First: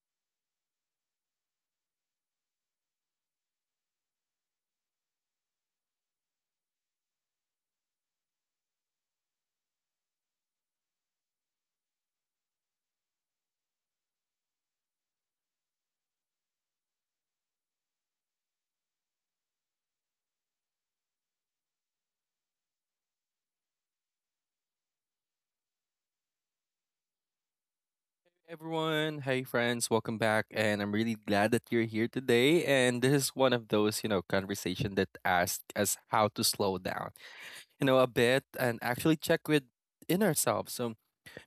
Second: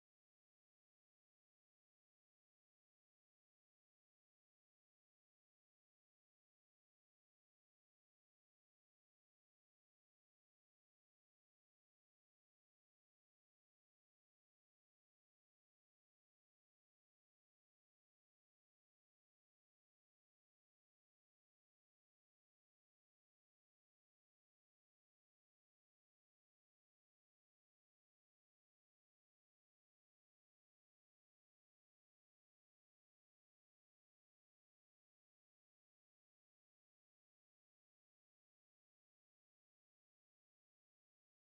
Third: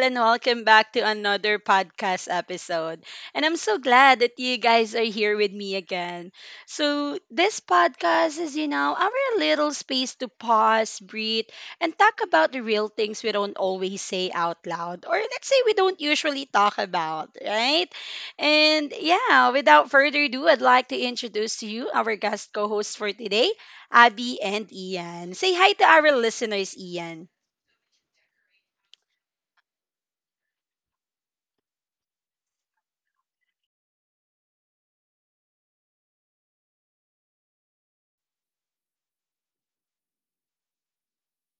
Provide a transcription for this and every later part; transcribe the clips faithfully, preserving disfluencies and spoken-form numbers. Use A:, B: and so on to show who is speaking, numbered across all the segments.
A: and welcome back to another podcast episode. And I'm so glad that you guys are here with me again. So, this podcast is, you know, our little space to pause, breathe, and talk about the real things we don't always say out loud, or let's say we don't usually talk about, right? And yeah, without further ado, I'd like to introduce to you our guest co host for today. Abby and Ian. Say hi to our listeners, Ian.
B: Everyone. Hey, friends. Welcome back. And I'm really glad that you're here today. And this is one of those, you know, conversation that asks us how to slow down, you know, a bit and actually check within ourselves. So,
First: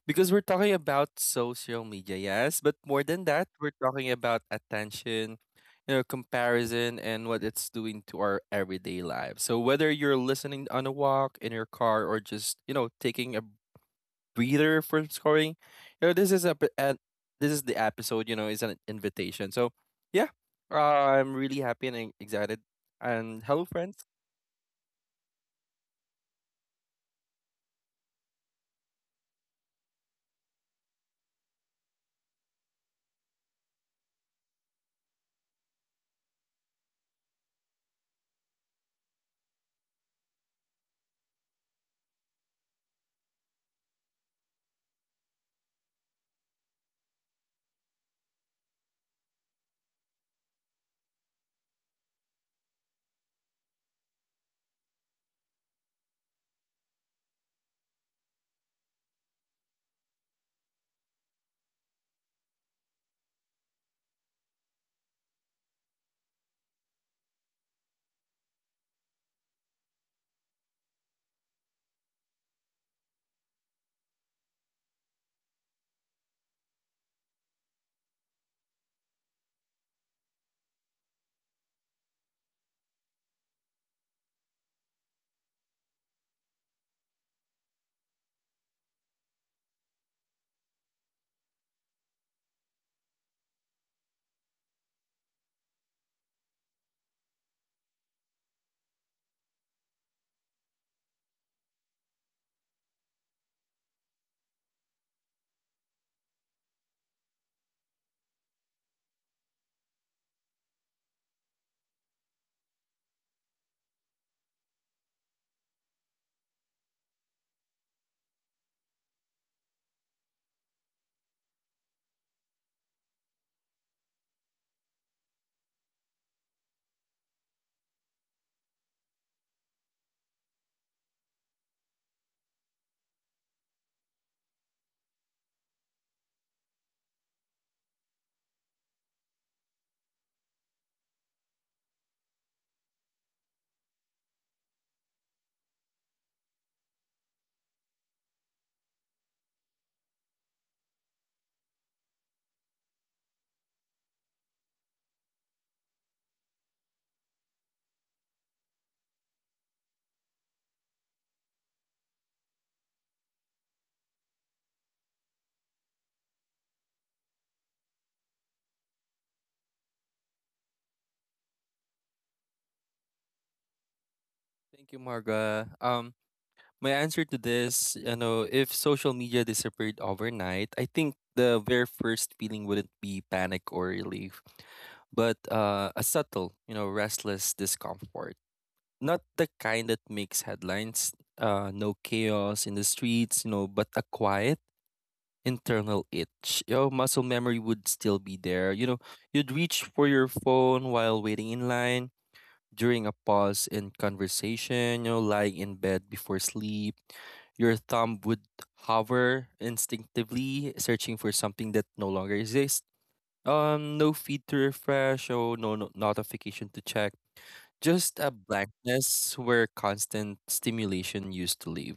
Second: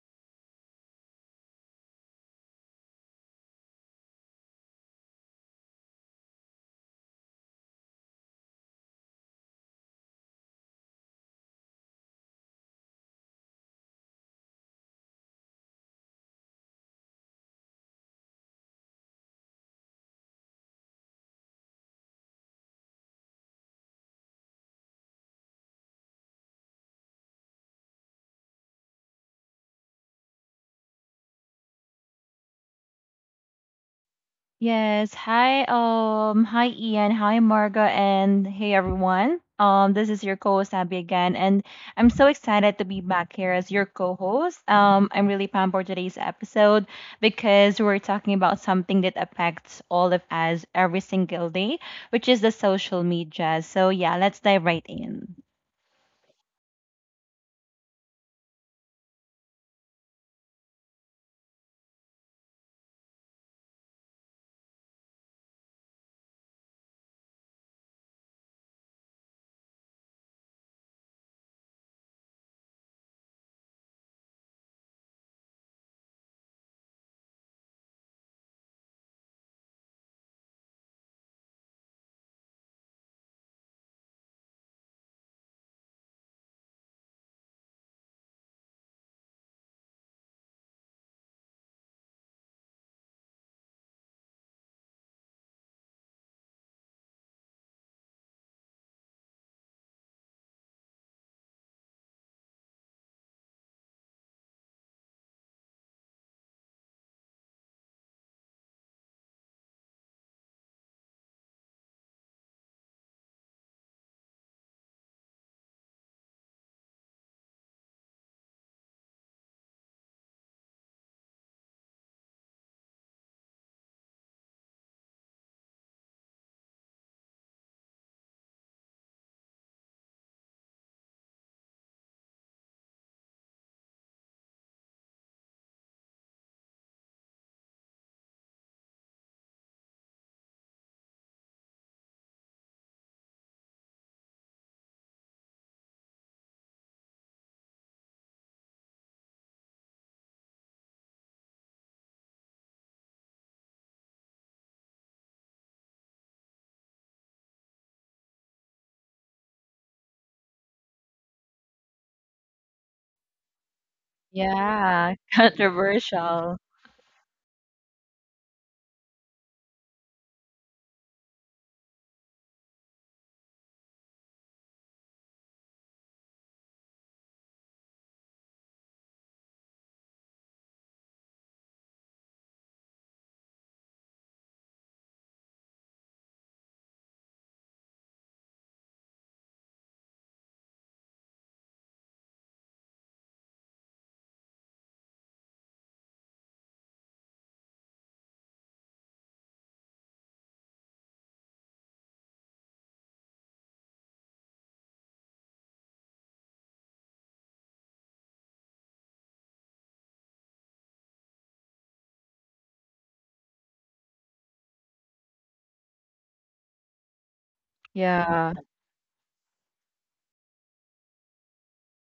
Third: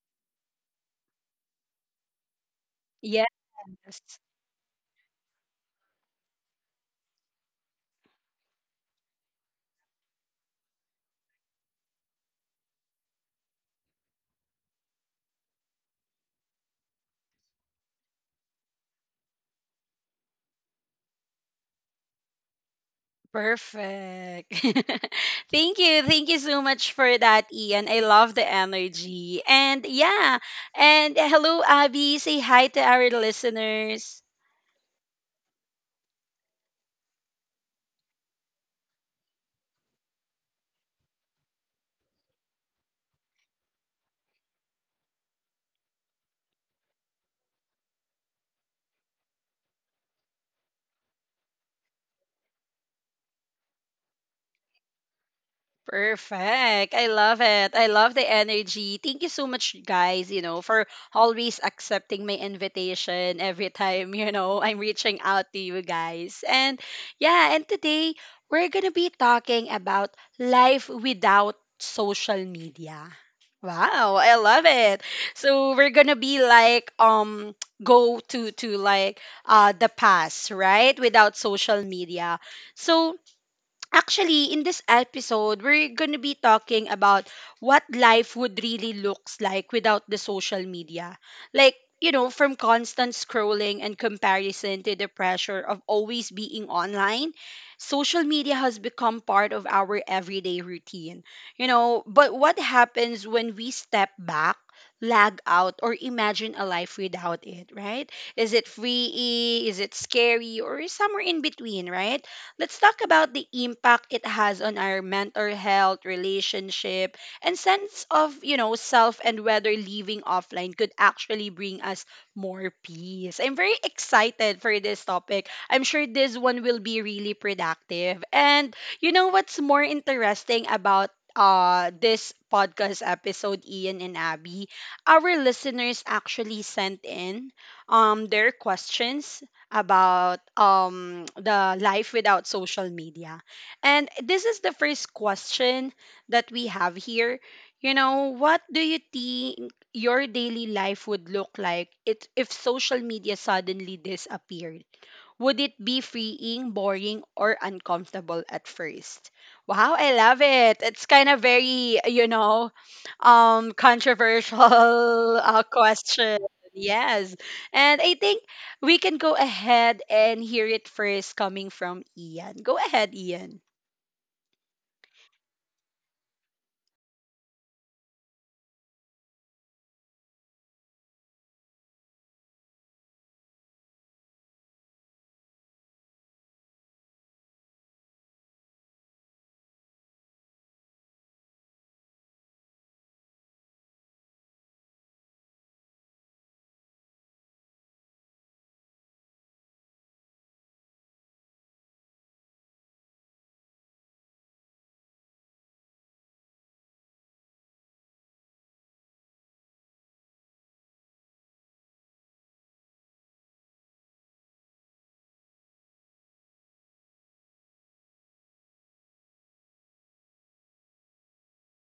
B: Because we're talking about social media, yes, but more than
A: Yes.
B: that, we're talking about attention, you know, comparison and what it's doing to our everyday lives. So, whether you're listening on a walk, in your car, or just, you know, taking a breather for scoring. You know, this is a p- and This is the episode. You know, is an invitation. So yeah, uh, I'm really happy and e- excited. And hello, friends.
A: Perfect. Thank you. Thank you so much for that, Ian. I love the energy. And yeah. And hello, Abby. Say hi to our listeners.
C: Yes. Hi, um, hi Ian, hi Marga, and hey everyone. Um, this is your co-host Abby again, and I'm so excited to be back here as your co-host. Um, I'm really pumped for today's episode because we're talking about something that affects all of us every single day, which is the social media. So yeah, let's dive right in.
A: Perfect. I love it. I love the energy. Thank you so much, guys, you know, for always accepting my invitation every time, you know, I'm reaching out to you guys. And yeah, and today we're going to be talking about life without social media. Wow, I love it. So we're going to be like um go to to like uh the past, right? Without social media. So actually, in this episode, we're going to be talking about what life would really looks like without the social media. Like, you know, from constant scrolling and comparison to the pressure of always being online, social media has become part of our everyday routine. You know, but what happens when we step back, lag out, or imagine a life without it, right? Is it free? Is it scary? Or somewhere in between, right? Let's talk about the impact it has on our mental health, relationship, and sense of, you know, self and whether leaving offline could actually bring us more peace. I'm very excited for this topic. I'm sure this one will be really productive. And you know what's more interesting about uh this podcast episode, Ian and Abby, our listeners actually sent in um their questions about um, the life without social media. And this is the first question that we have here. You know, what do you think your daily life would look like it, if social media suddenly disappeared? Would it be freeing, boring, or uncomfortable at first? Wow, I love it. It's kind of very, you know, um, controversial
C: Yeah,
A: uh, question.
C: controversial.
A: Yes. And I think we can go ahead and hear it first coming from Ian. Go ahead, Ian.
B: Thank you, Marga. Um, my answer to this, you know, if social media disappeared overnight, I think the very first feeling wouldn't be panic or relief, but uh, a subtle, you know, restless discomfort. Not the kind that makes headlines. Uh, no chaos in the streets, you know, but a quiet internal itch. Your muscle memory would still be there. You know, you'd reach for your phone while waiting in line, during a pause in conversation, you know, lying in bed before sleep. Your thumb would hover instinctively, searching for something that no longer exists. Um, no feed to refresh, or no, no notification to check. Just a
C: Yeah.
B: blankness where constant stimulation used to live.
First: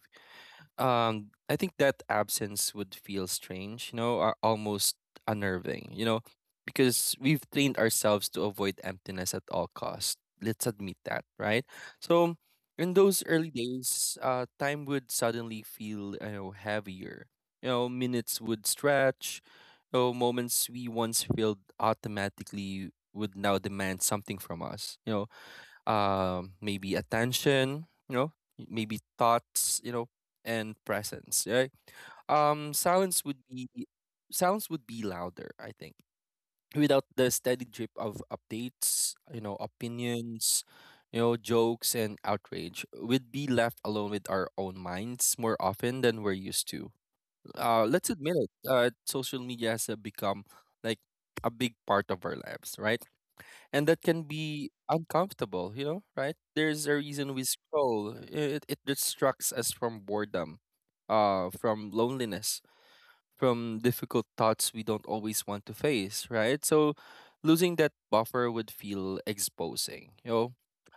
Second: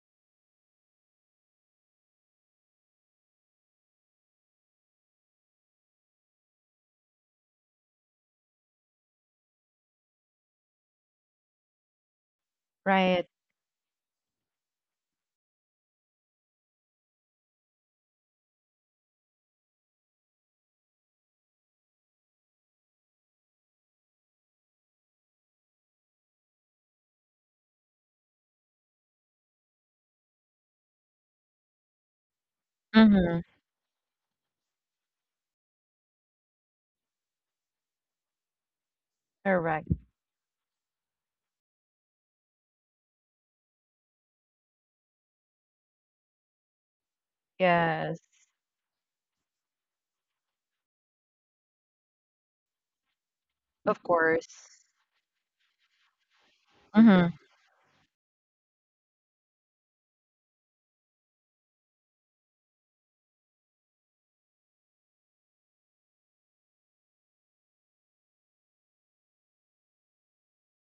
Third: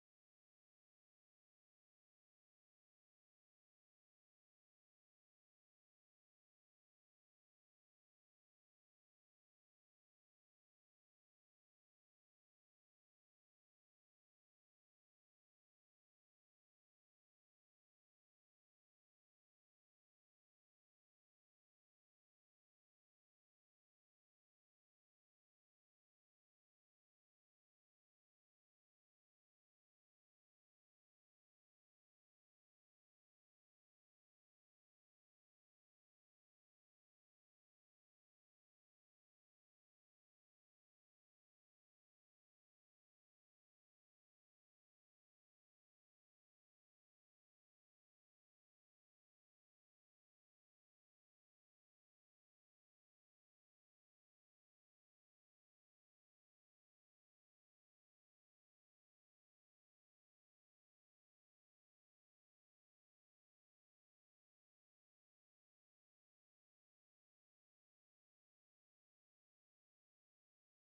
B: Um, I think that absence would feel strange, you know, uh, almost unnerving, you know, because we've trained ourselves to avoid emptiness at all costs. Let's admit that, right? So, in those
C: Right.
B: early days, uh, time would suddenly feel, you know, heavier. You know, minutes would stretch. You know, moments we once filled automatically would now demand something from us. You know, um, maybe attention, you know, maybe thoughts, you know, and presence, right? Um, sounds would
C: Mm-hmm.
B: be Sounds would be louder, I think, without the steady drip of updates, you know,
C: Correct.
B: opinions, you know, jokes and outrage. We'd be left alone with our own minds more often than we're used to. Uh, let's
C: Yes,
B: admit it. Uh, social media has uh, become like a big part of our lives, right? And
C: of
B: that can
C: course.
B: be uncomfortable, you know, right? There's a
C: Mm-hmm.
B: reason we scroll. It it distracts us from boredom, uh, from loneliness, from difficult thoughts we don't always want to face, right? So losing that buffer would feel exposing, you know.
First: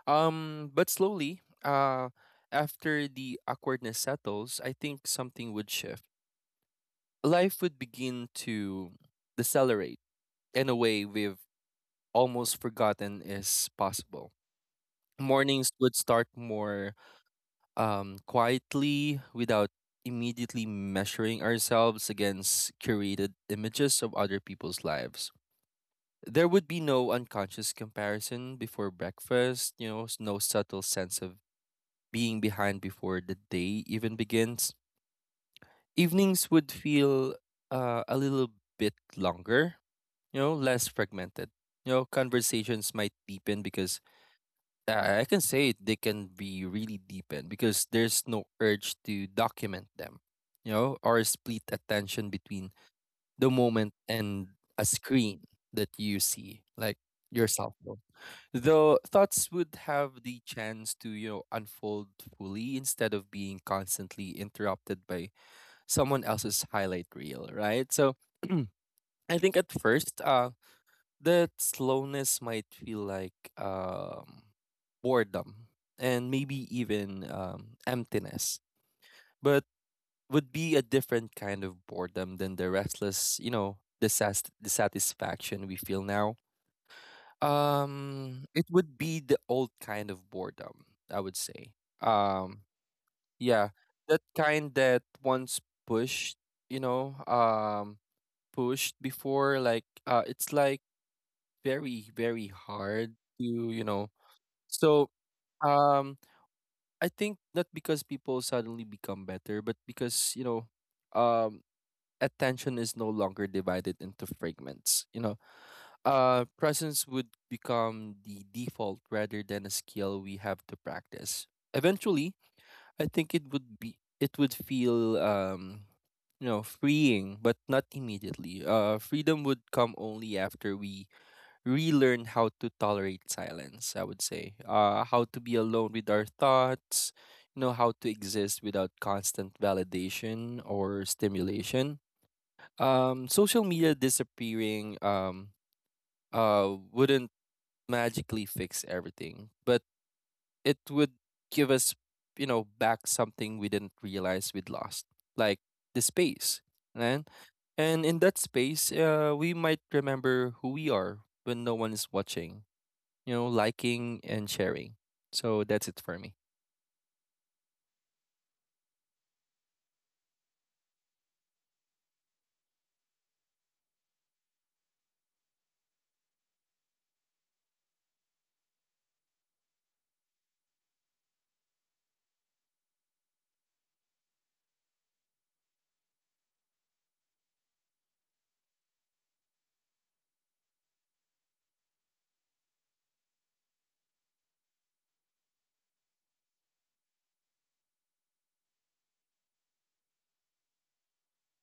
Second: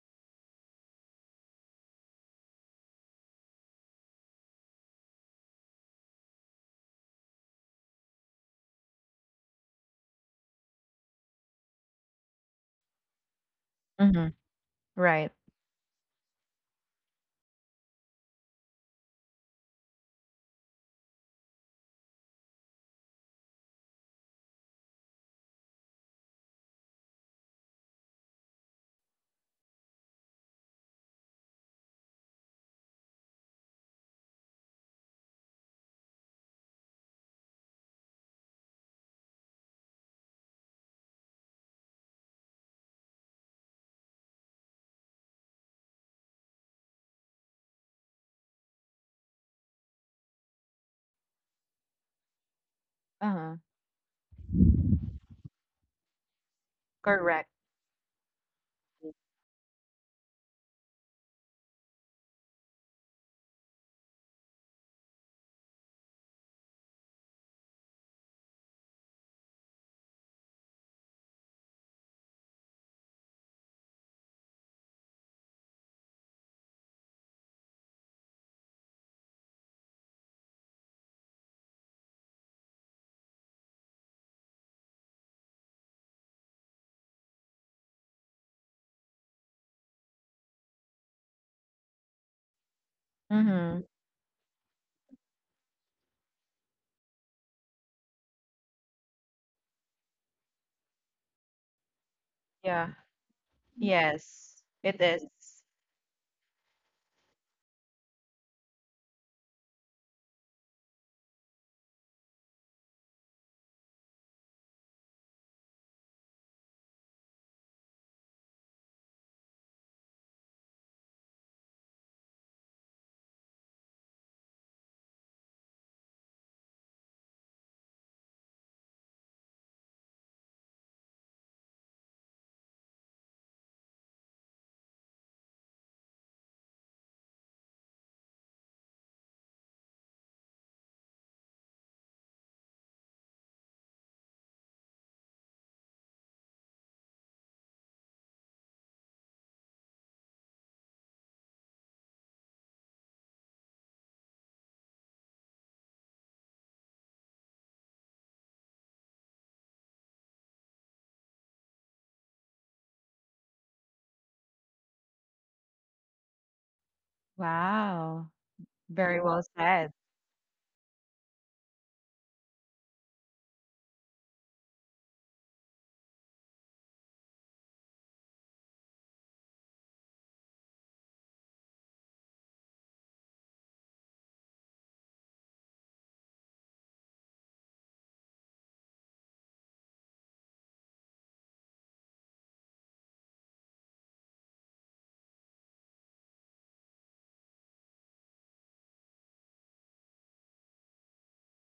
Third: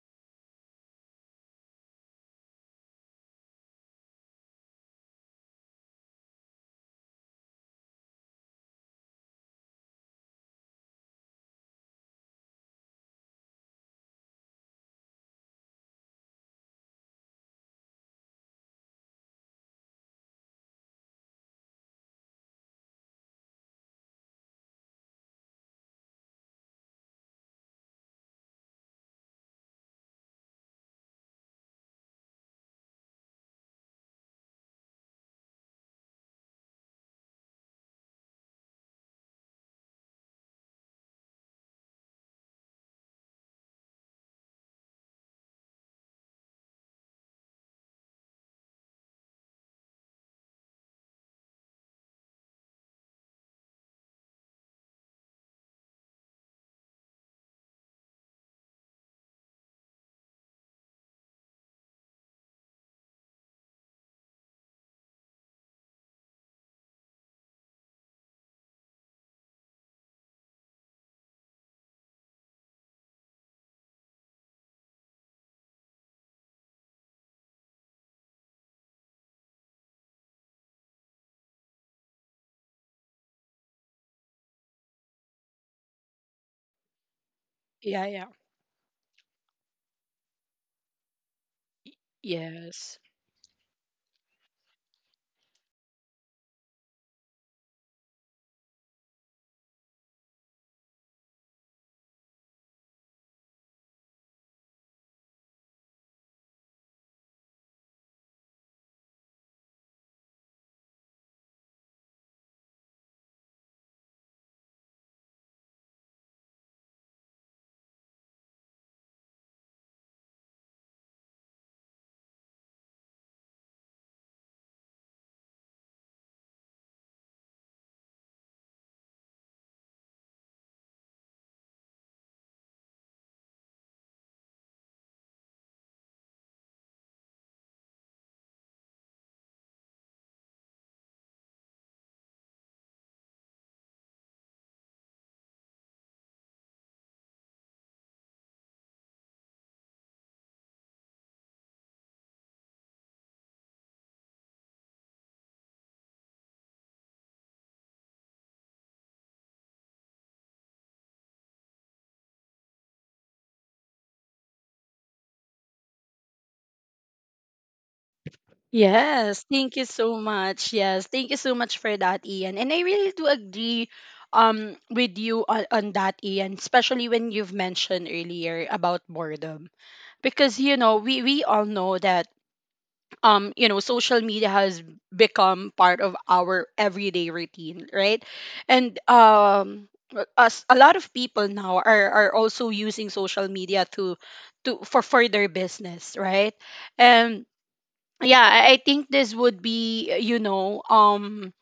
B: Um, but slowly, uh, after the awkwardness settles, I think something would shift. Life would begin to decelerate in a way we've almost forgotten is possible.
C: Right.
B: Mornings would start more um, quietly without immediately measuring ourselves against curated images of other people's lives. There would be no unconscious comparison before breakfast, you know, s- no subtle sense of being behind before the day even begins. Evenings would feel uh, a little bit longer, you know, less fragmented. You know, conversations might deepen because I I can say it, they can be really deepened because there's no urge to document them, you know, or split attention between the
C: Uh-huh.
B: moment and a screen that you see, like your
C: Correct.
B: cell phone. Though thoughts would have the chance to, you know, unfold fully instead of being constantly interrupted by someone else's highlight reel, right? So I think at first, uh, that slowness might feel like um, boredom and maybe even um, emptiness, but would be a different kind of boredom than the restless, you know, disas- dissatisfaction we feel now.
A: Yeah, yeah.
B: Um, it would be the old kind of boredom, I would say. Um,
A: Yes.
B: yeah,
C: Mm-hmm.
B: that kind that once pushed, you know, um, pushed before, like uh, it's like very very
C: Yeah.
B: hard to you know.
C: Yes, it
B: So
C: is.
B: um I think not because people suddenly become better, but because you know um attention is no longer divided into fragments, you know. Uh presence would become the default rather than a skill we have to practice eventually. I think it would be, it would feel um you know freeing but not immediately. Uh freedom would come only after we relearn how to tolerate silence, I would say. Uh, how to be alone with our thoughts, you know, how to exist without constant validation or stimulation. Um, social media disappearing um, uh, wouldn't magically fix everything, but it would give us, you know, back something we didn't realize we'd lost, like the space. And and in that space, uh, we might remember who we are when no one is watching, you know, liking and sharing. So that's it for me.
C: Wow. Very well
A: Yes. Thank you
C: said.
A: so much. Yes. Thank you so much for that, Ian. And I really do agree um with you on, on that, Ian, especially when you've mentioned earlier about boredom. Because you know, we we all know that um you know social media has become part of our everyday routine, right? And um us a lot of people now are are also using social media to to for for their business, right? And yeah, i I think this would be, you know, um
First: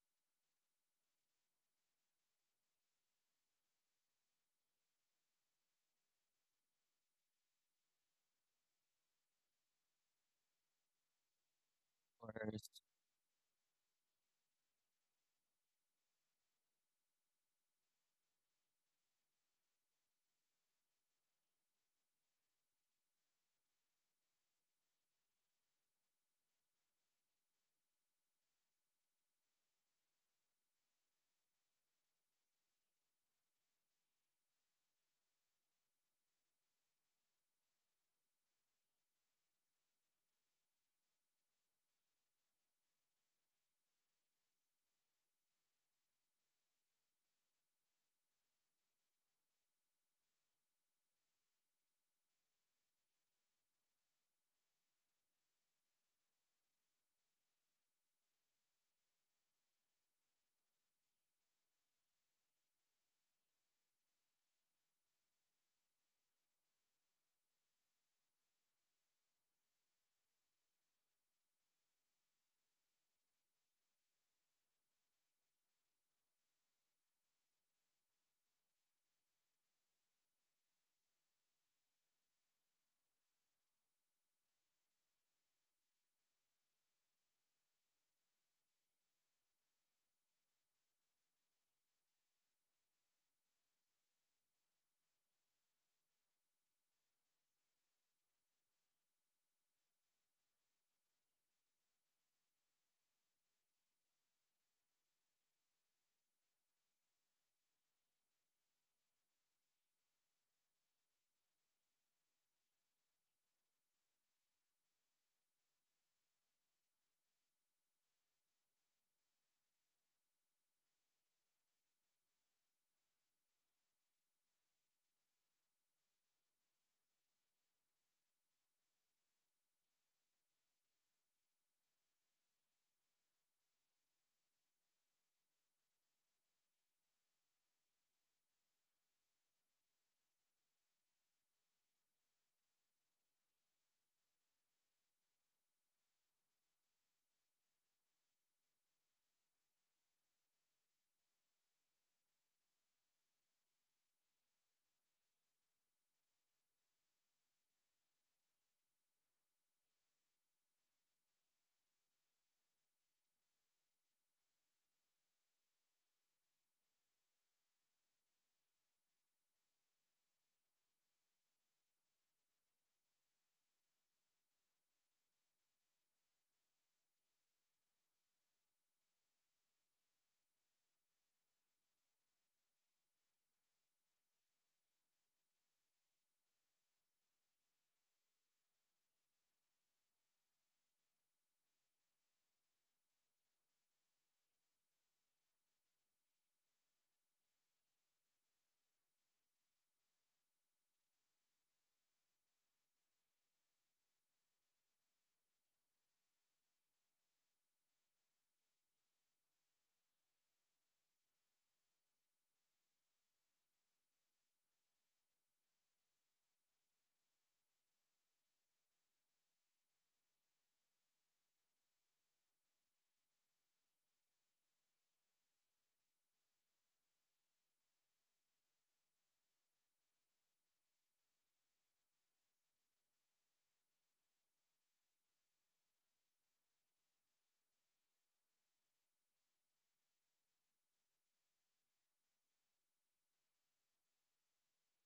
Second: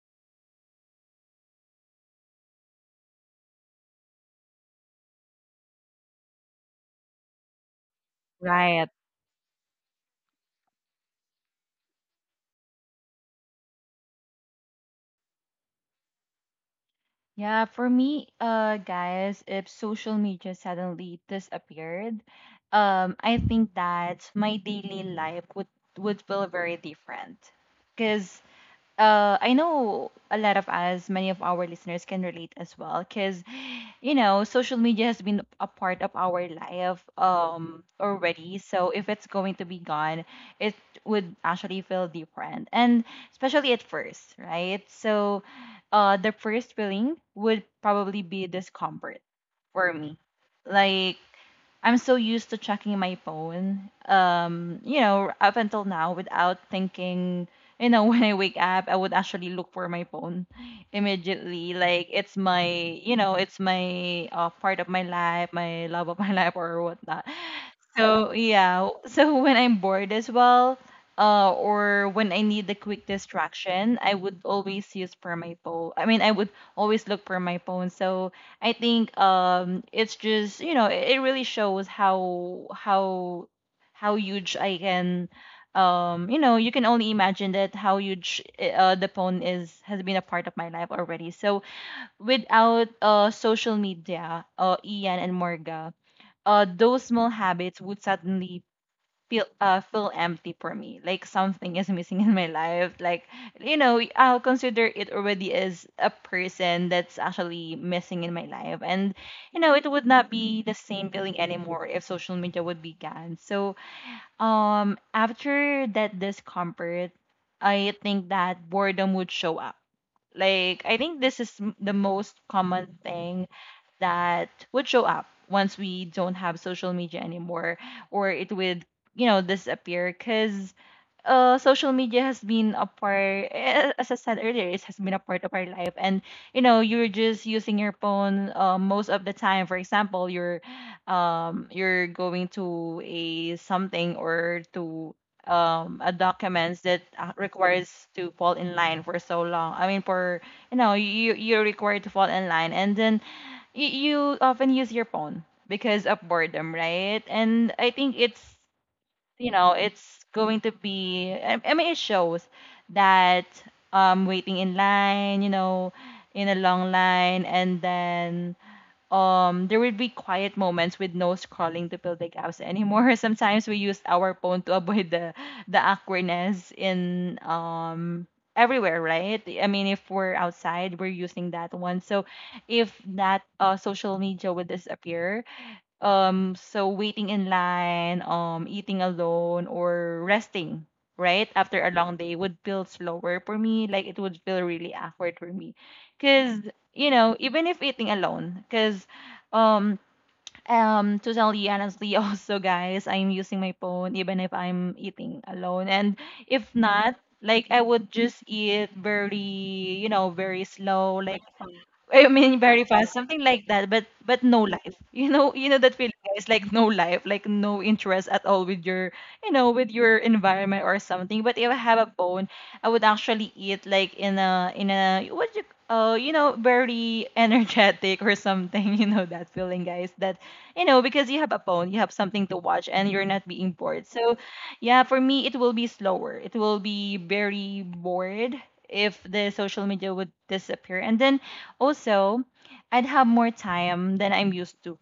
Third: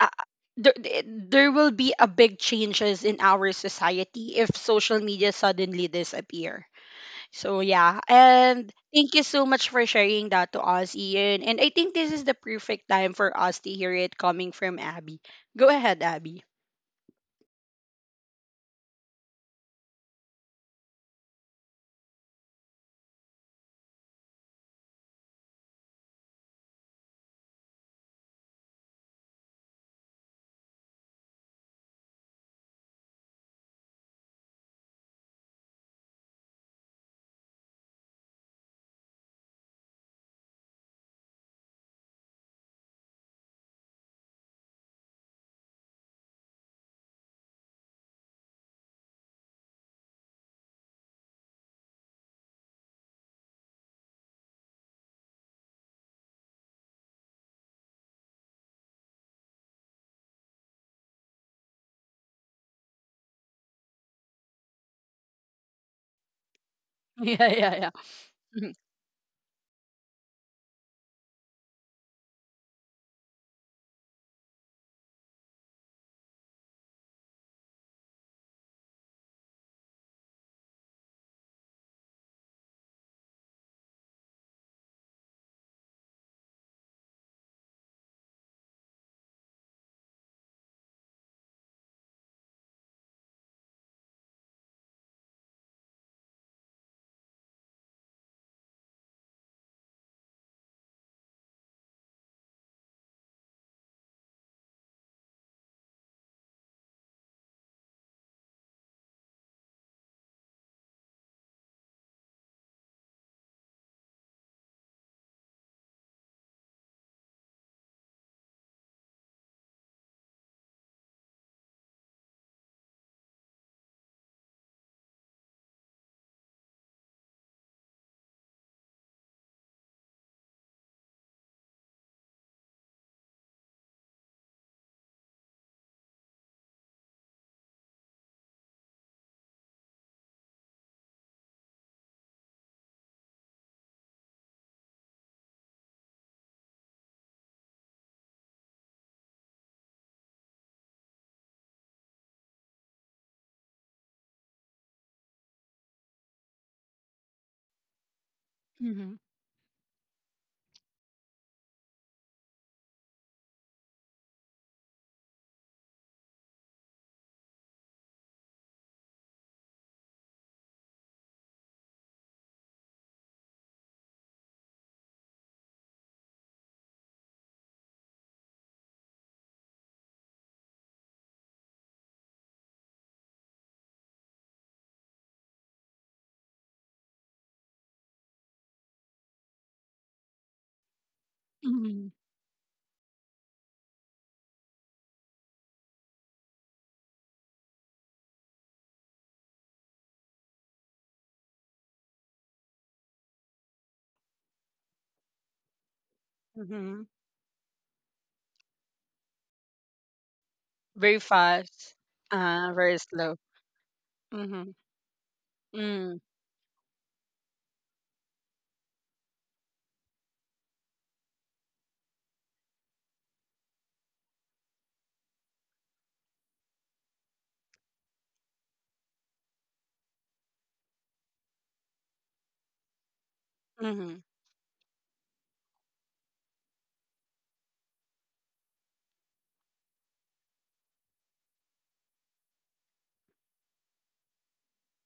A: a- there, there will be a big changes in our society if social media suddenly disappear. So yeah, and
C: Right.
A: thank you so much for sharing that to us, Ian. And I think this is the
B: Course.
A: perfect time for us to hear it coming from Abby. Go ahead, Abby.
C: Yeah, for me, uh guys, if social media suddenly disappeared, um I think that my daily life would would feel very different, because uh, I know a lot of us, many of our listeners can relate as well, because you know, social media has been a part of our life um already. So if it's going to be gone, it would actually feel different, and especially at first, right? So, uh, the first feeling would probably be discomfort for me, like I'm so used to checking my phone, um, you know, up until now without thinking, you know, when I wake up, I would actually look for my phone immediately. Like it's my, you know, it's my uh, part of my life, my love of my life or whatnot.
A: Yeah, yeah, yeah.
C: So
A: Mm-hmm.
C: yeah, so when I'm bored as well, uh, or when I need a quick distraction, I would always use for my phone. I mean, I would always look for my phone. So I think um, it's just you know it, it really shows how how how huge I can um you know, you can only imagine that how huge uh, the phone is has been a part of my life already, so without uh social media uh ian and morga, uh, those small habits would suddenly feel uh, feel empty for me. Like something is missing in my life. Like you know, I'll consider it already as a person that's actually missing in my life. And you know, it would not be the same feeling anymore if social media would be gone. So um, after that discomfort, I think that boredom would show up. Like I think this is m- the most common thing that would show up once we don't have social media anymore, or it would you know disappear because uh, social media has been a part eh, as I said earlier, it has been a part of our life, and you know you're just using your phone uh, most of the time. For example, you're um you're going to a something, or to um a documents that uh, requires to fall in line for so long. I mean, for you know you you're required to fall in line, and then you, you often use your phone because of boredom, right? And I think it's, you know, it's going to be, I, I mean, it shows that um, waiting in line, you know, in a long line, and then um there would be quiet moments with no scrolling to fill the gaps anymore. Sometimes we used our phone to avoid the the awkwardness in um everywhere, right? I mean, if we're outside, we're using that one. So if that uh, social media would disappear, um so waiting in line, um eating alone, or resting right after a
A: Mm-hmm.
C: long day would feel slower for me. Like it would feel really awkward for me because you know, even if eating alone, because um um, totally honestly, also guys, I'm using my phone even if I'm eating alone. And if
A: Mm-hmm.
C: not, like I would just eat very, you know, very slow,
A: Very
C: like
A: fast.
C: I mean
A: Uh,
C: very
A: very
C: fast,
A: slow.
C: something like that, but but
A: Mm-hmm.
C: no life. You know, you know that
A: Mm-hmm.
C: feeling guys, like no life, like no interest at all with your you know, with your environment or something. But if I have a phone, I would actually eat like in a in a what you uh you know, very energetic or something, you know that feeling guys. That you know, because you have a phone, you have something to watch, and you're not being bored.
A: Mm-hmm.
C: So, yeah, for me, it will be slower. It will be very bored if the social media would disappear. And then also, I'd have more time than I'm used to,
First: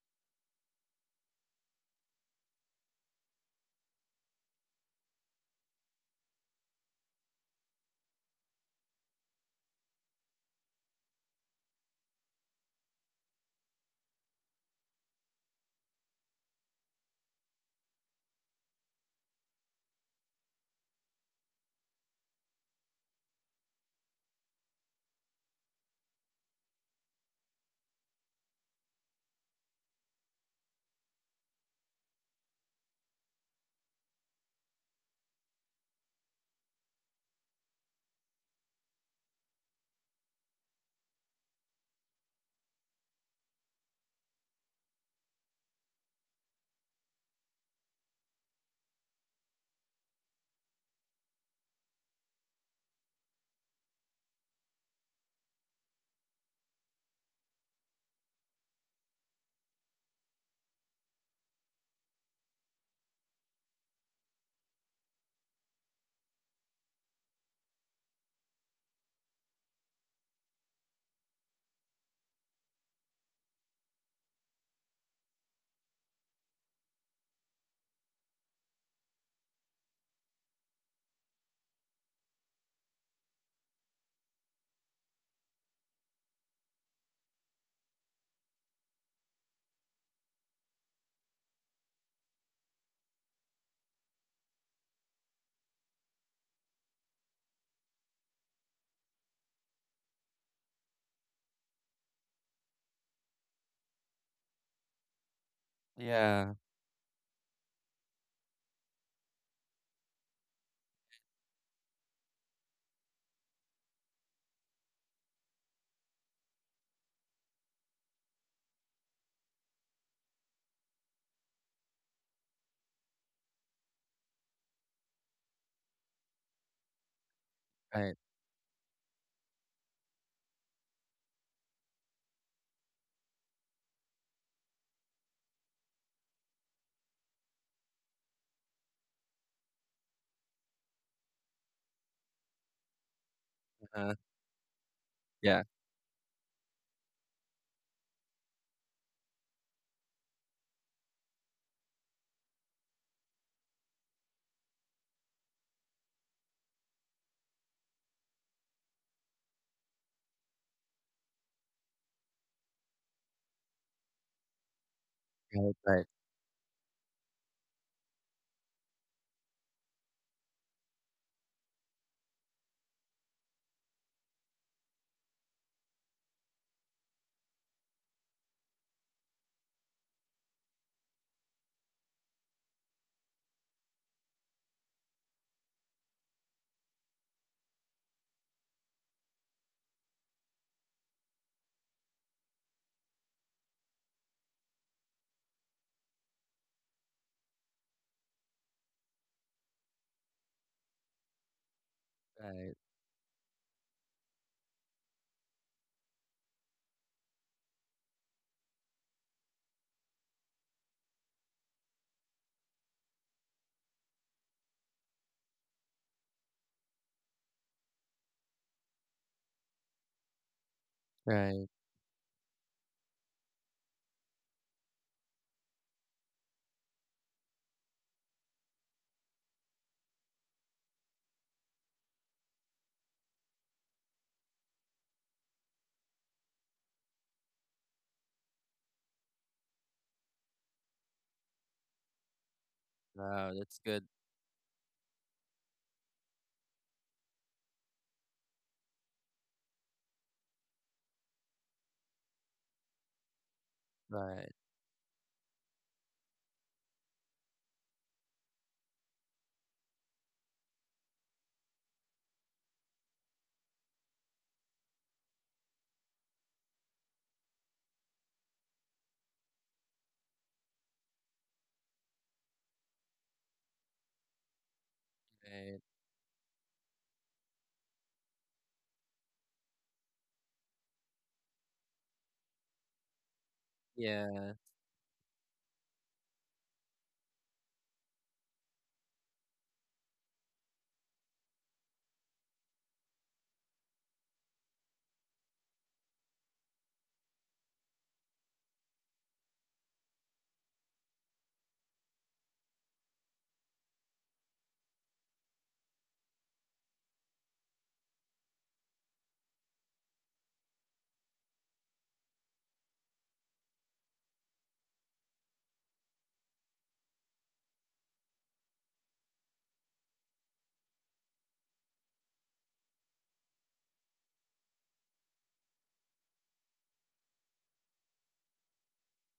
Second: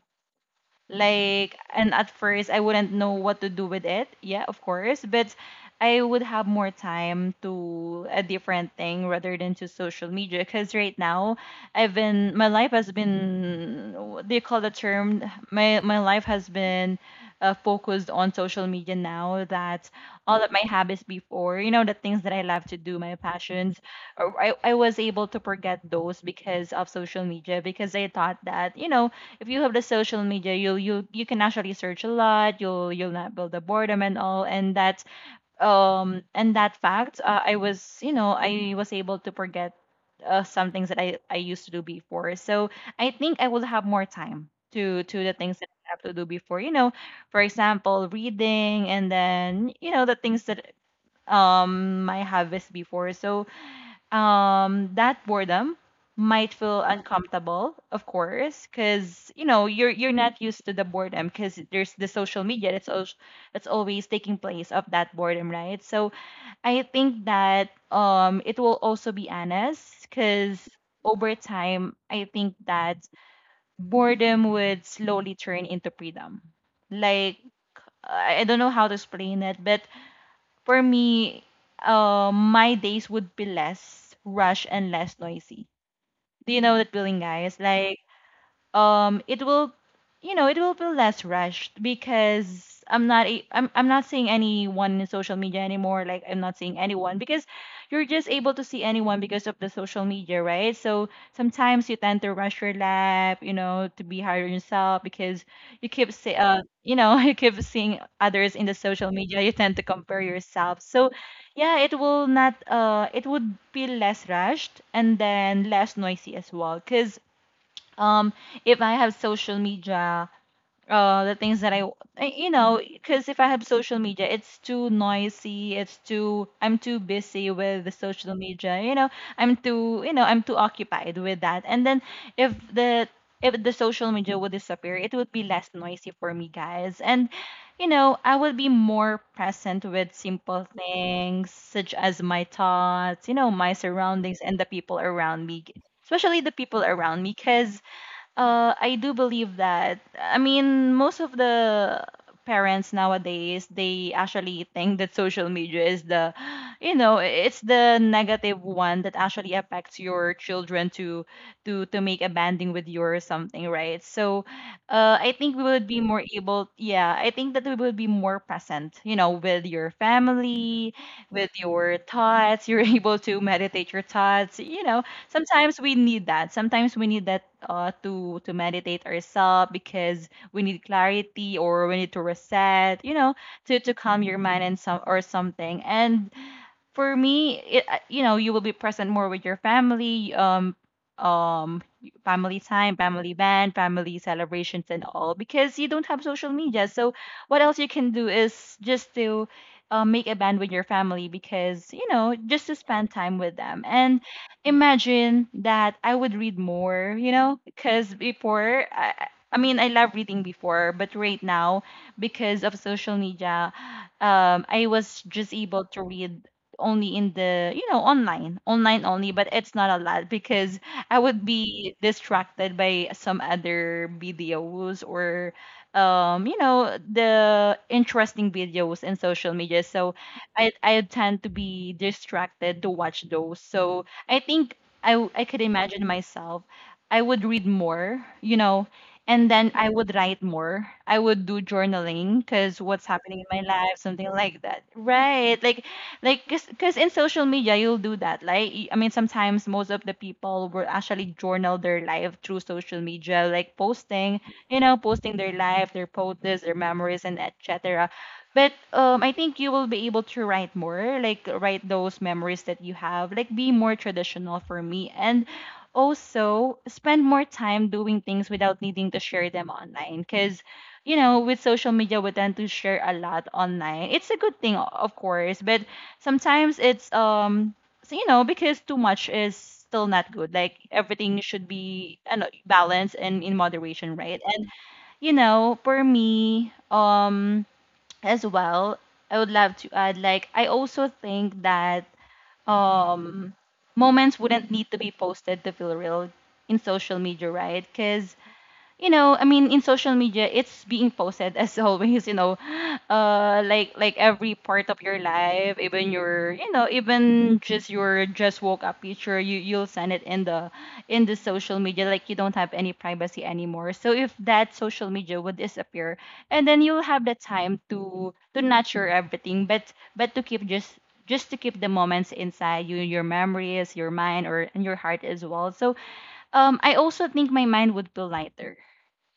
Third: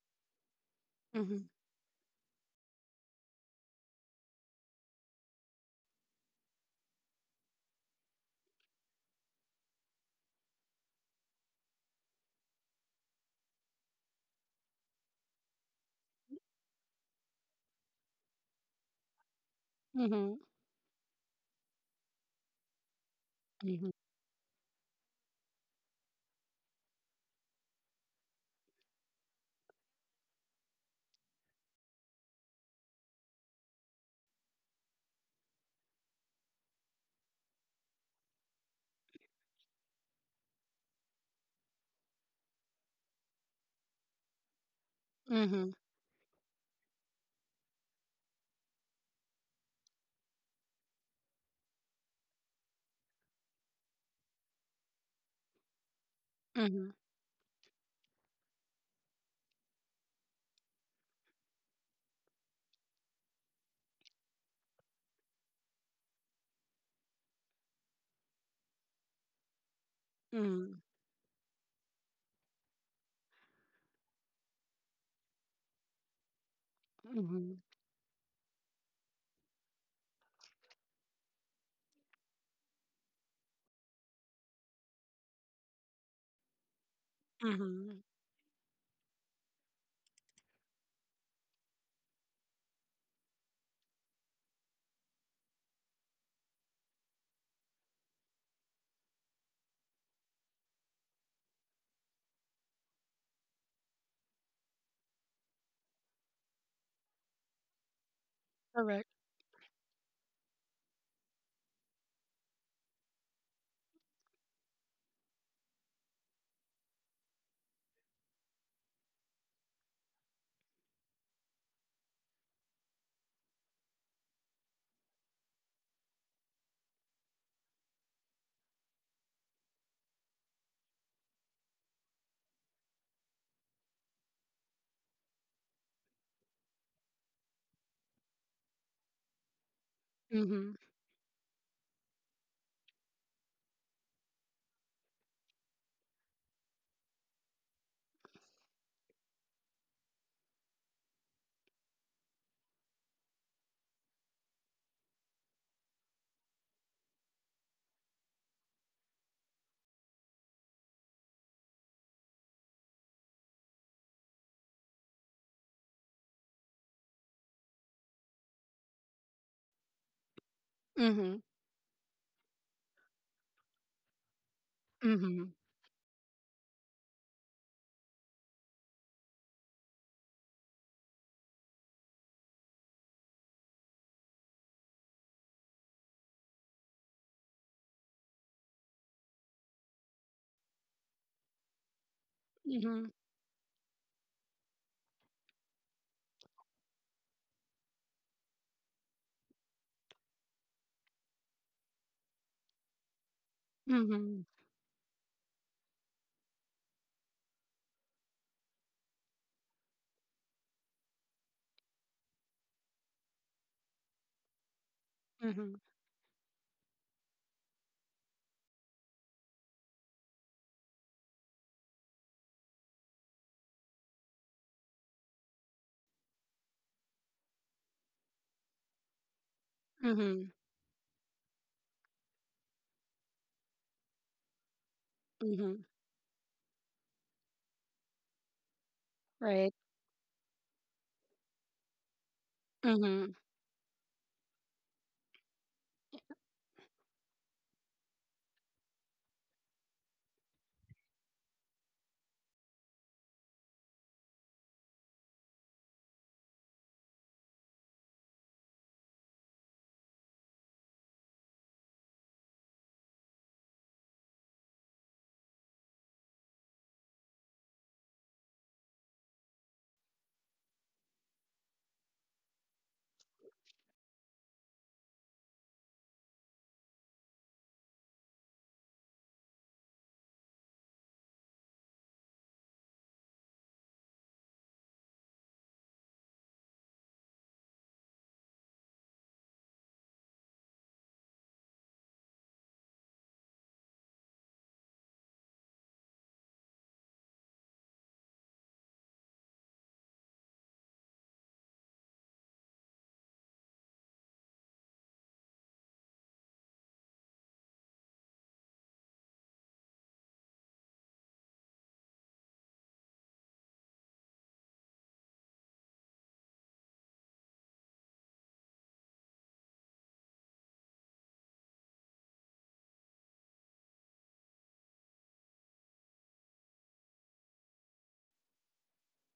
A: Mm-hmm.
C: like, and at first I wouldn't know what to do with it. Yeah, of course. But I would have more time to a different thing rather than to social media. Because right now, I've been, my life has been, what do you call the term? My, my life has been uh, focused on social media now that
A: Mm-hmm.
C: all of my habits before, you know, the things that I love to do, my passions,
A: Mm-hmm.
C: or I, I was able to forget those because of social media, because I thought that, you know, if you have the social media, you you you can actually search a lot. You'll you'll not build the boredom and all. And that um and that fact, uh, I was you know I was able to forget uh, some things that I I used to do before. So I think I will have more time to to the things that
A: Mm-hmm.
C: I have to do before. You know, for example, reading, and then you know the things that um my habits before. So um that boredom might feel uncomfortable, of course, because you know you're you're not used to the boredom because there's the social media that's al- that's always taking place of that boredom, right? So I think that um it will also be honest because
A: Mm-hmm.
C: over time I think that boredom would slowly turn into freedom, like
A: Mm-hmm.
C: i I don't know how to explain it, but for me, uh, my days would be less rush and less noisy. Do you know that feeling, guys? Like,
A: Mm-hmm.
C: um it will you know it will feel less rushed because i'm not a- I'm, I'm not seeing anyone in social media anymore, like I'm not seeing anyone because you're just able to see anyone because of the social media, right? So sometimes you tend to rush your lap, you know, to be hard on yourself because you keep see,
B: Yeah.
C: uh, you know, you keep seeing others in the
A: Correct.
C: social media, you tend to compare yourself. So yeah, it will not uh it would feel less rushed, and then less noisy as well because um if I have social media uh the things that I I- you know, because if I have social media it's too noisy, it's too I'm too busy with the
B: Right.
C: social media, you know, I'm too you know I'm too occupied with that. And then if the if the social media would disappear, it would be less noisy for me, guys, and you know I would be more present with simple
A: Mm-hmm.
C: things such as my thoughts, you know, my
B: Uh,
C: surroundings, and the people around
B: yeah.
C: me, especially the people around me, because uh, I do believe that. I mean, most of the parents nowadays, they actually think that social media is the, you know, it's the negative one that actually affects your children to to to make a banding with you or something, right? So, uh, I think we
B: Right.
C: would be
B: Right.
C: more able, yeah, I think that we would be more present, you know, with your family,
A: Mm-hmm.
C: with your thoughts. You're able to meditate your thoughts, you know,
A: Mm-hmm.
C: sometimes we need that. Sometimes we need that uh, to to meditate ourselves because we need clarity, or we need to reset. You know, to to calm your mind and some or something. And for me, it, uh, you know, you will be present more with your family, um, um, family time,
A: Mm-hmm.
C: family band, family celebrations, and all, because you don't have social media. So what else you can do is just to uh, make a band with your family, because you know, just
B: Right.
C: to spend time with them. And
A: Mm-hmm.
C: imagine that I would read more, you know, because before I. I I mean, I love reading before, but right now, because of social media, um, I was just
A: Mm-hmm.
C: able to read only in the you know online online only, but it's not a lot because I would
B: Right.
C: be distracted by some other videos or um you know the interesting videos in social media. So
A: Mm-hmm.
C: i i tend to be distracted to watch those, so I think i w- I could
A: Mm-hmm.
C: imagine myself I would read more, you know. And then
A: Right.
C: I would write more, I would do journaling because what's
A: Mm-hmm.
C: happening
B: Wow.
C: in my
B: That's
C: life,
B: good.
C: something like that, right? Like like because in social media you'll do that, like y- I mean, sometimes most of the people will actually journal their life through social media, like posting,
B: Right.
C: you know, posting their life, their photos, their memories, and etc. But um I think you will be able to write more, like write those memories that you have, like be more traditional for me. And also spend more time doing things without needing to share them online, because you know, with social media we tend to share a lot online. It's a good thing, o- of course,
B: Right.
C: but sometimes it's um so you know, because too much is still not good. Like everything should be, you know, balanced and in moderation, right?
B: Yeah.
C: And you know, for me, um as well, I would love to add, like, I also think that um moments wouldn't need to be posted to feel real in social media, right? Cuz you know, I mean, in social media, it's being posted as always, you know, uh, like like every part of your life, even your, you know, even just your just woke up picture, you you'll send it in the in the social media, like you don't have any privacy anymore. So if that social media would disappear, and then you'll have the time to to nurture everything, but but to keep just just to keep the moments inside you, your memories, your mind, or and your heart as well. So um, I also think my mind would feel lighter,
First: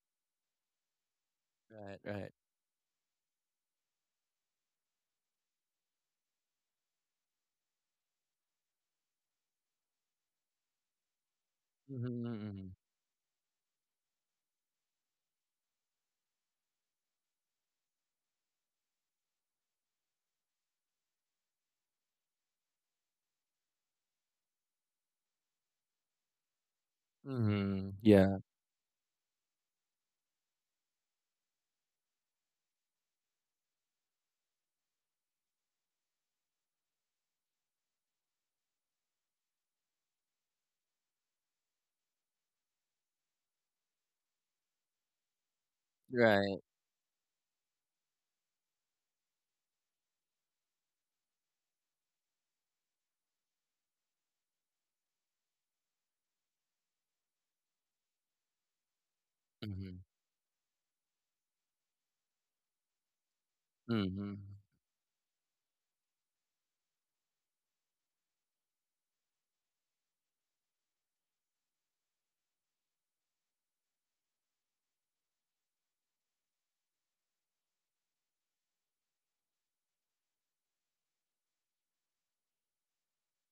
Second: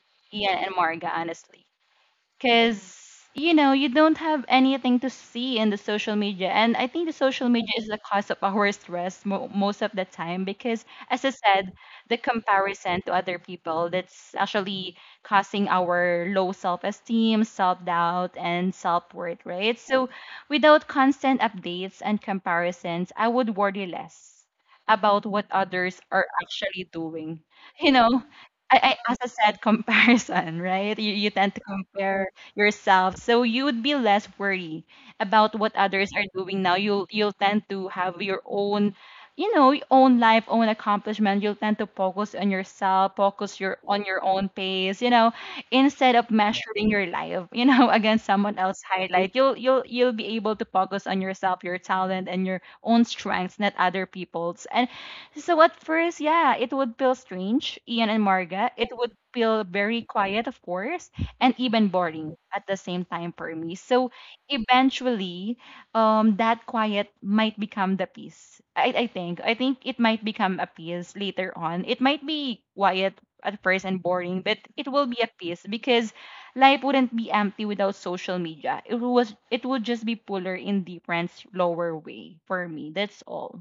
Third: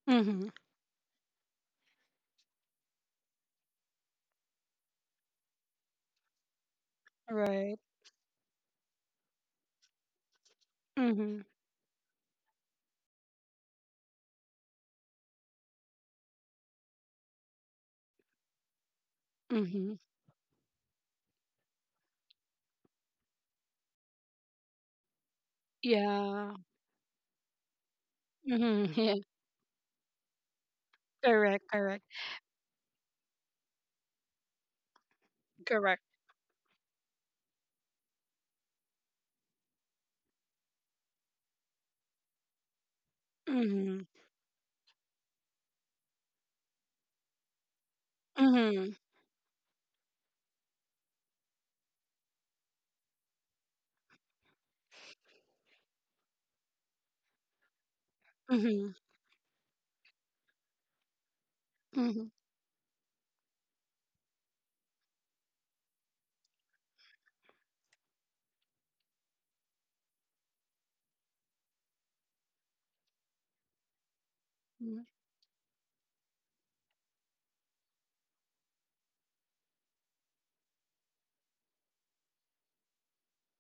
A: Mm-hmm.
C: Ian and Marga, honestly,
B: Right. Right.
C: because you know, you don't have anything to see in the social media. And I think the social media
A: Right.
C: is the cause of our stress mo- most of the time, because as I
A: Mm-hmm.
C: said, the
B: Mm-hmm. Mm-hmm.
C: comparison to other people, that's actually causing our low self-esteem, self-doubt, and self-worth, right?
A: Mm-hmm.
C: So without constant updates and comparisons, I would worry less about what others are
A: Yeah.
C: actually doing,
B: Mm-hmm.
C: you know.
B: Yeah.
A: Mm-hmm.
C: I, I
A: Yeah.
C: as I said, comparison, right? You, you tend to
A: Correct. Correct.
C: compare yourself. So you would be less worried about what
A: Correct.
C: others are doing now. You'll you'll tend to have your own, you know, own life, own accomplishment. You'll tend to focus on yourself, focus your
A: Mm-hmm.
C: on your own pace, you know, instead of
B: Right.
C: measuring your life, you know, against someone else's
A: Mm-hmm.
C: highlight. You'll you'll you'll be able to focus on yourself, your talent, and your own strengths, not other people's. And so at first, yeah, it would feel strange, Ian and Marga. It
A: Mm-hmm.
C: would feel very
B: Mm-hmm.
C: quiet, of course, and even
A: Mm-hmm.
C: boring at the same time for me. So
B: Mm-hmm.
C: eventually, um, that quiet might become the peace. I, I think. I think it might become a peace later on. It might be quiet at first and boring, but it will be a peace because life wouldn't be empty without social media. It was it would just be fuller in different lower way for me. That's all.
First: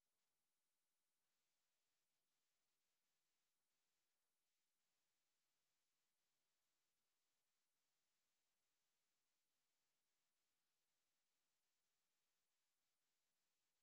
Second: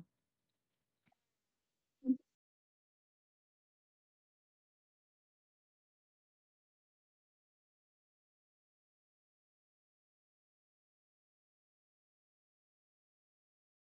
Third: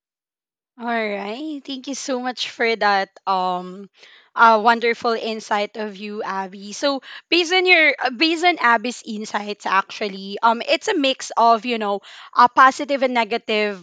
A: All right. Thank you so much for that um uh, wonderful insight of you, Abby. So based on your uh, based on Abby's insights actually, um it's a mix of, you know, a positive and negative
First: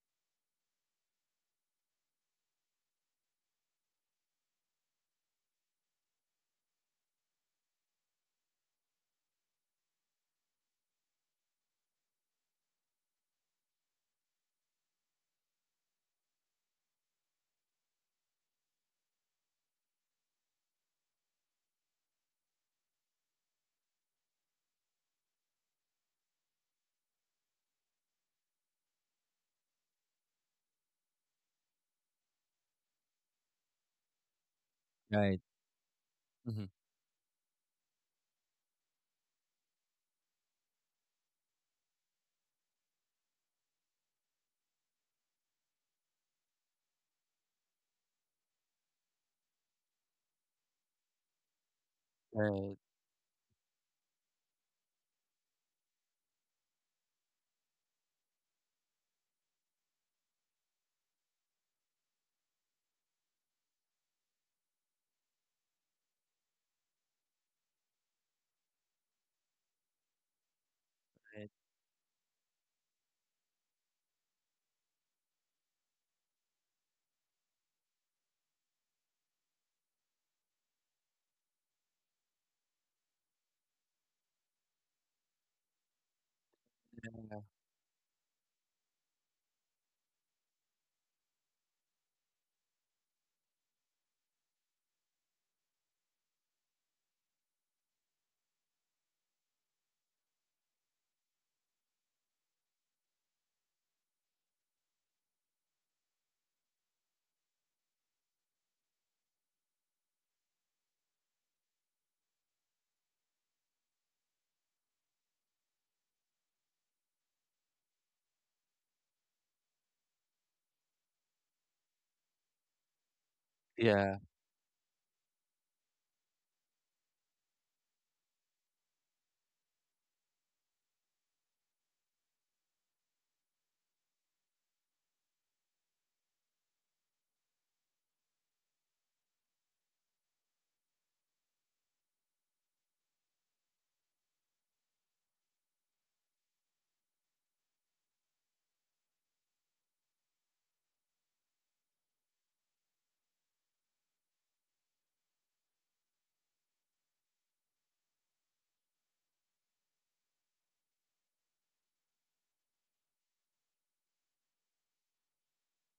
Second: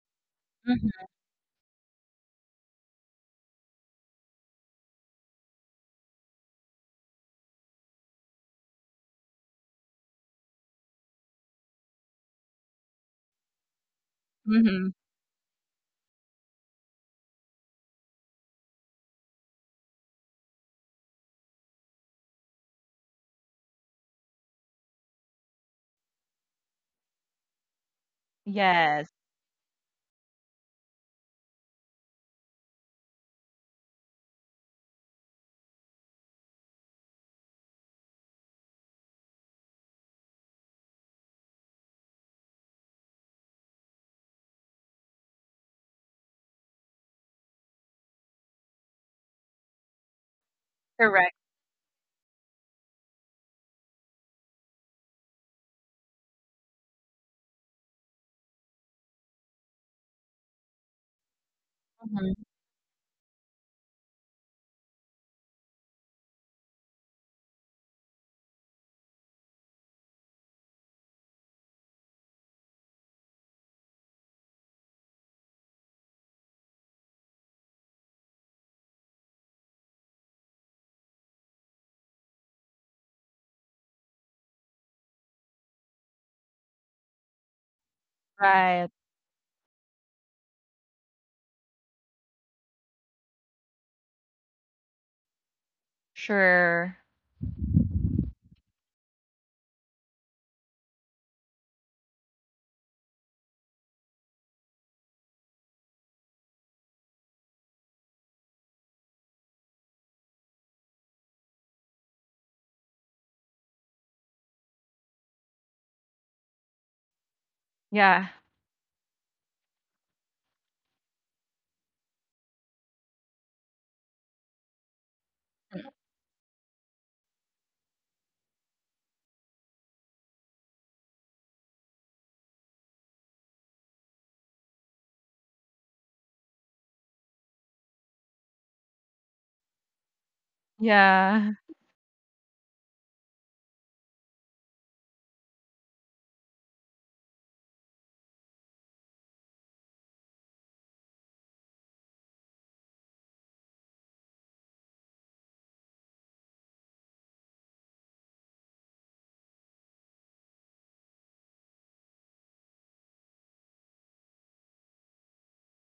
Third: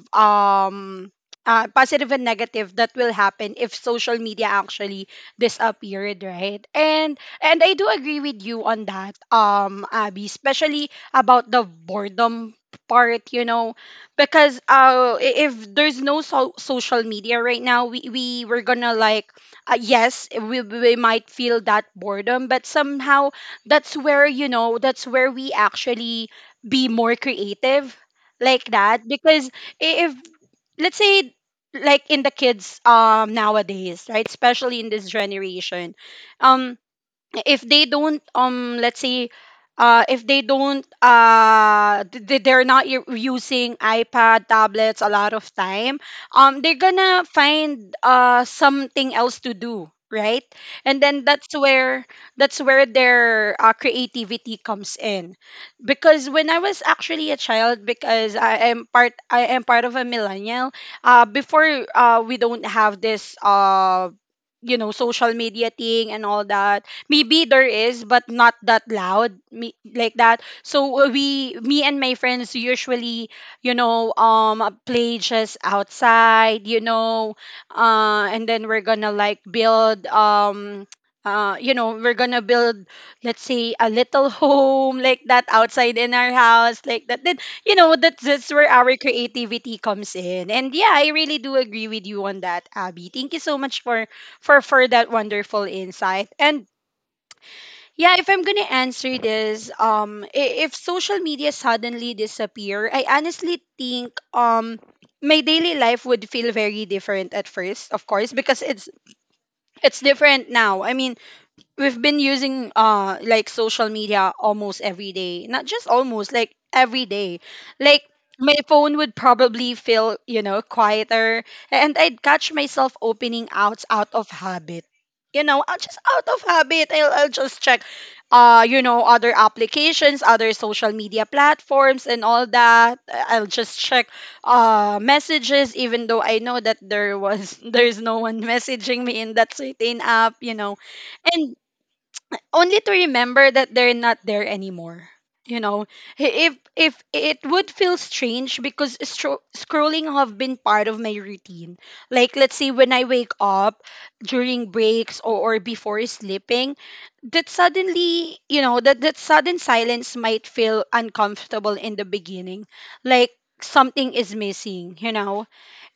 C: Mhm,
A: um uh, positive and negative that will happen if social media actually disappeared, right? and and I do agree with you on that, um Abby, especially about the boredom part, you know, because
C: mhm.
A: uh i- if there's no so- social media right now, we, we were gonna like uh, yes, we, we might feel that boredom, but somehow that's where, you know, that's where we actually be more creative like
C: Yes,
A: that. Because i- if let's say like in the kids, um nowadays, right? Especially in this
B: Right.
A: generation,
B: Mm-hmm.
A: um if they don't um let's say uh if they don't uh th- th- they're not u- using ipad tablets a lot of time, um they're gonna find uh something else to do, right? And then
C: correct.
A: that's where, that's
B: Right.
A: where their uh, creativity comes in. Because when I was actually a child, because i am part I am part of a millennial, uh before uh
C: Mhm.
A: we don't have this uh you know social media thing and all that. Maybe there is, but not that loud me, like that. So uh,
B: Right.
A: we, me and my friends usually, you know, um play just outside, you know, uh and then we're gonna like build um uh, you know, we're gonna build, let's say, a little home like that outside in our house, like that.
B: Yeah.
A: Then, you know, that's, that's where
C: Right.
A: our creativity comes in. And yeah, I really do agree with you on that, Abby. Thank you so much for for for that wonderful insight. And
C: Sure.
A: yeah, if I'm gonna answer this, um, i- if social media suddenly disappear, I honestly think um my daily life would feel very different at first, of course, because it's it's different now. I mean, we've been using uh like social media almost every day, not just almost like every day. Like
C: Yeah.
A: my phone would probably feel, you know, quieter, and I'd catch myself opening out out
B: Yeah.
A: of habit, you know, uh, just out of habit i'll, I'll just check uh you know other applications, other social media platforms and all that. Uh, I'll just check uh messages even though I know that there was there's no one messaging me in that certain app, you know,
C: Yeah.
A: and only to remember that they're not there anymore. You know, Hi- if if it would feel strange, because stro- scrolling have been part of my routine. Like let's say when I wake up during breaks or, or before sleeping, that suddenly, you know, that that sudden silence might feel uncomfortable in the beginning. Like something is missing, you know.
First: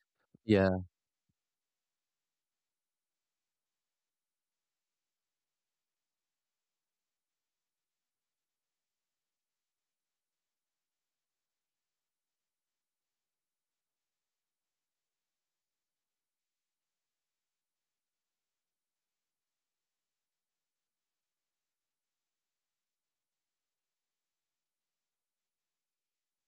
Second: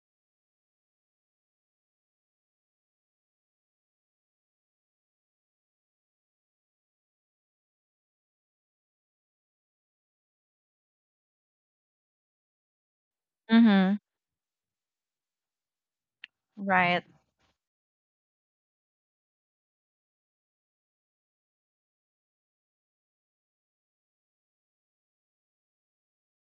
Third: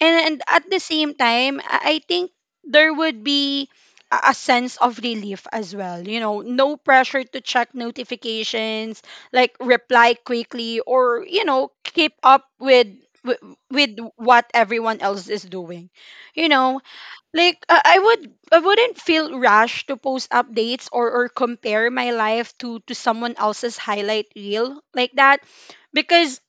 A: And and at the
B: Yeah.
A: same time, I I think there would be a a sense of relief as well. You know, no pressure to check notifications, like reply quickly, or, you know, keep up with. wi- With
C: Mhm.
A: what everyone else is doing, you know,
C: Right.
A: like I I would, I wouldn't feel rushed to post updates or or compare my life to to someone else's highlight reel like that, because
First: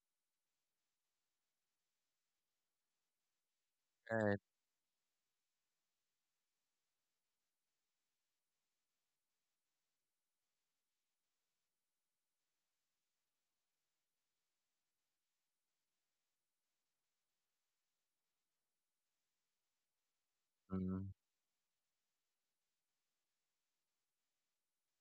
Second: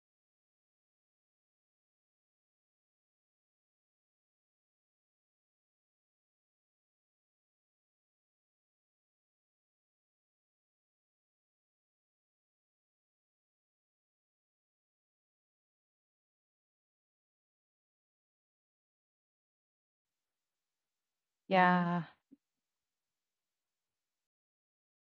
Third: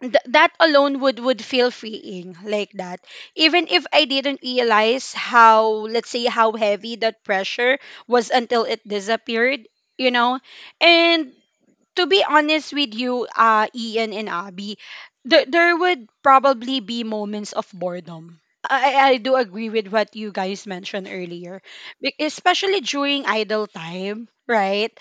A: th- that alone would would feel freeing like that, even if I
B: Right.
A: didn't realize how, let's say how heavy that pressure was until it disappeared, you know. And to be honest with you, uh, Ian and Abby, there there would probably be moments of boredom. I, I do agree with what you guys mentioned
B: Mm-hmm.
A: earlier,
C: Yeah.
A: Be- especially during idle time, right?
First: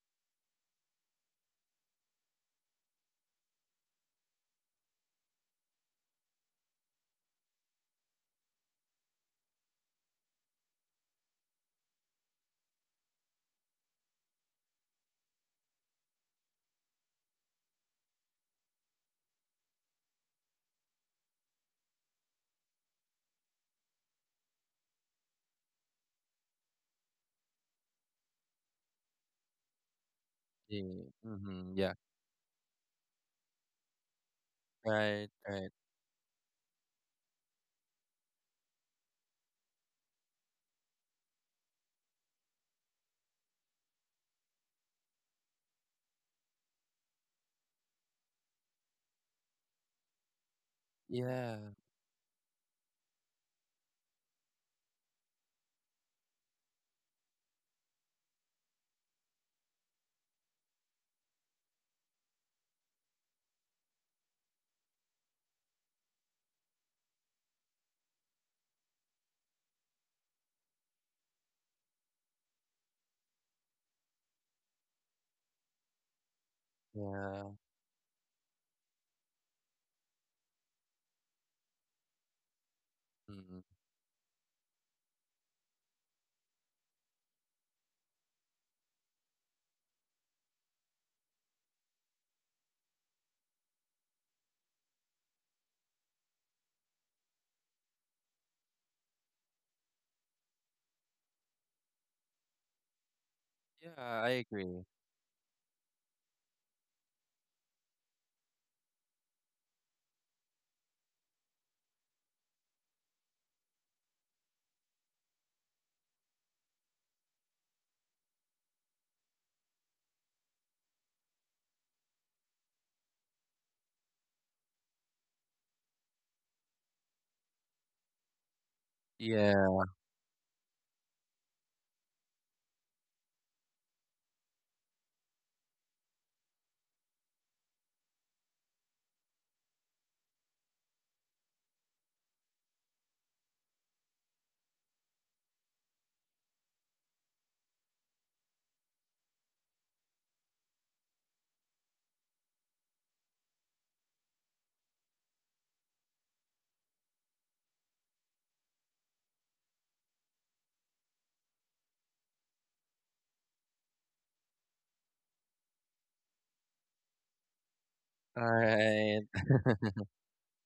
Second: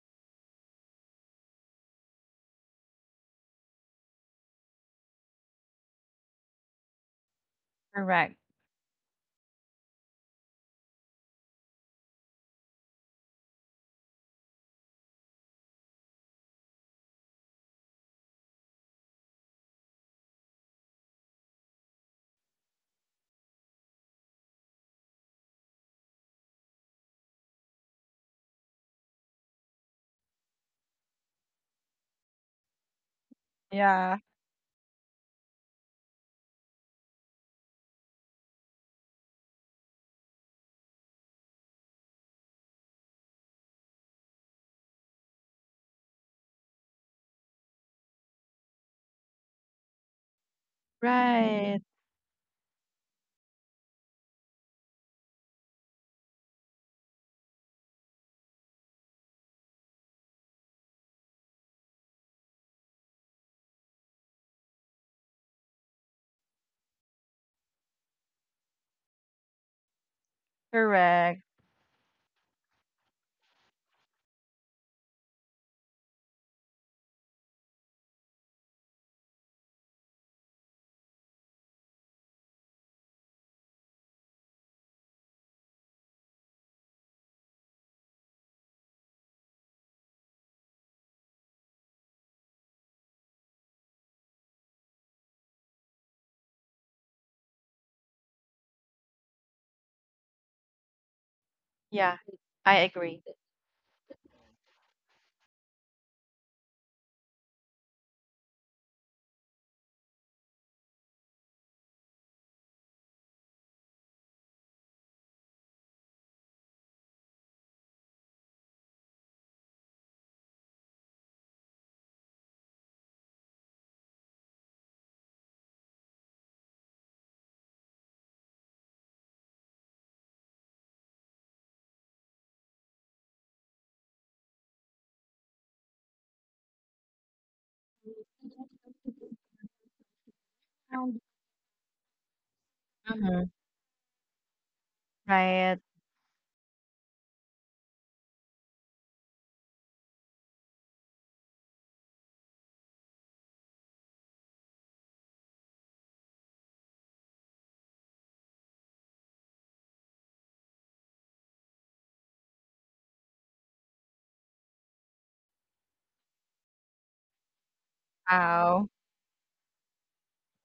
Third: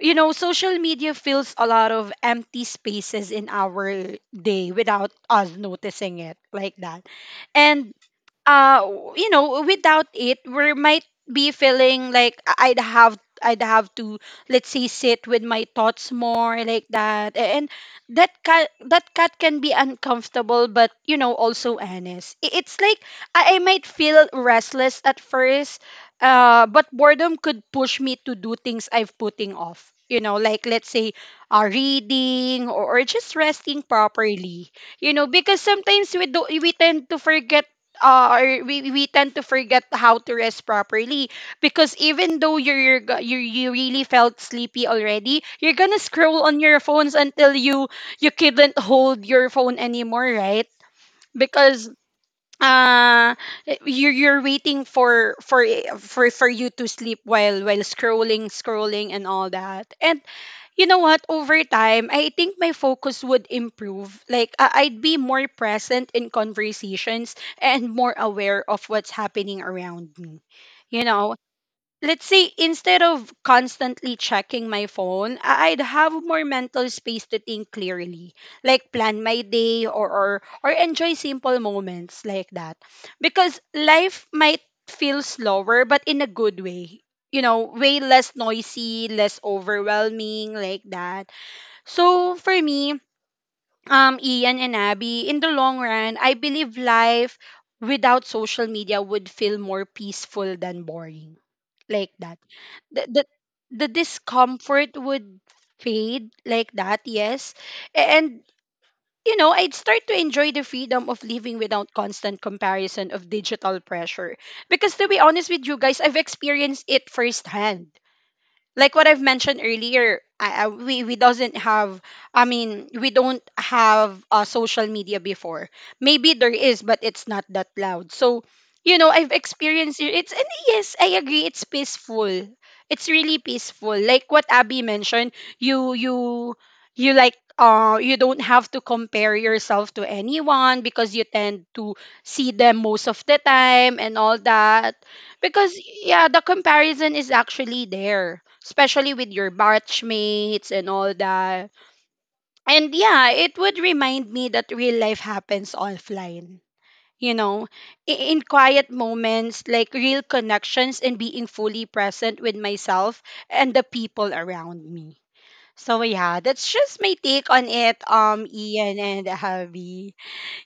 A: You know, social media fills a lot of empty spaces in our day without us noticing it like that. And
C: Correct.
A: uh you know, without it, we might be feeling like I- i'd have I'd have to, let's say, sit with my thoughts more like that. A- and that cat that cat can be uncomfortable, but you know, also honest, I- it's like i, I might feel restless at first, uh, but boredom could push me to do things I've putting off, you know, like let's
B: Yeah.
A: say uh,
B: Mm-hmm. Yeah.
A: reading, or, or just resting
C: Yeah.
A: properly, you know,
B: Right.
A: because
B: Right.
A: sometimes we do, we tend to forget uh, or we, we tend to forget how to rest properly. Because even though you're, you're go- you you really felt sleepy already, you're gonna scroll on your phones until you you couldn't hold your phone anymore, right?
B: Yeah.
C: Right.
A: Because uh you're you're waiting for for for for you to sleep while while scrolling scrolling and all that. And you know what, over time I think my focus would improve. Like I- I'd be more present in conversations and more aware of what's happening around me, you know.
C: Correct.
A: Let's say, instead of constantly checking my phone, I- I'd have more mental space to
B: Yeah.
A: think clearly, like plan my day, or or, or enjoy simple moments like that. Because
B: Mm-hmm.
A: life might feel slower but in a good way. You know, way less noisy, less overwhelming like that. So for me, um, Ian and Abby, in the long run, I believe life without social media would feel more peaceful than boring. Like
C: Yeah.
A: that.
C: I
A: The,
C: agree.
A: the, the
B: Yeah. I agree.
A: discomfort would fade like that, yes. And, you know, I'd start to enjoy the freedom of living without constant comparison of digital pressure. Because to be honest with you guys, I've experienced it firsthand. Like what I've mentioned earlier, I, I, we we doesn't have. I mean, we don't have uh, social media before. Maybe there is, but it's not that loud. So, you know, I've
B: Yeah.
A: experienced it. It's and yes, I agree. It's peaceful. It's really peaceful. Like what Abby mentioned, you you you like uh you don't have to compare yourself to anyone because you tend to see them most of the
C: Mhm.
A: time and all that because
C: Right.
A: yeah, the comparison is actually there, especially with your batchmates and all that. And yeah, it would remind me that real life happens offline. You know, i- in quiet moments, like real connections and being fully present with myself and the people around me. So yeah, that's just my take on it,
B: All
A: um,
C: Wow.
A: Ian
B: right.
A: and Javi.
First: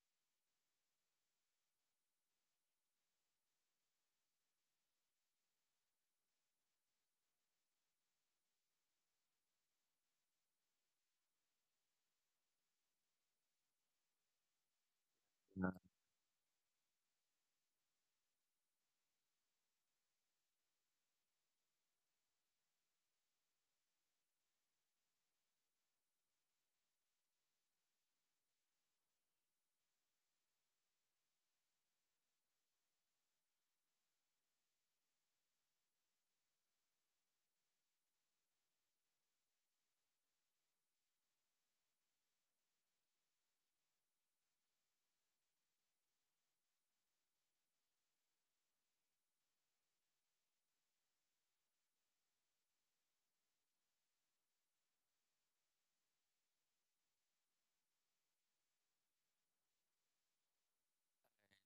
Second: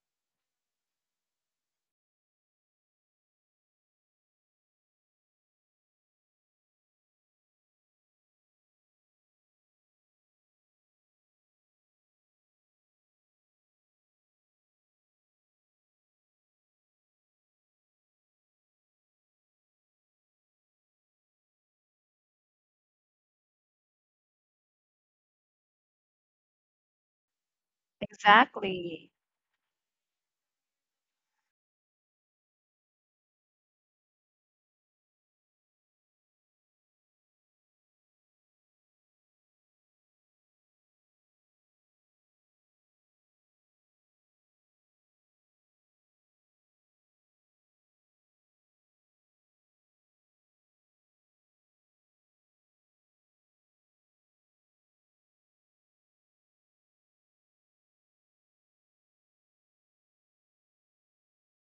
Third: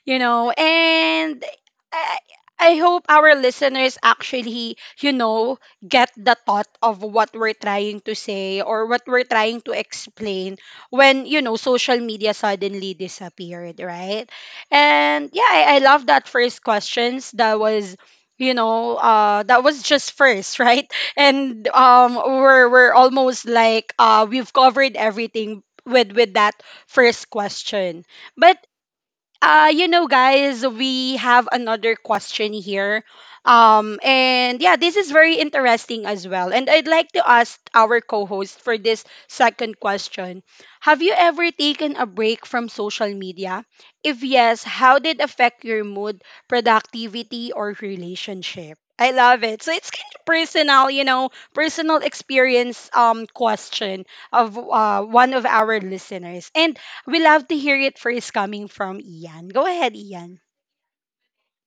A: You know and i i hope our listeners actually you know get the thought of what we're trying to say or what we're trying to explain when you know social media suddenly disappeared, right? And yeah i, I love that first questions that was you know uh that was just first right. And um we're we're almost like uh we've covered everything with with that first question. But
C: Exactly.
A: uh you know guys, we have another question here. Um and yeah, this is very interesting as well, and I'd like to ask our co-host for this second question: have you ever taken a break from social media? If yes, how did it affect your mood, productivity, or relationship? I love it. So it's kind of personal, you know, personal experience um question of uh, one of our listeners. And we love to hear it first coming from Ian. Go ahead, Ian.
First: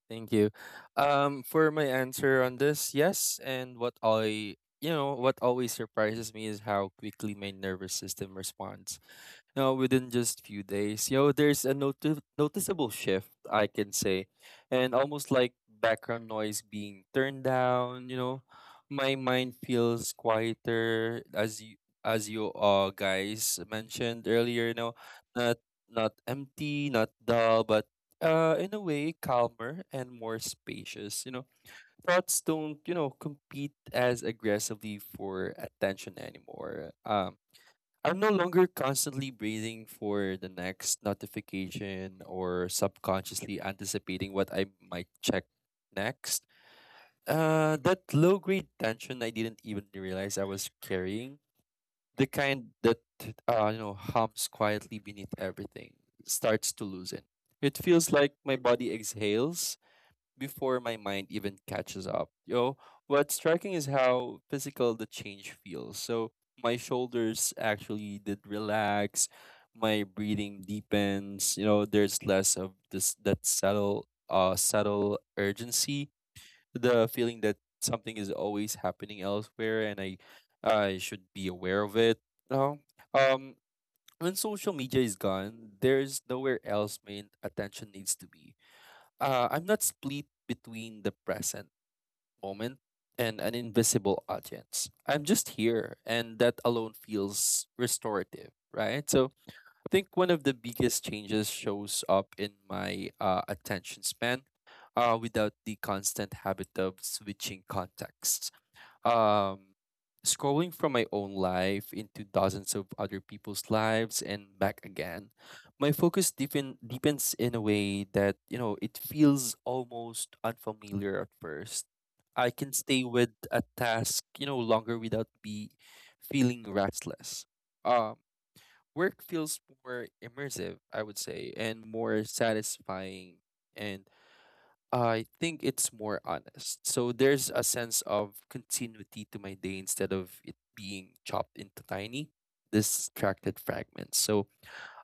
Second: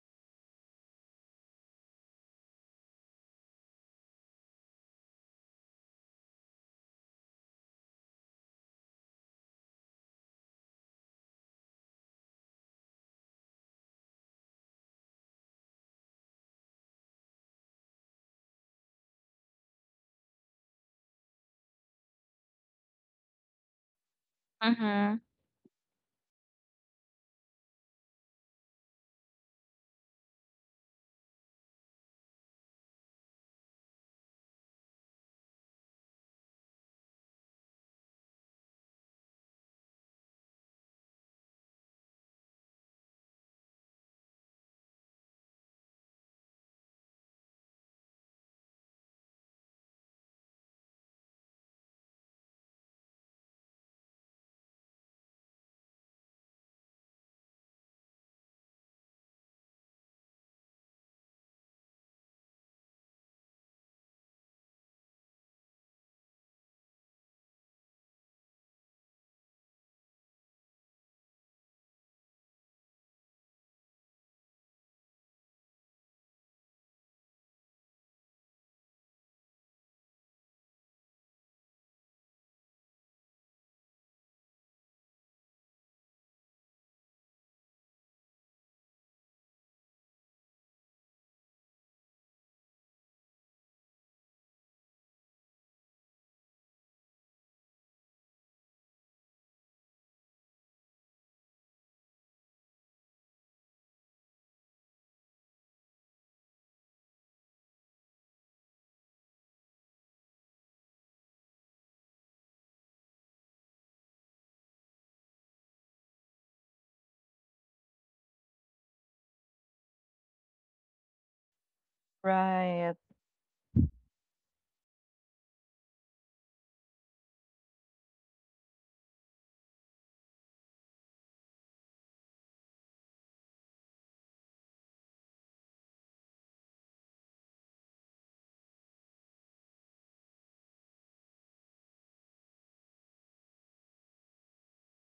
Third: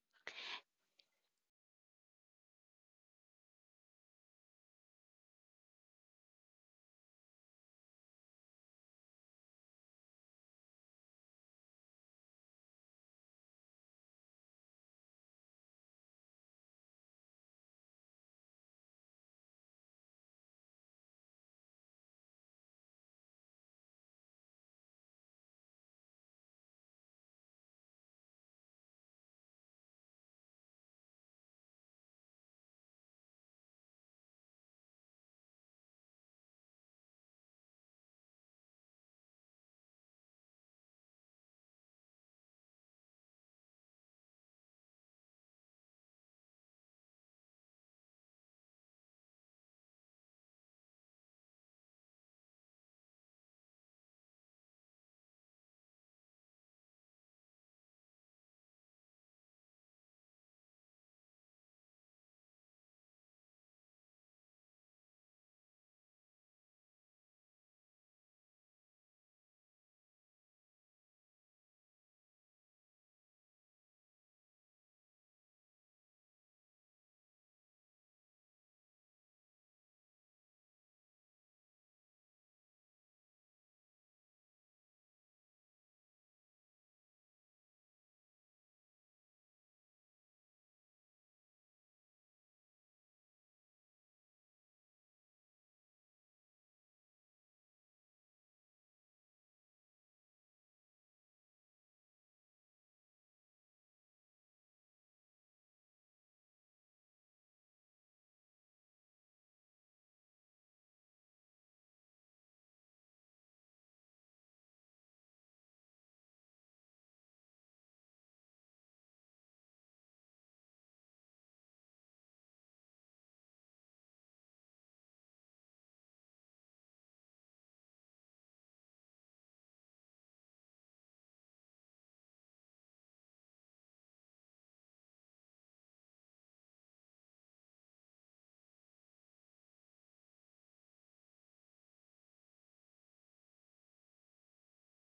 B: Thank you. Um, for my answer on this, yes, and what I, you know, what always surprises me is how quickly my nervous system responds. Now, within just few days, you know, there's a noti- noticeable shift, I can say, and almost like background noise being turned down. You know, my mind feels quieter, as you as you uh guys mentioned earlier. You know,
C: Mhm.
B: not not empty, not dull, but uh in a way calmer and more spacious. You know, thoughts don't you know compete as aggressively for attention anymore. Um I'm no longer constantly breathing for the next notification or subconsciously anticipating what I might check next. Uh, that low grade tension I didn't even realize I was carrying, the kind that uh, you know hums quietly beneath everything, starts to loosen. It feels like my body exhales before my mind even catches up. Yo, what's striking is how physical the change feels. So my shoulders actually did relax, my breathing deepens, you know, there's less of this that subtle uh subtle urgency, the feeling that something is always happening elsewhere and I I should be aware of it. No. Um when social media is gone, there's nowhere else my attention needs to be. uh, I'm not split between the present moment and an invisible audience. I'm just here, and that alone feels restorative, right? So I think one of the biggest changes shows up in my uh, attention span, uh, without the constant habit of switching contexts, um scrolling from my own life into dozens of other people's lives and back again. My focus deepen, deepens in a way that you know it feels almost unfamiliar at first. I can
C: Right.
B: stay with a task, you know, longer without be feeling restless. um Work feels more immersive, I would say, and more satisfying, and I think it's more honest. So there's a sense of continuity to my day instead of it being chopped into tiny, distracted fragments. So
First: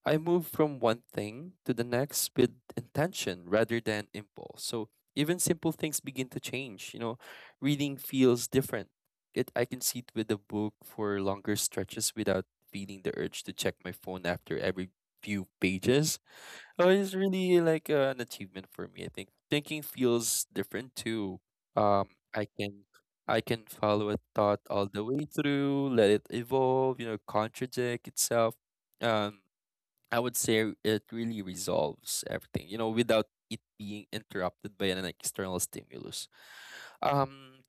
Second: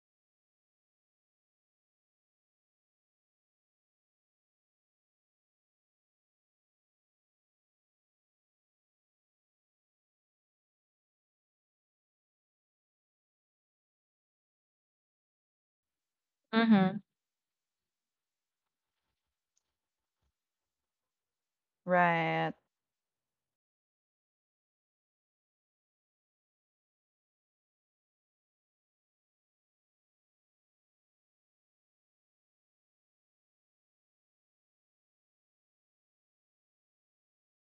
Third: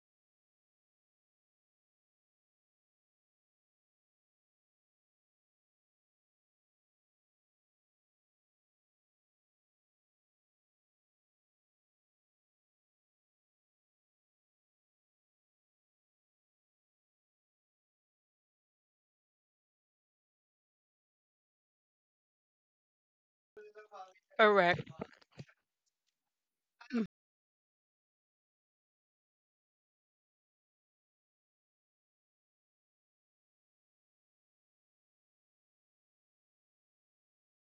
B: I move from one thing to the next with intention rather than impulse. So even simple things begin to change. You know, reading feels different. It I can sit with a book for longer stretches without feeling the urge to check my phone after every few pages. Oh,
C: Mhm.
B: it's really like uh, an achievement for me. I think thinking feels different too. Um, I
C: Right.
B: can I can follow a thought all
A: Correct.
B: the way through, let it evolve, you
A: Mm.
B: know, contradict itself. Um, I would say it really resolves everything, you know, without it being interrupted by an external stimulus. Um,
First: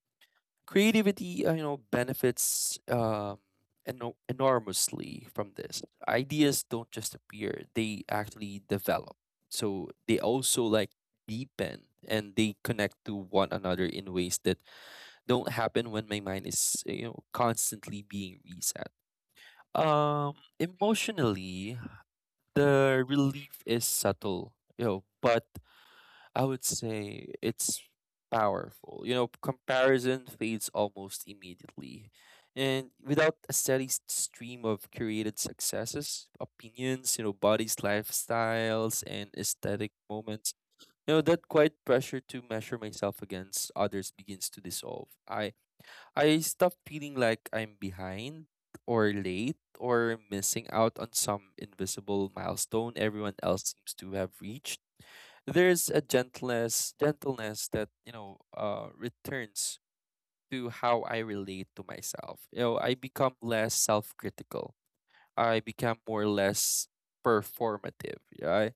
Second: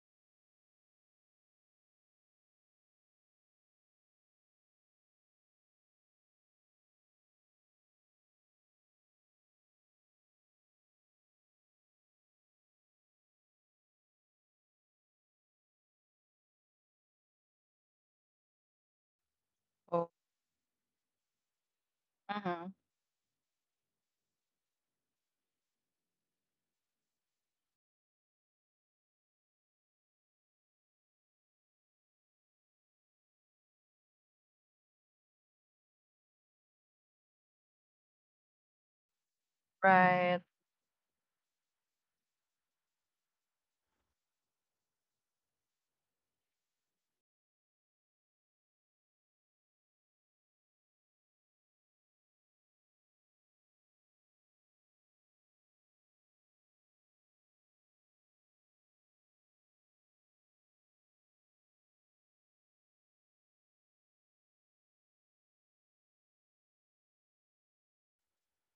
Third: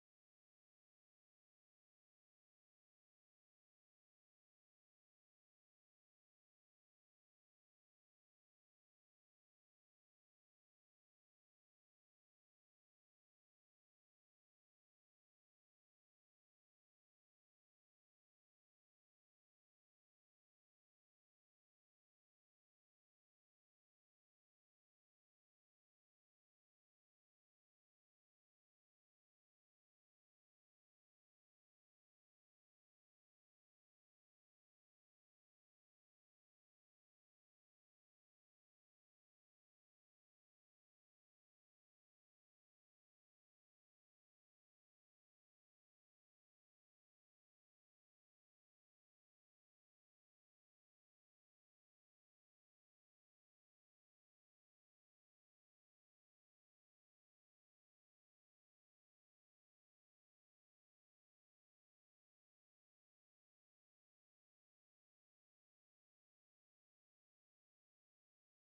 B: Creativity, uh, you know, benefits um, eno- enormously from this. Ideas don't just appear; they actually develop. So they also like deepen and they connect to one another in ways that don't happen when my mind is you know constantly being reset.
C: Oh.
B: Um, Emotionally,
C: Mhm.
B: the relief is subtle, you know, but I would say it's powerful. You know, comparison fades almost immediately. And without a steady s- stream of curated successes, opinions, you know, bodies, lifestyles, and aesthetic
C: Right.
B: moments, you know, that quiet pressure to measure myself against others begins to dissolve. I I stop feeling like I'm behind or late or missing out on some invisible milestone everyone else seems to have reached. There's a gentleness, gentleness that you know, uh, returns to how I relate to myself. You know, I become less self-critical. I become more or less performative. Yeah,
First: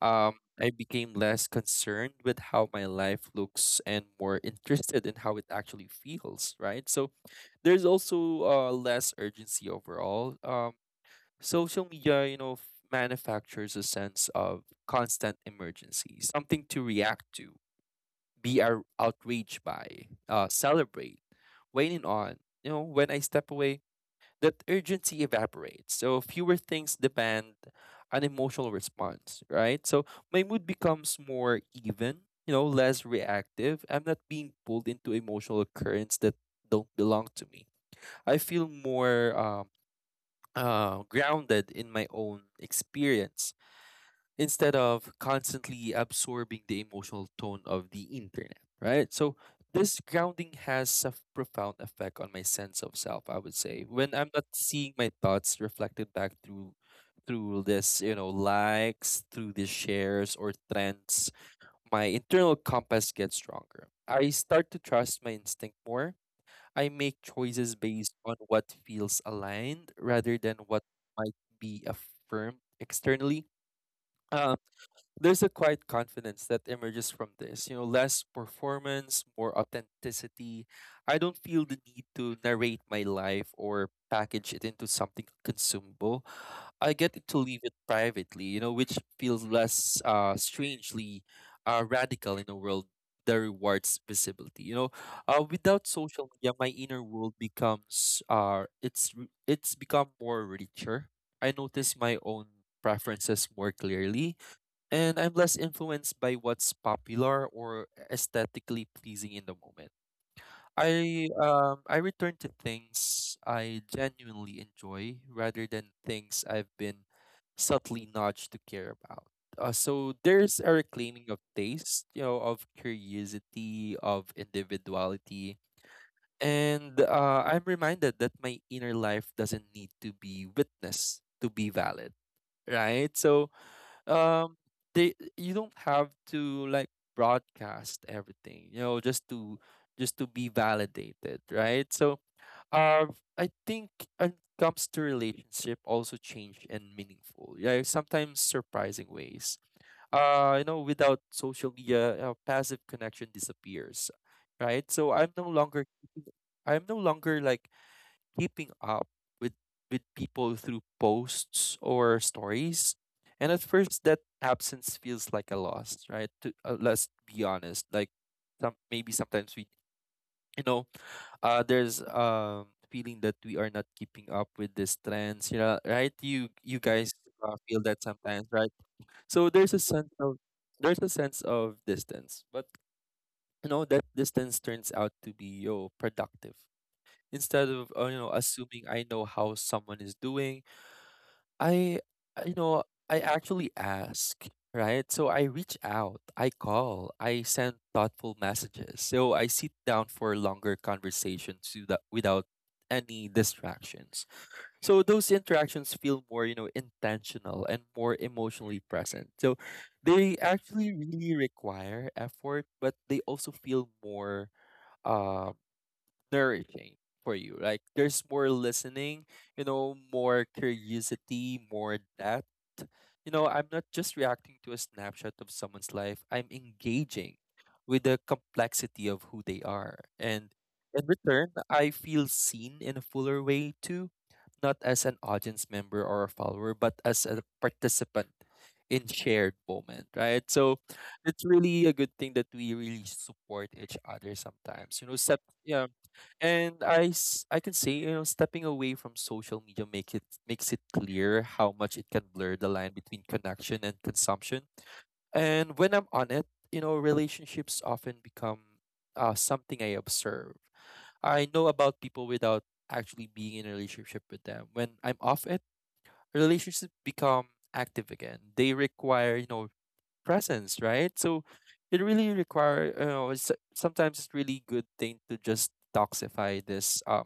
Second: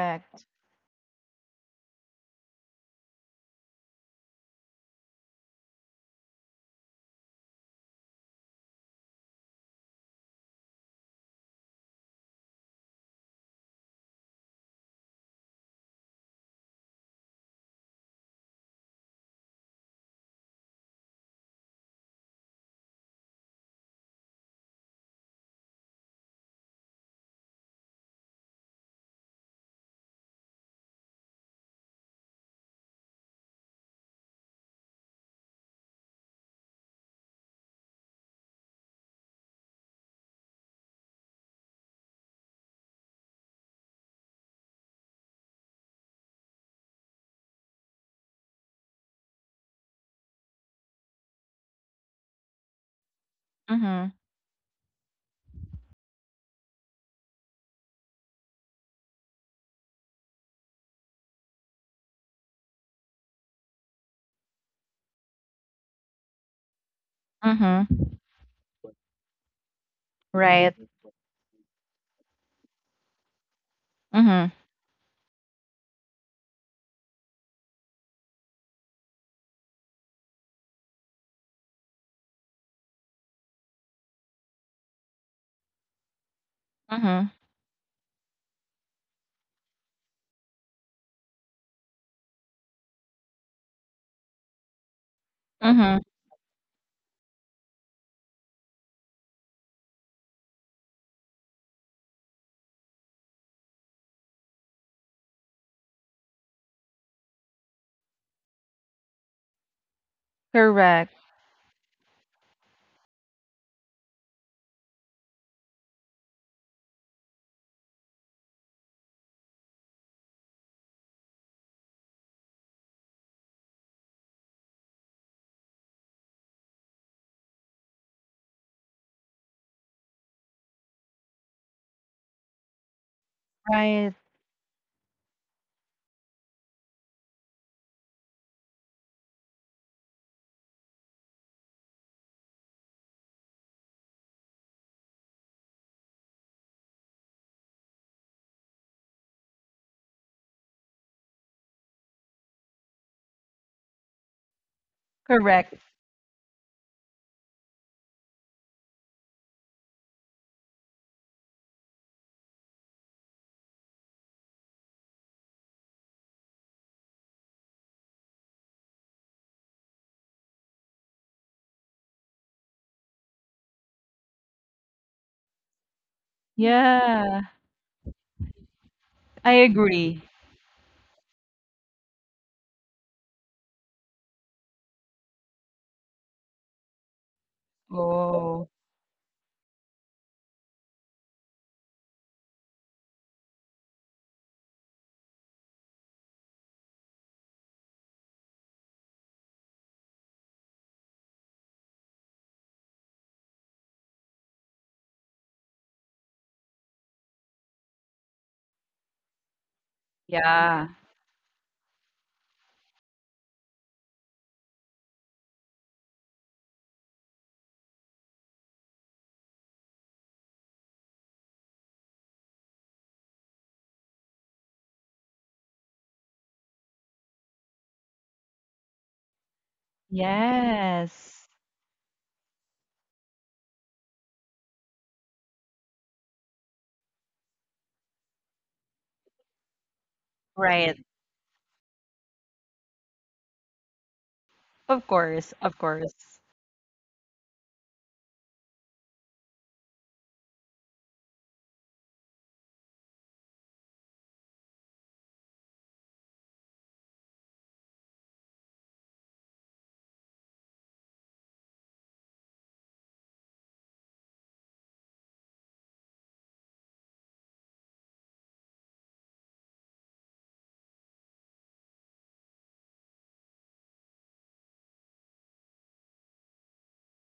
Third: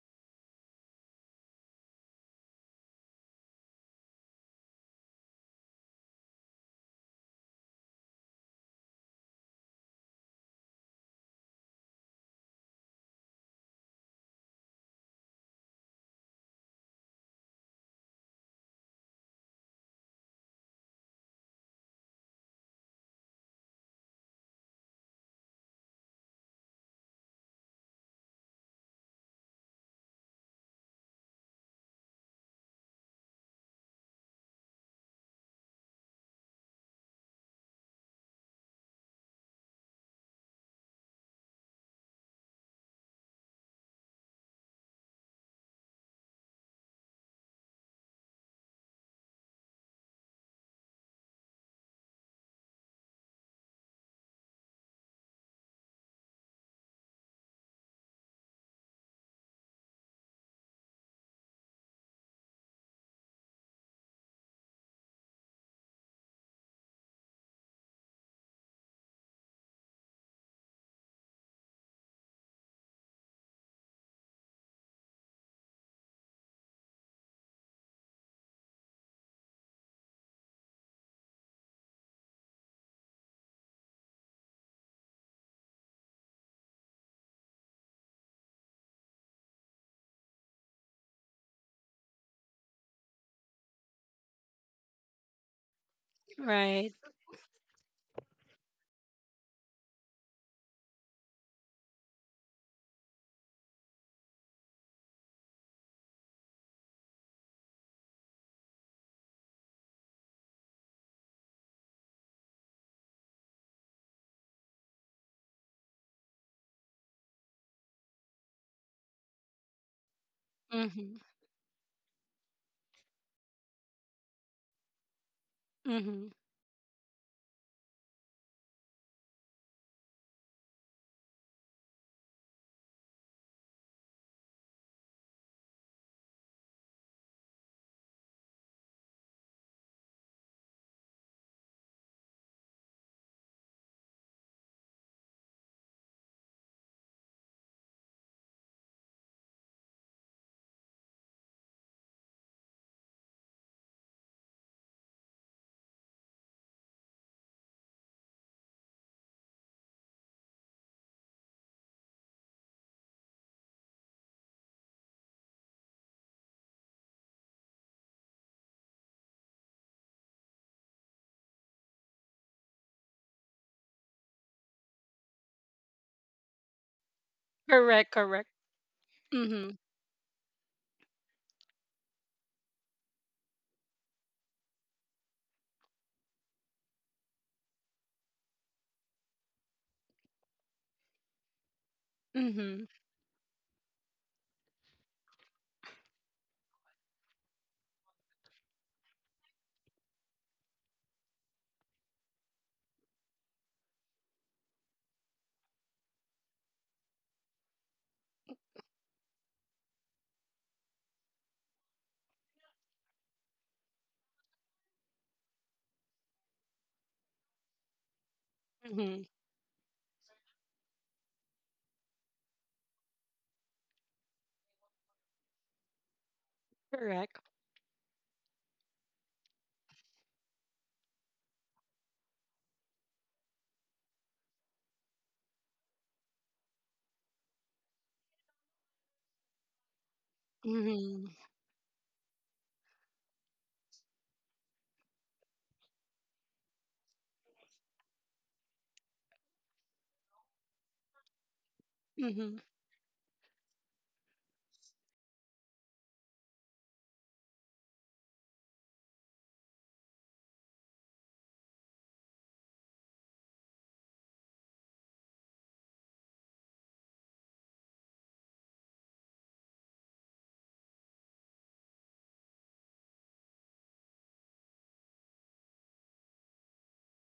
B: I, um, I became less concerned with how my life looks and more interested in how it actually feels. Right, so there's also uh, less urgency overall. Um, Social media, you know, f- manufactures a sense of constant emergency, something to react to, be ar- outraged by, uh, celebrate, waiting on. You know, when I step away, that urgency evaporates. So fewer things demand an emotional response, right? So my mood becomes more even, you know, less reactive. I'm not being pulled into emotional currents that don't belong to me. I feel more um uh, grounded in my own experience instead of constantly absorbing the emotional tone of the internet, right? So, this grounding has a profound effect on my sense of self, I would say.
C: Mhm.
B: When I'm not seeing my thoughts reflected back through through this, you know, likes, through the shares or trends, my internal compass gets stronger. I start to trust my instinct more. I make choices
C: Mhm.
B: based on what feels aligned rather than
C: Right.
B: what might be affirmed externally.
C: Mhm.
B: Um, there's a quiet confidence that emerges from this, you know, less performance, more authenticity. I don't feel the need to narrate my life or package it into something consumable. I get
C: Mhm.
B: to leave it privately, you know, which feels less uh, strangely uh, radical in a world that rewards visibility. You know, uh, without
C: Mhm.
B: social media, my
A: Right.
B: inner world becomes uh, it's r- it's become more richer. I notice my own preferences more clearly, and I'm less influenced by what's popular or aesthetically pleasing in the moment.
C: Correct.
B: I um I return to things I genuinely enjoy rather than things I've been subtly nudged to care about. Uh, so there's a
A: Mm-hmm.
B: reclaiming of taste, you know, of curiosity, of individuality,
A: Mm-hmm.
B: and uh, I'm reminded that my inner life doesn't need to be witnessed to be valid, right? So
C: Right.
B: um they you don't have to like broadcast everything, you know, just to just to be validated, right? So um, I think when it comes to relationship, also change and meaningful, yeah, sometimes surprising ways. Uh you know without social media, uh, passive connection disappears, right? So i'm no
C: Correct.
B: longer I'm no longer like keeping up with with people through posts or stories. And at first that absence feels like a loss, right? To, uh, let's be honest. Like, some maybe sometimes we, you know, uh there's um feeling that we are not keeping up with these trends, you know, right? You you guys
C: Yeah.
B: uh, feel that
A: Correct.
B: sometimes,
A: Correct.
B: right? So
C: I
B: there's a
A: Mhm.
B: sense
C: agree.
B: of there's a sense of distance. But you know that distance turns out to be yo productive. Instead of uh, you know,
C: Oh.
B: assuming I know how someone is doing, I, uh, you know
A: Mhm.
B: I actually ask, right? So I reach out, I call, I send thoughtful messages. So I sit down for longer conversations without without any distractions. So those interactions feel more, you know, intentional and more emotionally present. So they
C: Yeah.
B: actually really require effort, but they also feel more um nourishing for you. Like there's more
A: Mhm.
B: listening, you know, more curiosity, more depth. You know, I'm not just reacting to a snapshot of someone's life. I'm engaging
A: Correct.
B: with the complexity of who they are. And in
C: Yes.
B: return, I feel seen in a fuller way too, not as an audience member or a follower, but as a participant in shared moment, right? So
C: Right.
A: Mm-hmm.
B: it's really a good thing that we really support each other sometimes.
C: Of
B: You know, set,
C: course, of course.
B: and I, s- I can say, you know, stepping away from social media make it makes it clear how much it can blur
A: Mm-hmm.
B: the line between connection and consumption. And when I'm on it, you know, relationships often become uh, something I observe. I know about people without actually being in a relationship with them. When I'm off it, relationships become active again. They require, you know, presence, right? So it really require, you know, it's, sometimes it's really good thing to just detoxify this um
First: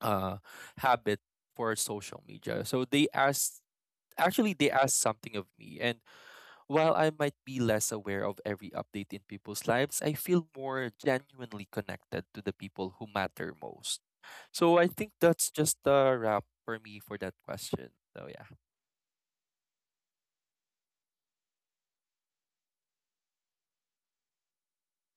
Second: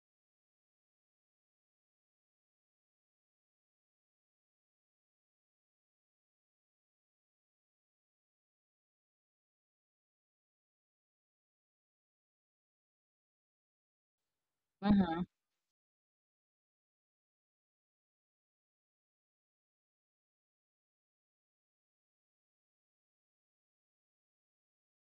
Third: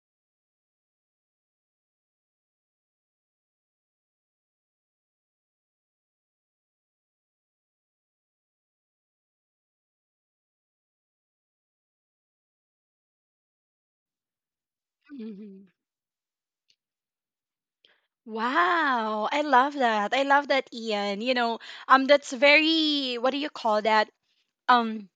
B: uh, habit for social media. So they asked, actually, they asked something of me. And while I might be less aware of every update in people's lives, I feel more genuinely connected to the people who matter most. So I think
C: Mhm.
B: that's
A: Mm-hmm.
B: just a wrap for me for that question. So yeah,
A: Wow, I love that. I love that, Ian. You know, um, that's very, what do you call that? Um,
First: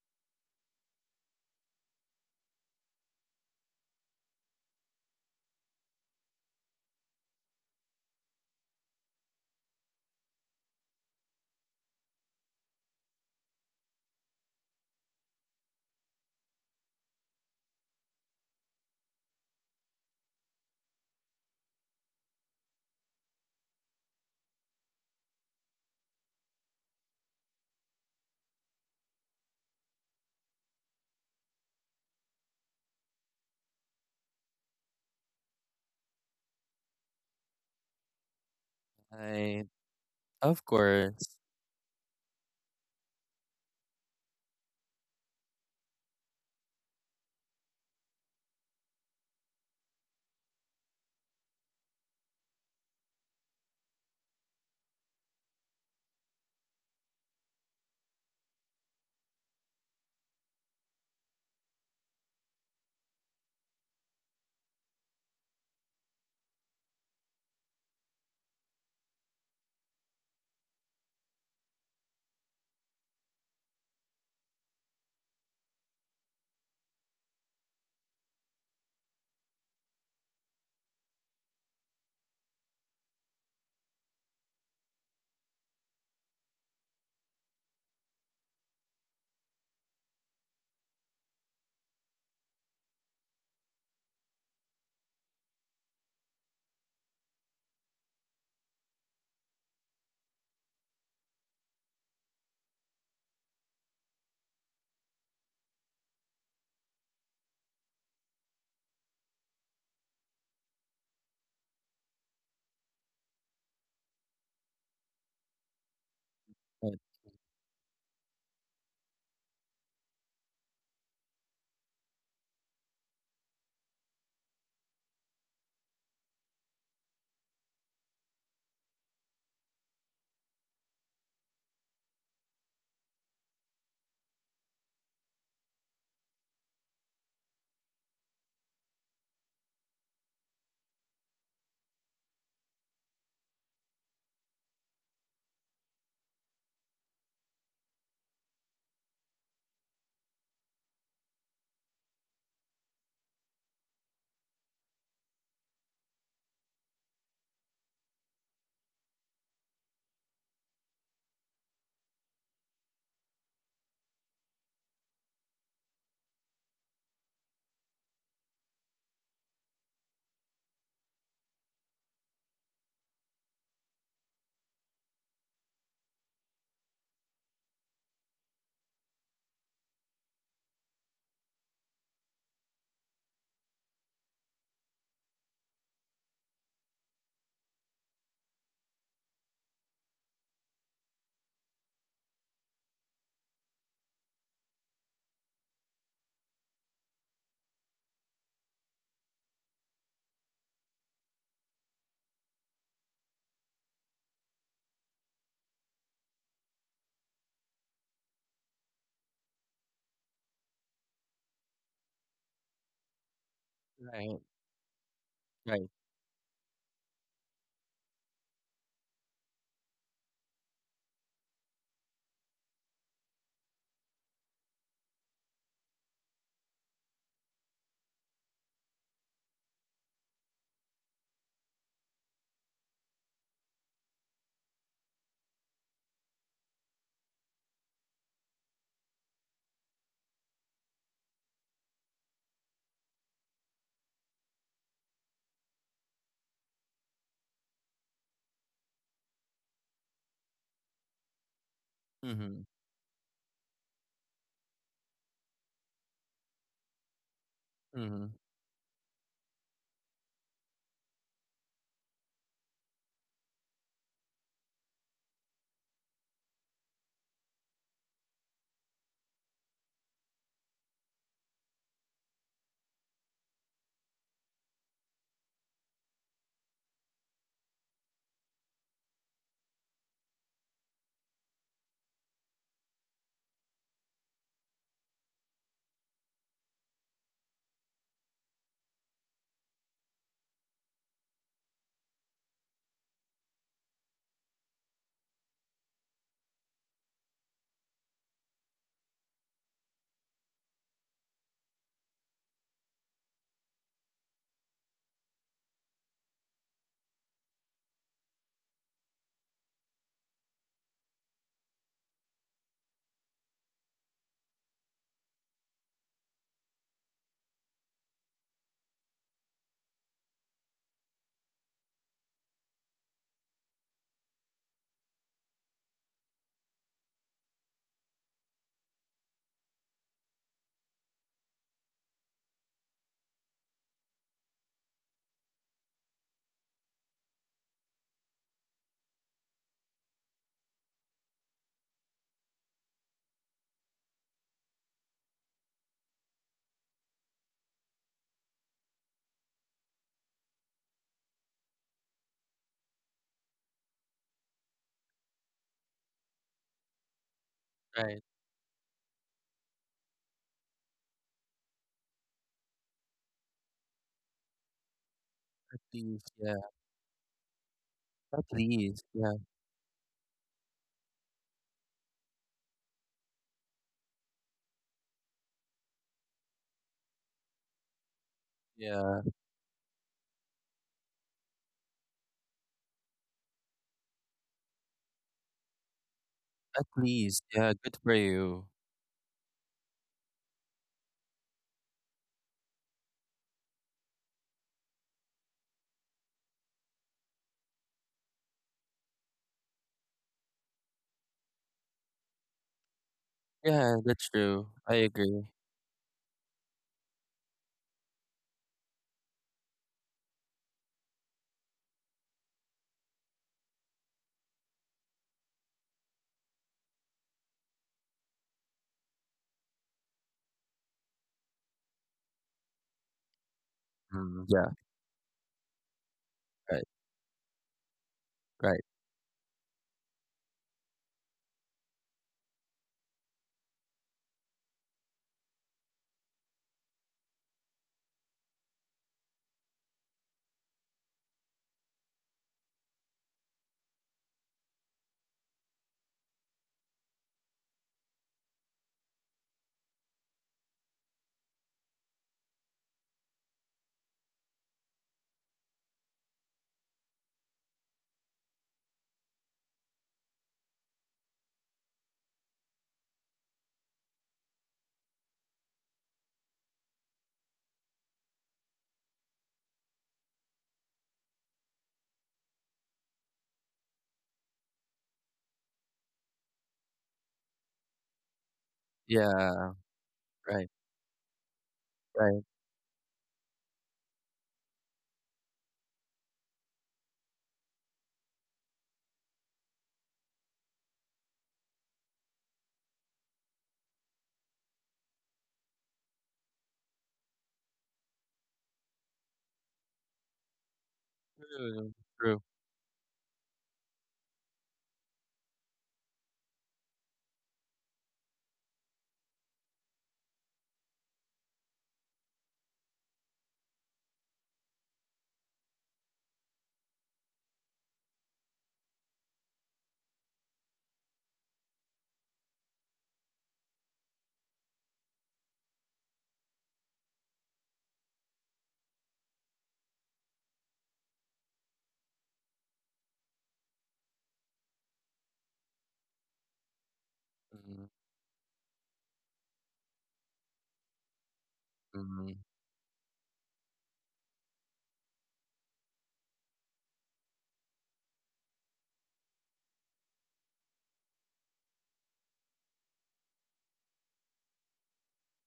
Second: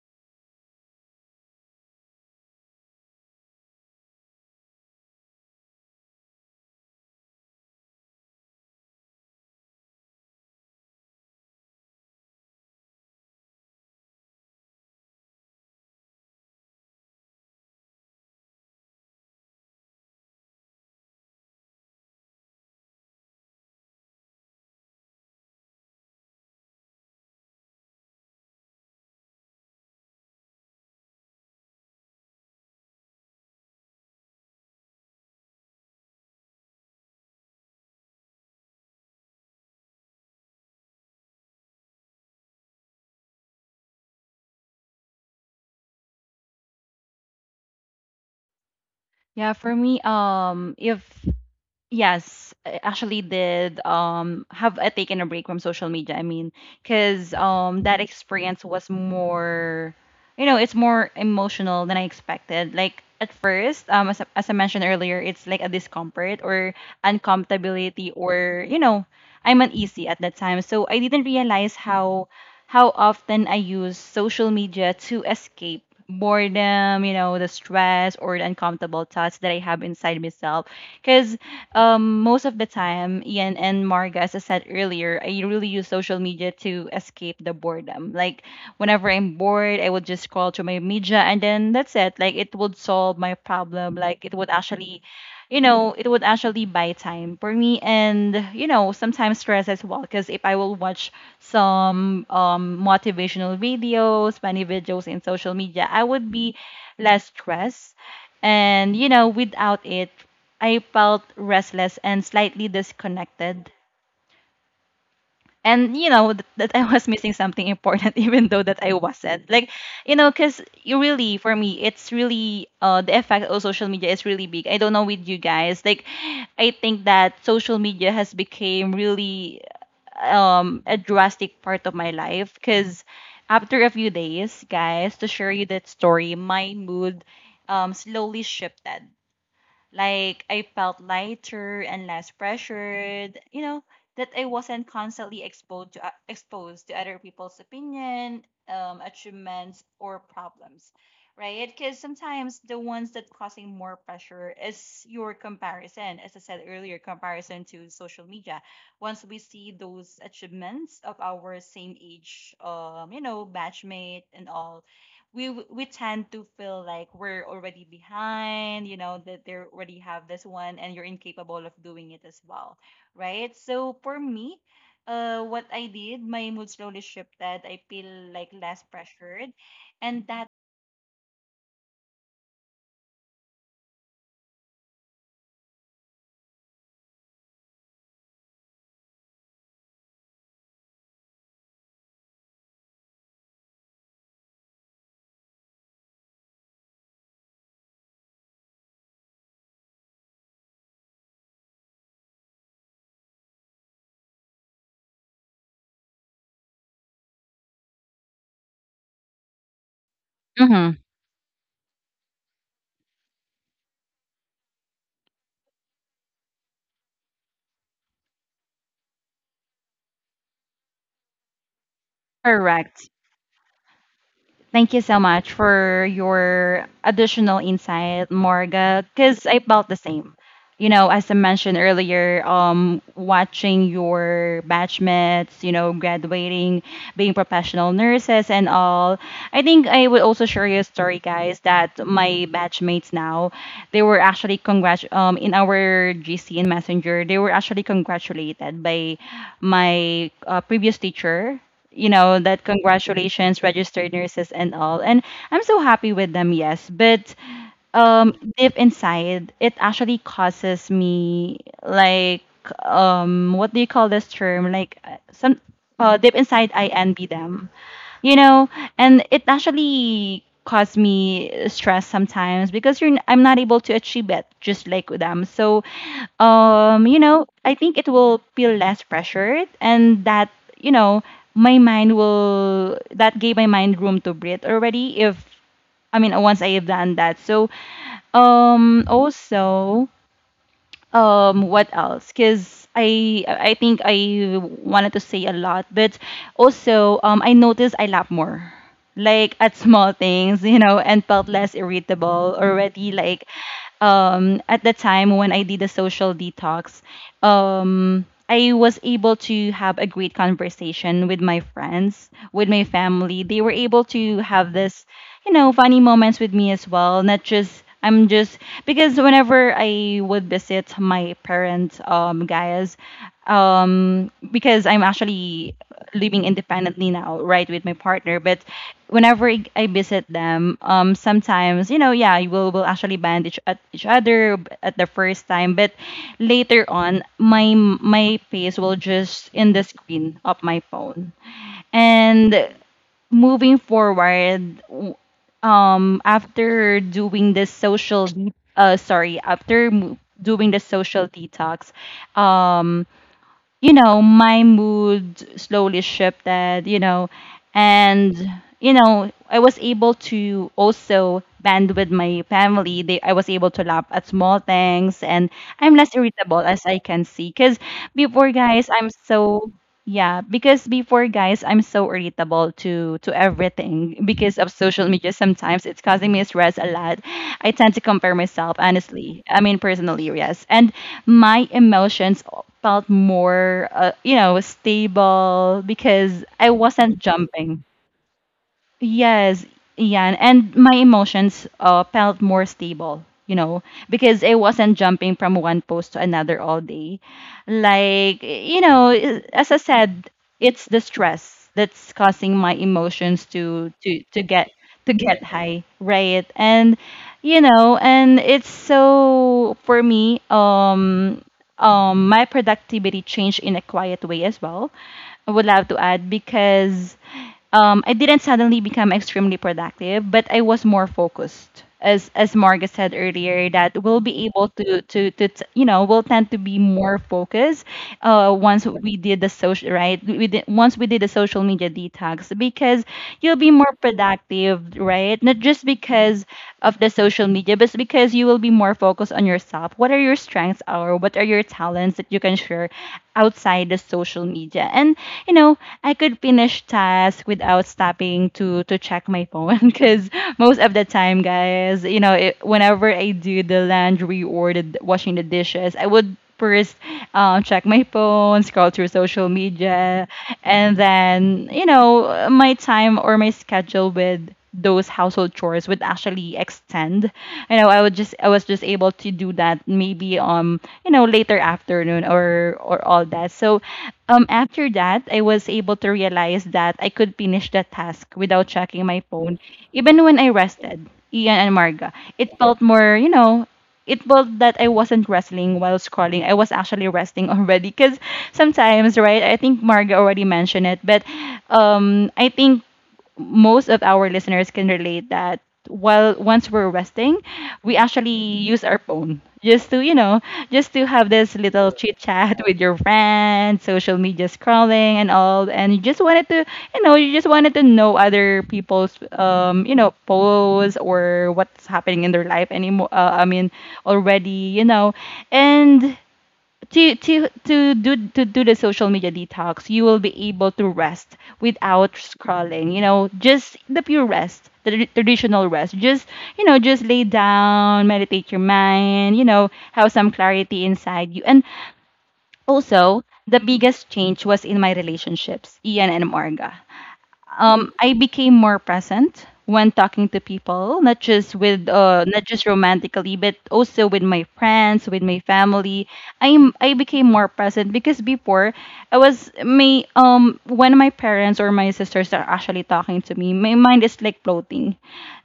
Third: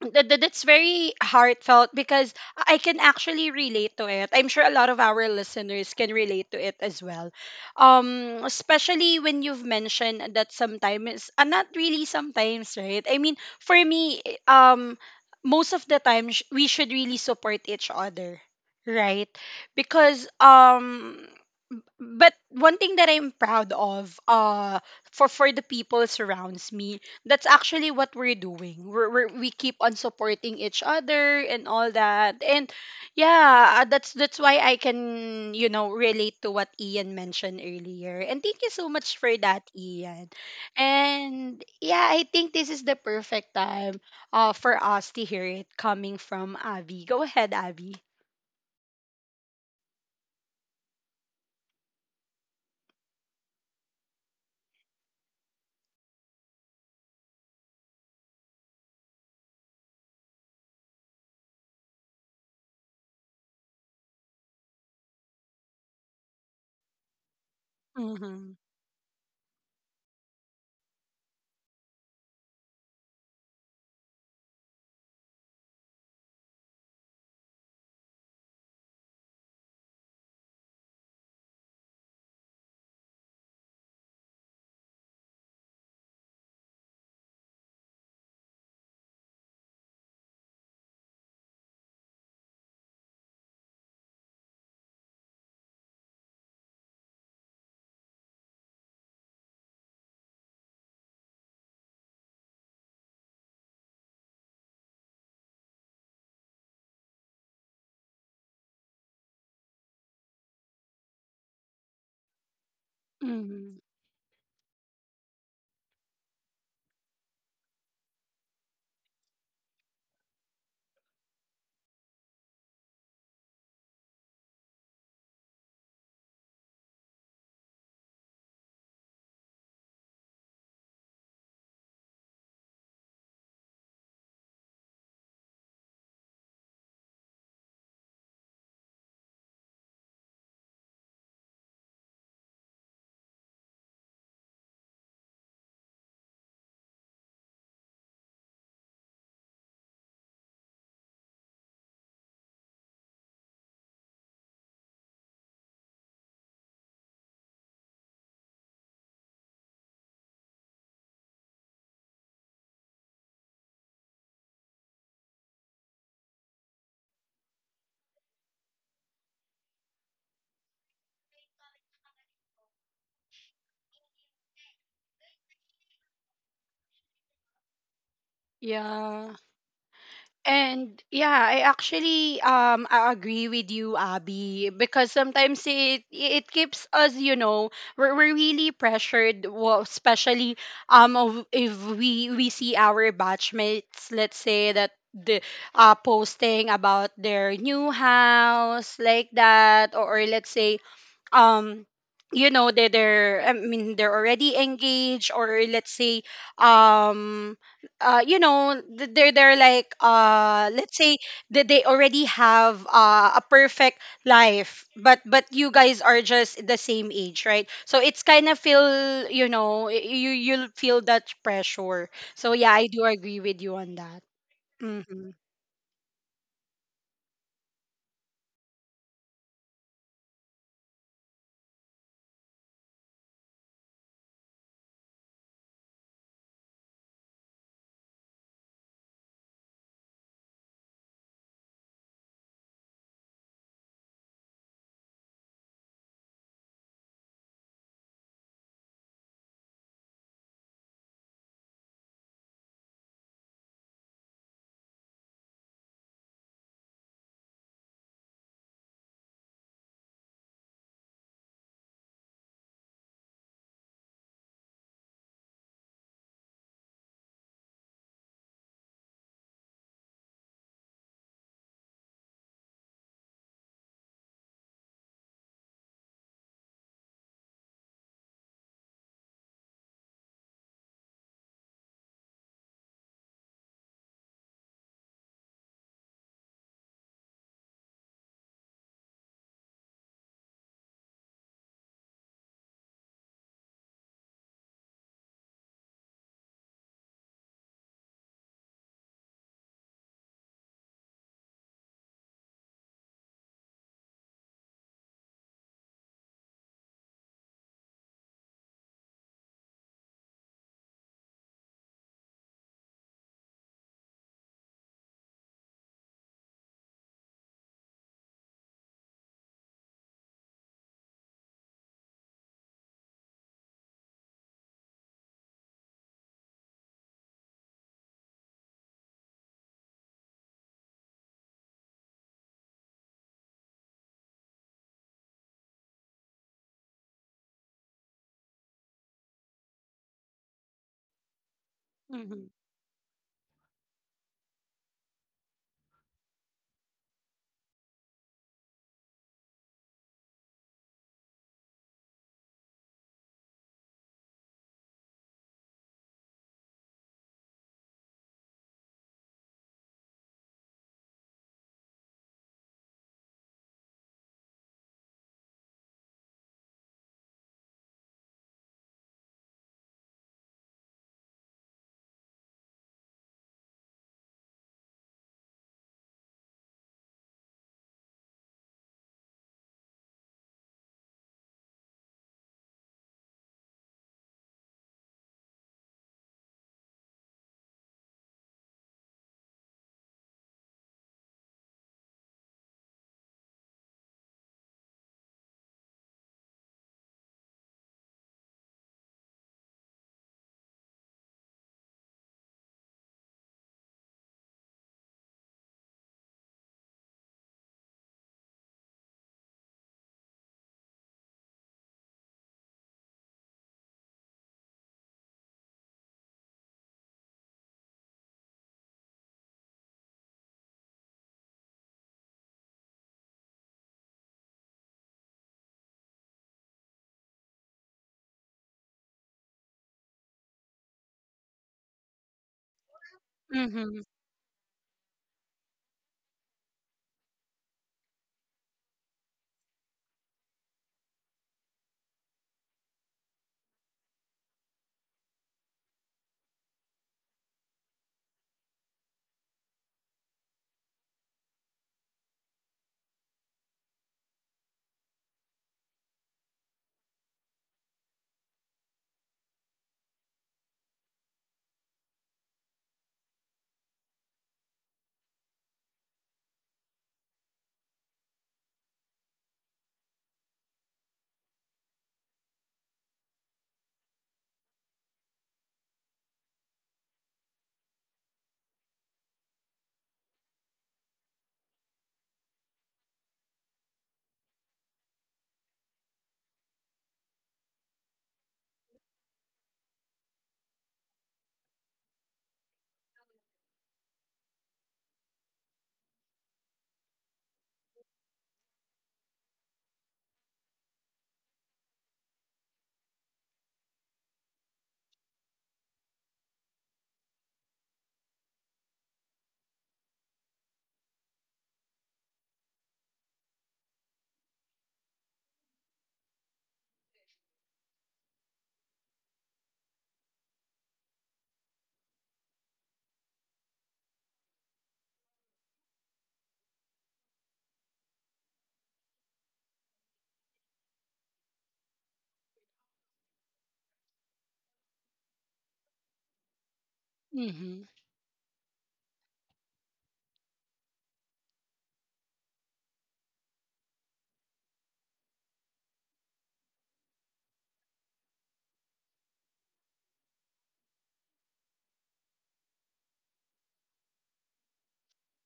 A: that, that- that's very heartfelt because I can actually relate to it. I'm sure a lot of our listeners can relate to it as well. Um, especially when you've mentioned that sometimes, uh, not really sometimes, right? I mean, for me, um, most of the time sh- we should really support each other, right? Because um, but one thing that I'm proud of uh for for the people surrounds me, that's actually what we're doing. We're, we're we keep on supporting each other and all that. And yeah, uh, that's that's why I can you know relate to what Ian mentioned earlier. And thank you so much for that,
B: I,
A: Ian.
B: of course,
A: And yeah, I think this is the perfect time uh for us to hear it coming from Avi. Go ahead, Avi.
C: Yeah, for me, um, if yes, I actually did um have a taken a break from social media. I mean, because um that experience was more, you know, it's more emotional than I expected. Like at first, um, as I, as I mentioned earlier, it's like a discomfort or uncomfortability,
A: Mm-hmm.
C: or you know, I'm uneasy at that time. So I didn't realize how how often I use social media to escape boredom, you know, the stress or the uncomfortable thoughts that I have inside myself. Because um, most of the time, Ian and Marga, as I said earlier, I really use social media to escape the boredom. Like whenever I'm bored, I would just scroll through my media, and then that's it. Like it would solve my problem. Like it would actually, you know, it would actually buy time for me, and you know, sometimes stress as well. Because if I will watch some um motivational videos, funny videos in social media, I would be less stressed. And you know without it, I felt restless and slightly disconnected.
A: Hmm.
C: And you know th- that I
B: right,
C: was missing something important, even though that I wasn't. Like, you know, because you really, for me, it's really uh, the effect of social media is really big. I don't know with you guys. Like, I think that social media has become really um, a drastic part of my life. Because after a few days, guys, to share you that story, my mood um, slowly shifted. Like I felt lighter and less pressured, you know, that I wasn't constantly exposed to uh, exposed to other people's opinion, um, achievements or problems, right? Because sometimes the ones that causing more pressure is your comparison, as I said earlier, comparison to social media. Once we see those achievements of our same age, um, you know, batchmate and all, we w- we tend to feel like we're already behind, you know, that they already have this one and you're incapable of doing it as well, right? So for me, uh what I did, my mood slowly shifted, I feel like less
A: Yeah.
C: pressured, and that
A: And yeah, I actually um I agree with you, Abby, because sometimes it it keeps us, you know, we're, we're really pressured, well, especially um of- if we we see our batchmates, let's say that the uh posting about their new house like that, or, or let's say um you know they they're I mean they're already engaged, or let's say, um uh you know, th- they're they're like uh let's
C: Mm-hmm.
A: say that they already have uh, a perfect
B: right,
A: life, but but you
B: right.
A: guys are just the same age, right? So it's kind of feel, you know, y- you, you'll feel that pressure. So yeah, I do
C: Correct.
A: agree with you on that.
C: Thank you so
A: Mhm.
C: much for your additional insight, Morga, because I felt the same. You know, as I mentioned earlier, um, watching your batchmates, you know, graduating, being professional nurses and all. I think I would also share you a story, guys, that my batchmates now, they were actually congrat um in our G C in Messenger, they were actually congratulated by my uh, previous teacher, you know,
B: Mm-hmm,
C: that congratulations, registered nurses and all. And I'm so happy with them, yes, but
B: mm-hmm,
C: um deep inside it actually causes me like um what do you call this term, like uh, some uh, deep inside I envy them, you know. And it actually caused me stress sometimes because you're n- I'm not able to achieve it just like them. So um you know, I think it will feel less pressured, and that, you know, my mind will that gave my mind room to breathe already if I mean once I have done that. So um also, um what else, because i i think I wanted to say a lot, but also um I noticed I laugh more, like at small things, you know, and felt less irritable already, like um at the time when I did the social detox, um I was able to have a great conversation with my friends, with my family. They were able to have this, you know, funny moments with me as well. Not just I'm just because whenever I would visit my parents, um, guys, um, because I'm actually living independently now, right, with my partner. But whenever I I visit them, um, sometimes you know, yeah, we'll will actually band each at each other b- at the first time, but later on, my my face will just in the screen of my phone.
A: Mhm.
C: And moving forward, w- um, after doing this social, de- uh, sorry, after mo- doing the social detox, um you know, my mood slowly shifted, you know.
B: right.
C: And you know, I was able to also band with my family. They, I was able to laugh at small things, and
B: At
C: I'm less
B: least, yeah.
C: irritable as I can see. Because
B: At
C: before, guys,
B: least,
C: I'm
B: yeah,
C: so yeah, because before, guys, I'm so irritable to to everything because of social media. Sometimes it's causing me stress a lot. I tend to compare myself,
B: yeah.
C: honestly. I mean, personally, yes. And my emotions felt more, uh, you know, stable because I
B: At
C: wasn't
B: least, yeah.
C: jumping.
B: Good for you.
C: Yes, yeah, and my emotions uh, felt more stable, you know, because I wasn't jumping from one post to another all day. Like, you know, i- as I said, it's the stress that's causing my emotions to
B: Yeah,
C: to
B: that's
C: to
B: true.
C: get
B: I
C: to
B: agree.
C: get high, right? And you know, and it's so for me, um, um, my productivity changed in a quiet way as well. I would love to add because um, I didn't suddenly become extremely productive, but I was more focused. As as Marga said earlier, that we'll
B: Mm,
C: be
B: yeah,
C: able to to to t- you know, we'll tend to be
B: right,
C: more focused uh,
B: right.
C: once we did the social right we did, once we did the social media detox, because you'll be more
A: Mhm.
C: productive, right? Not just because of the social media, but it's because you will be more focused on yourself. What are your strengths or what are your talents that you can share outside the social media? And you know, I could finish tasks without stopping to to check my phone because most of the time, guys, you know, it, whenever I do the laundry or the washing the dishes, I would first uh, check my phone, scroll through social media, and then, you know, my time or my schedule with those household chores would actually extend. You know, I would just I was just able to do that maybe um, you know, later afternoon or or all that. So um after that I was able to realize that I could finish the task without checking my phone,
B: Yeah,
C: even when I
B: right,
C: rested. Ian and Marga.
B: right.
C: It felt more, you know, it was that I wasn't wrestling while scrolling. I was actually resting already because sometimes, right? I think Marga already mentioned it, but um, I think most of our listeners can relate that while once we're resting, we actually use our phone just to, you know, just to have this little
B: Mm,
C: chit
B: true.
C: chat with your friends, social media scrolling and all. And you just wanted to, you know, you just wanted to know other people's, um, you know, posts or what's happening in their life anymore. Uh, I mean, already, you know. And to to to do to do the social media detox, you will be able to rest without scrolling. You know, just the pure rest, the tra- traditional rest. Just you know, just lay down, meditate your mind. You know, have some clarity inside you. And also, the biggest change was in my relationships, Ian and Marga.
B: Mm,
A: Mhm.
C: um, I became more present when talking to people, not just with uh,
B: mm,
C: not just romantically, but also with my friends, with my family. I'm I became more present because before I was my um when my parents or my sisters are actually talking to me, my mind is like floating,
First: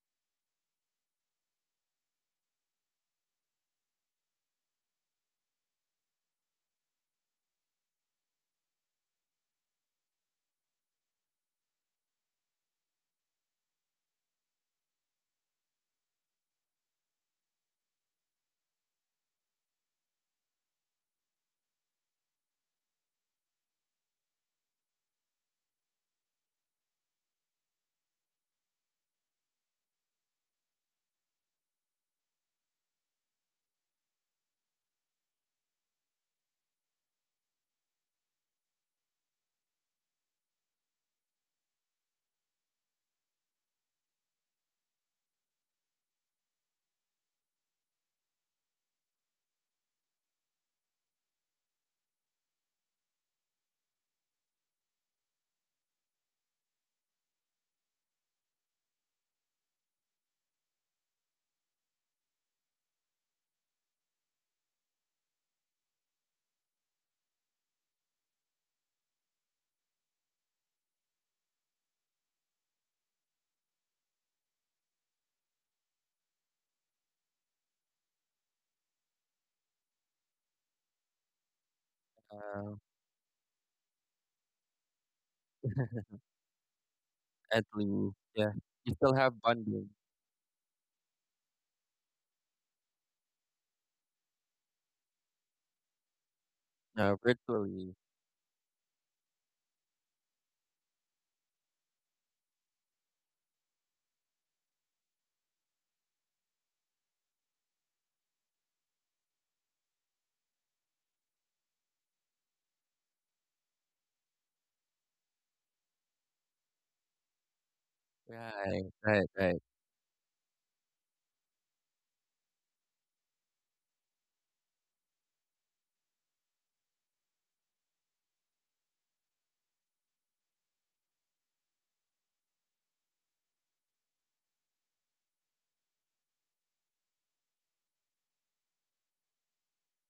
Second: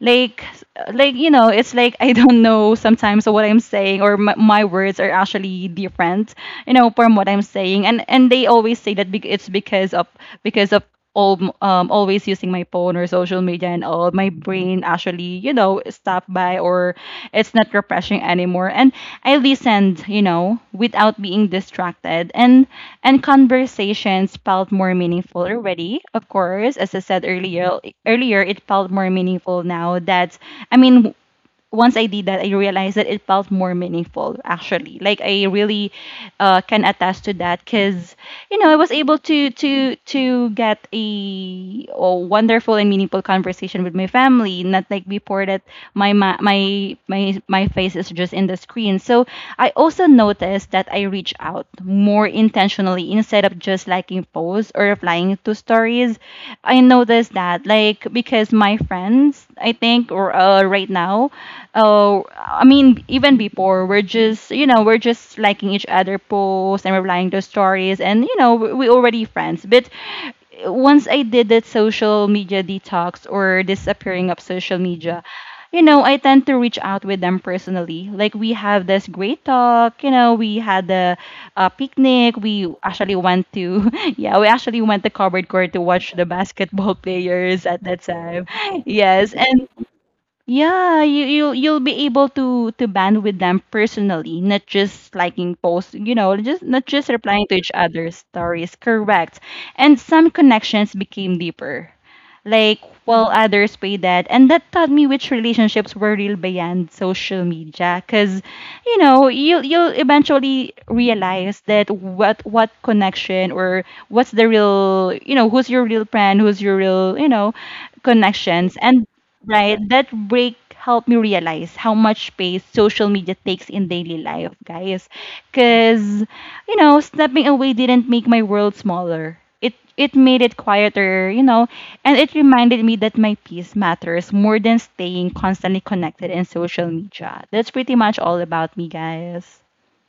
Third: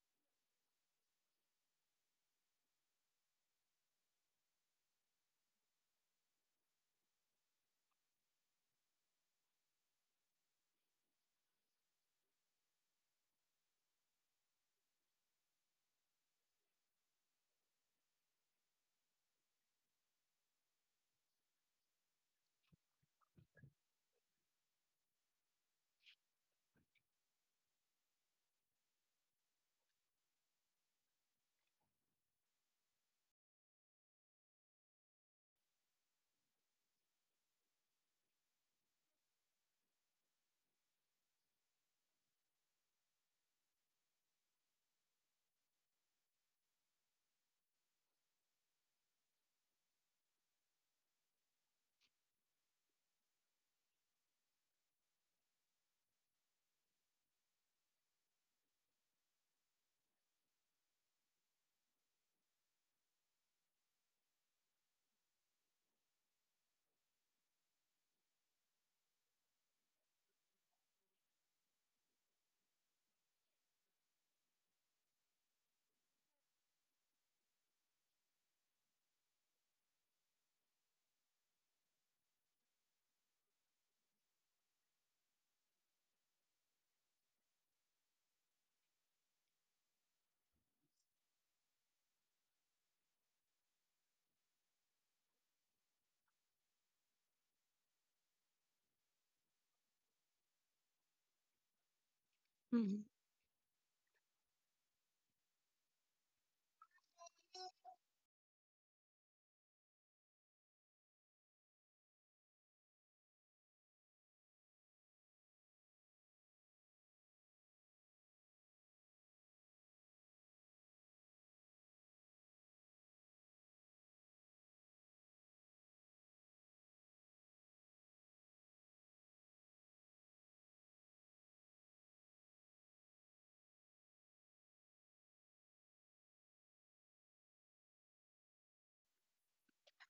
C: like like you know, it's like I don't know sometimes what I'm saying or my, my words are actually different, you know, from what I'm saying. and and they always say that bec- it's because of, because of all, um, always using my phone or social media and all. My brain actually, you you know, stop by or it's not refreshing anymore. And I listened, you know, without being distracted. And and conversations felt more meaningful already, of course. As I said earlier, earlier, it felt more meaningful now that, I mean, once I did that, I realized that it felt more meaningful actually. Like I really uh, can attest to that because you know I was able to to to get a, oh, wonderful and meaningful conversation with my family. Not like before that my ma- my my my face is just in the screen. So I also noticed that I reach out more intentionally instead of just liking posts or replying to stories. I noticed that like because my friends I think or uh, uh, right now. Uh, I mean, even before, we're just, you know, we're just liking each other posts and replying to stories, and, you know, we we already friends. But once I did that social media detox or disappearing of social media, you know, I tend to reach out with them personally. Like we have this great talk, you know, we had a, a picnic. We
B: uh,
C: actually went to, yeah, we actually went to covered court to watch the basketball
B: at
C: players at that
B: least,
C: time.
B: yeah, you still
C: Yes,
B: have
C: and
B: bonding
C: yeah, you you'll you'll be able to to band with them personally, not just liking posts, you know, just not just
B: uh,
C: replying to each
B: virtually.
C: other's stories. Correct. And some connections became deeper. Like
A: Mhm.
C: while others paid that. And that taught me which relationships were real beyond social media. Cause, you know, you you'll eventually realize that what what connection or what's the real, you know, who's your real friend, who's your real, you know, connections.
B: Right,
C: And
B: right, right.
C: right. That break helped me realize how much space social media takes in daily life, guys. Cause, you know, stepping away didn't make my world smaller. It it made it quieter, you know, and it reminded me that my peace matters more than staying constantly connected in social media. That's pretty much all about me, guys.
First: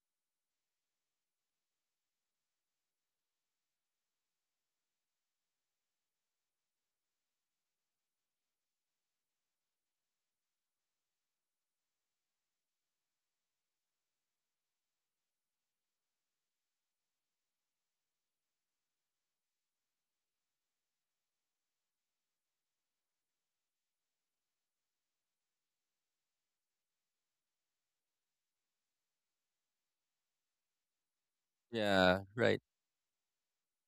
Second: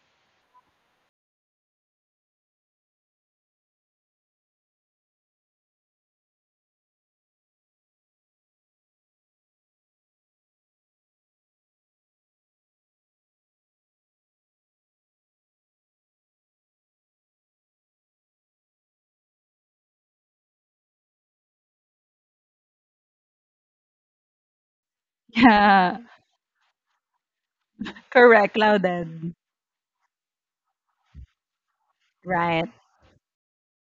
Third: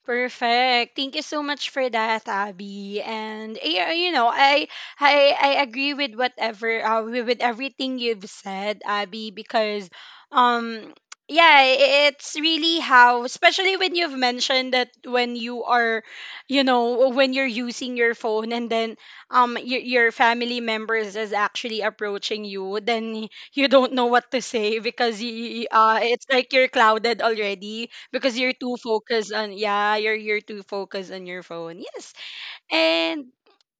A: Perfect. Thank you so much for that, Abby. And eh, uh, you know, I I I agree with whatever uh, with with everything you've said, Abby, because um yeah, i- it's really how, especially when you've mentioned that, when you are, you know, when you're using your phone and then um your your family members is actually approaching you, then you don't know what to say because you,
C: Yeah.
A: uh it's like you're clouded already because
C: Correct,
A: you're too
C: Loudon.
A: focused on, yeah, you're you're too focused on your phone. Yes.
B: Yeah, right.
C: Right.
A: And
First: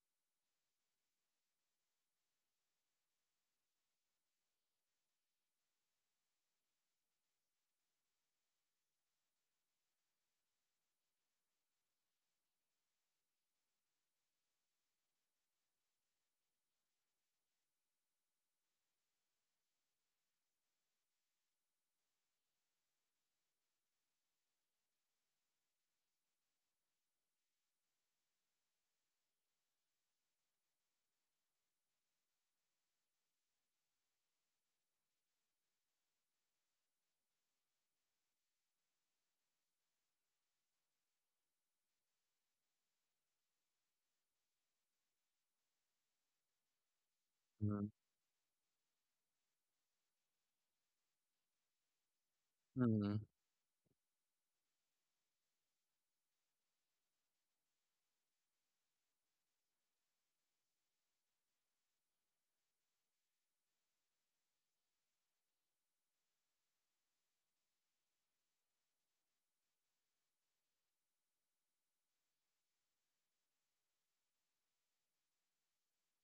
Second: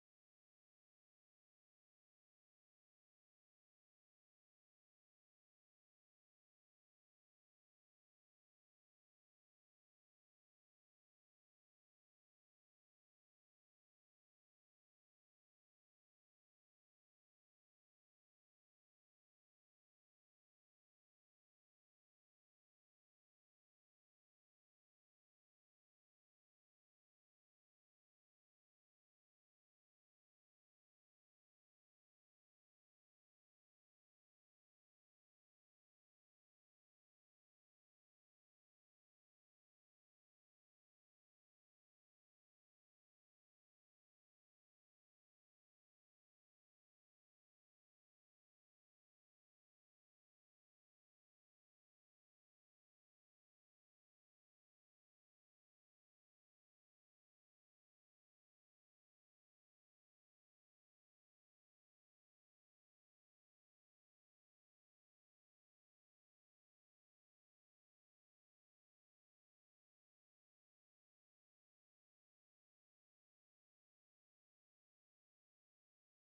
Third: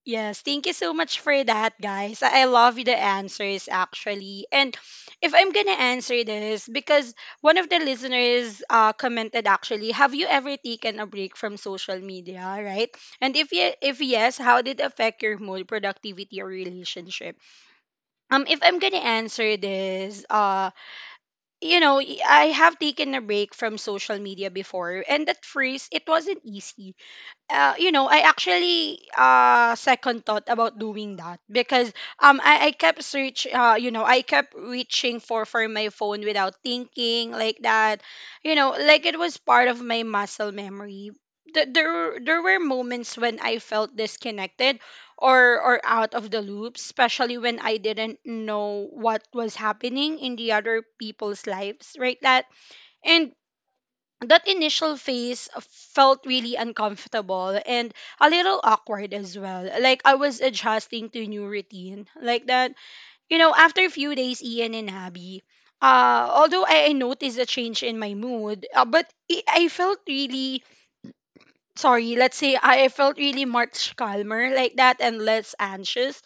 A: yes, thank you so much for that, guys. I I love the answers actually. And if I'm gonna answer this, because one of the listeners uh, commented actually, have you ever taken a break from social media, right? And if ye- if yes, how did it affect your mood, productivity, or relationship? Um, if I'm gonna answer this, uh, you know, y- I have taken a break from social media before, and at first it wasn't easy. Uh, you know, I actually uh second thought about doing that because um I, I kept search uh you know I kept reaching for for my phone without thinking like that, you know, like it was part of my muscle memory. Th- There were- there were moments when I felt disconnected or or out of the loop, especially when I
B: Mm,
A: didn't know what was happening in the other people's lives, right? That
B: mm,
A: and that initial phase felt really uncomfortable and a little awkward as well. Like I was adjusting to new routine like that. You know, after a few days, Ian and Abby. Uh, although I, I noticed a change in my mood, uh, but I, I felt really sorry. Let's say I felt really much calmer like that and less anxious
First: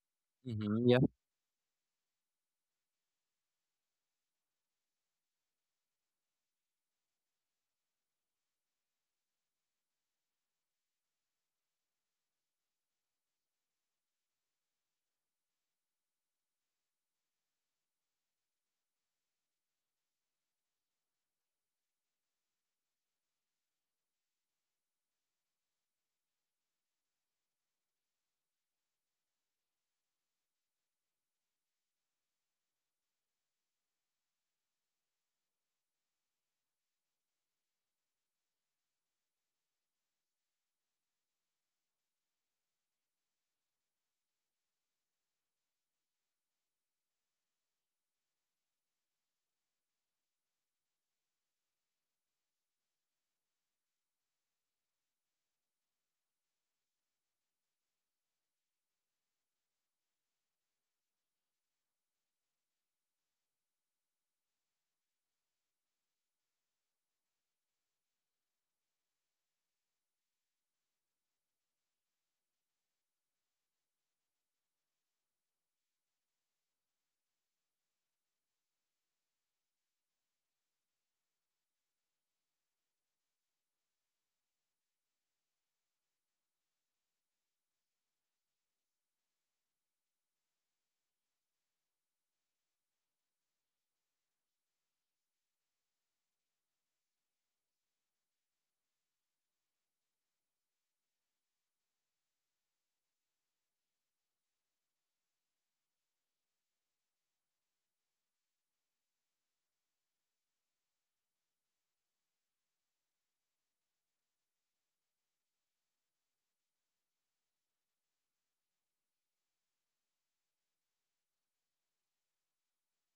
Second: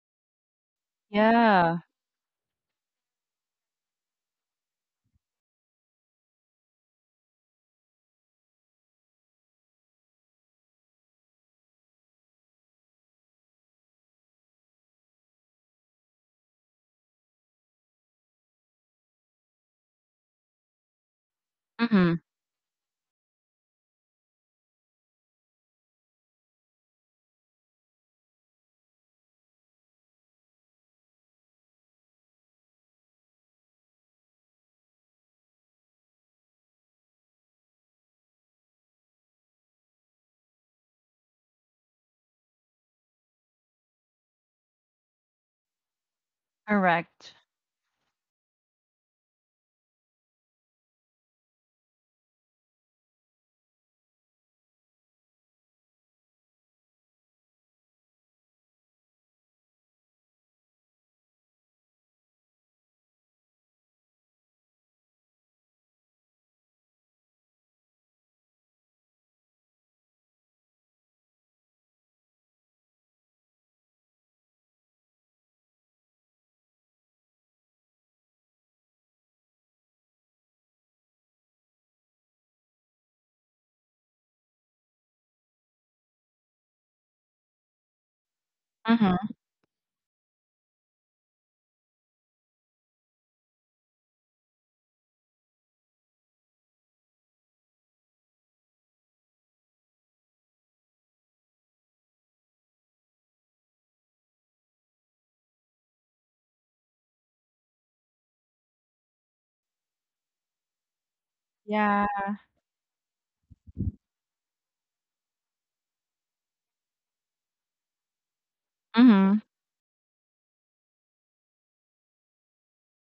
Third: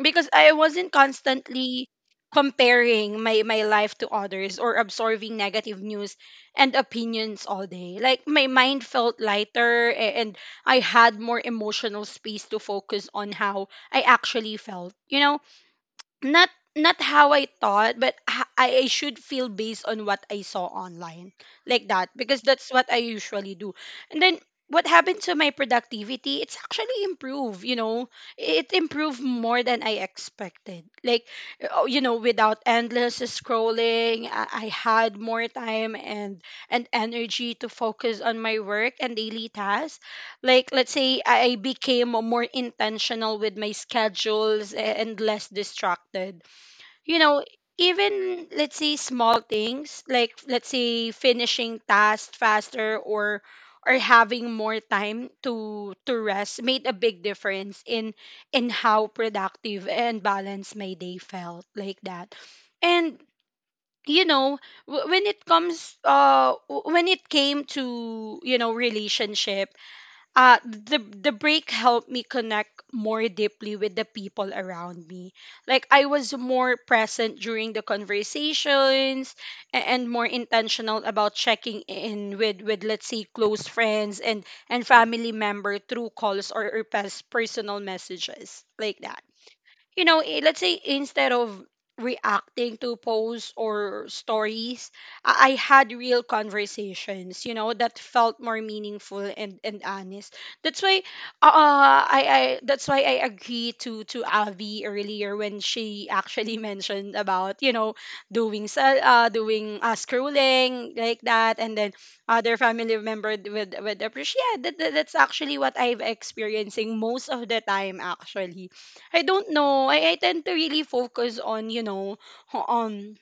A: because I
B: mm-hmm,
A: wasn't
B: yeah,
C: Yeah.
A: constantly comparing my my life to others or absorbing negative news and opinions all day. Like my mind felt lighter, a- and I had more emotional space to focus on how I actually felt, you know, not not how I thought, but h- I I should feel based on what I saw online, like that,
C: Mm-hmm.
A: because that's what I usually do. And then what happened to my productivity? It's actually improved. You know, it improved more than I expected. Like, oh, you know, without endless scrolling, I, I had more time and and energy to focus on my work and daily tasks, like, let's say I became more intentional with my schedules and less distracted. You
C: Correct.
A: know, even let's say small things like let's say finishing tasks faster or or having more time to to rest made a big difference in in how productive and balanced my day felt like that. And you know, w- when it comes uh w- when it came to, you know, relationship, uh the the break helped me connect more deeply with the people around me. Like I was more present during the conversations, a- and more intentional about checking in with with let's say close friends and and family member through calls, or, or pers- personal messages like that.
C: Mm-hmm.
A: You know, eh, let's say, instead of reacting to posts or stories, I, I had real conversations, you know, that felt more meaningful and, and honest. That's why uh I, I that's why I agree to to Avi earlier when she actually mentioned about, you know, doing cell uh doing uh scrolling like that, and then
C: Yeah.
A: other family member would would appreciate. Yeah, that, that that's actually what I've experiencing most of the time actually. I
C: Mm-hmm.
A: don't know. I, I tend to really focus on, you know, on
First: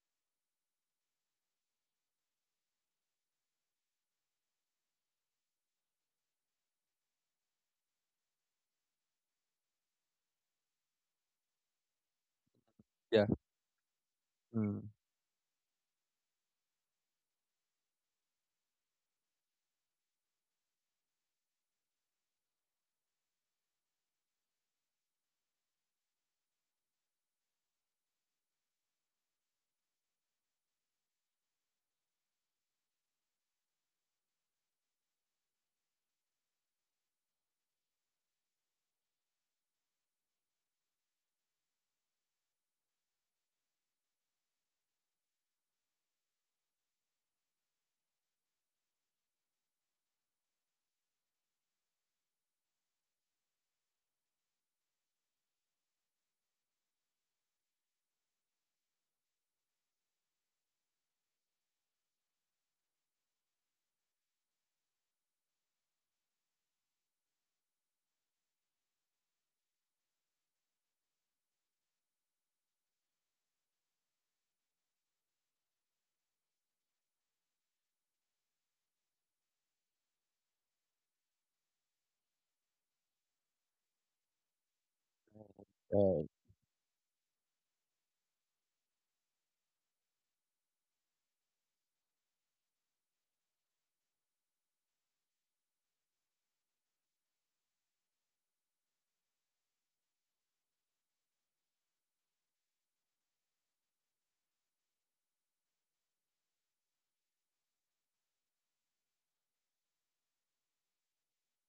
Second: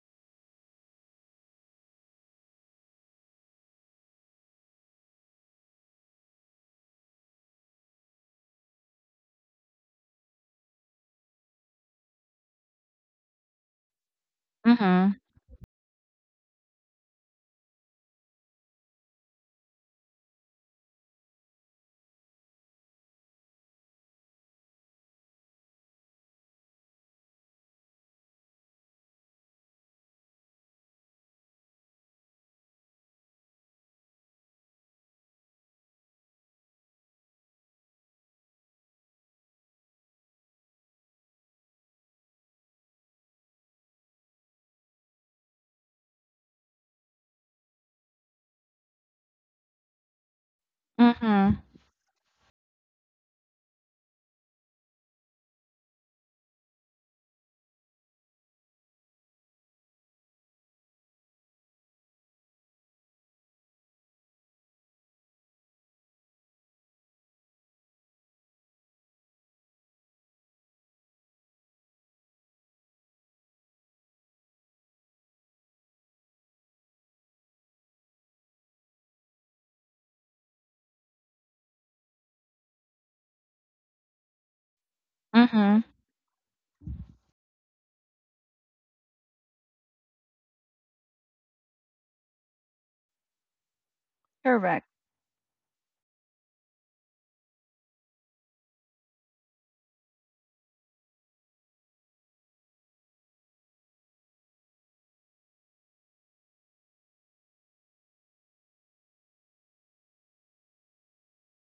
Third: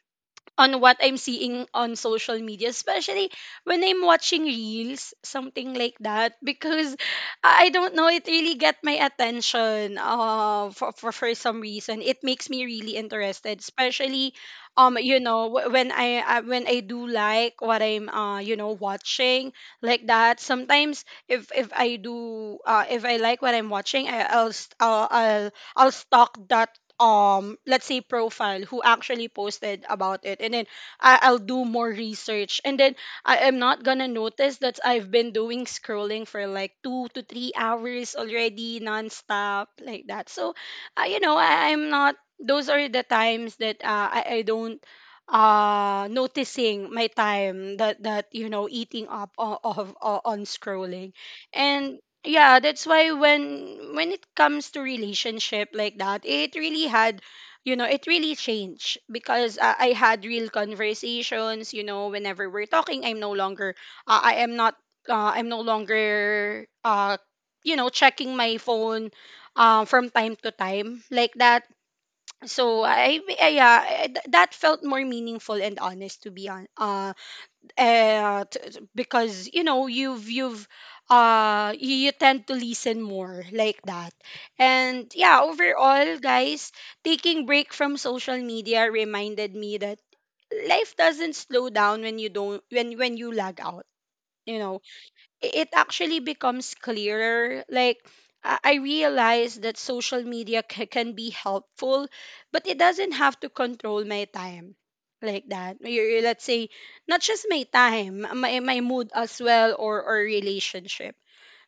A: on what I'm seeing on social media, especially when I'm watching reels, something like that, because I I don't know, it really get my attention. Uh, for, for for some reason, it makes me really
B: yeah.
A: interested, especially,
B: Mm,
A: um,
C: Mm-hmm.
A: you know, wh- when I I- when I do like what I'm uh you know watching like that. Sometimes if if I do uh if I like what I'm watching, I, I'll st- I'll I'll I'll stalk that um let's say profile who actually posted about it, and then I, i'll do more research, and then I am not gonna notice that I've been doing scrolling for like two to three hours already nonstop like that. So uh, you know I, i'm not, those are the times that uh, I, I don't uh noticing my time, that that you know, eating up o- of, o- on scrolling.
C: Mm-hmm.
A: And yeah, that's why when when it comes to relationship like that, it really had, you know, it really changed because uh, i had real conversations. You know, whenever we're talking, I'm no longer uh, I am not uh, I'm no longer uh you know checking my phone uh, from time to time like that. So i, I yeah, I- th- that felt more meaningful and honest to be on, uh, uh, t- t- because you know you've you've uh you, you tend to listen more like that. And yeah,
C: Mm-hmm.
A: overall,
B: right.
A: guys, taking break from social media reminded me that life doesn't slow down when you don't when when you lag out, you know,
C: Correct.
A: i- it actually becomes clearer. Like, I I realize that social media ca- can be helpful, but it doesn't have to control my time like that. Y- y- Let's say, not just my time, my, my mood as well, or, or relationship.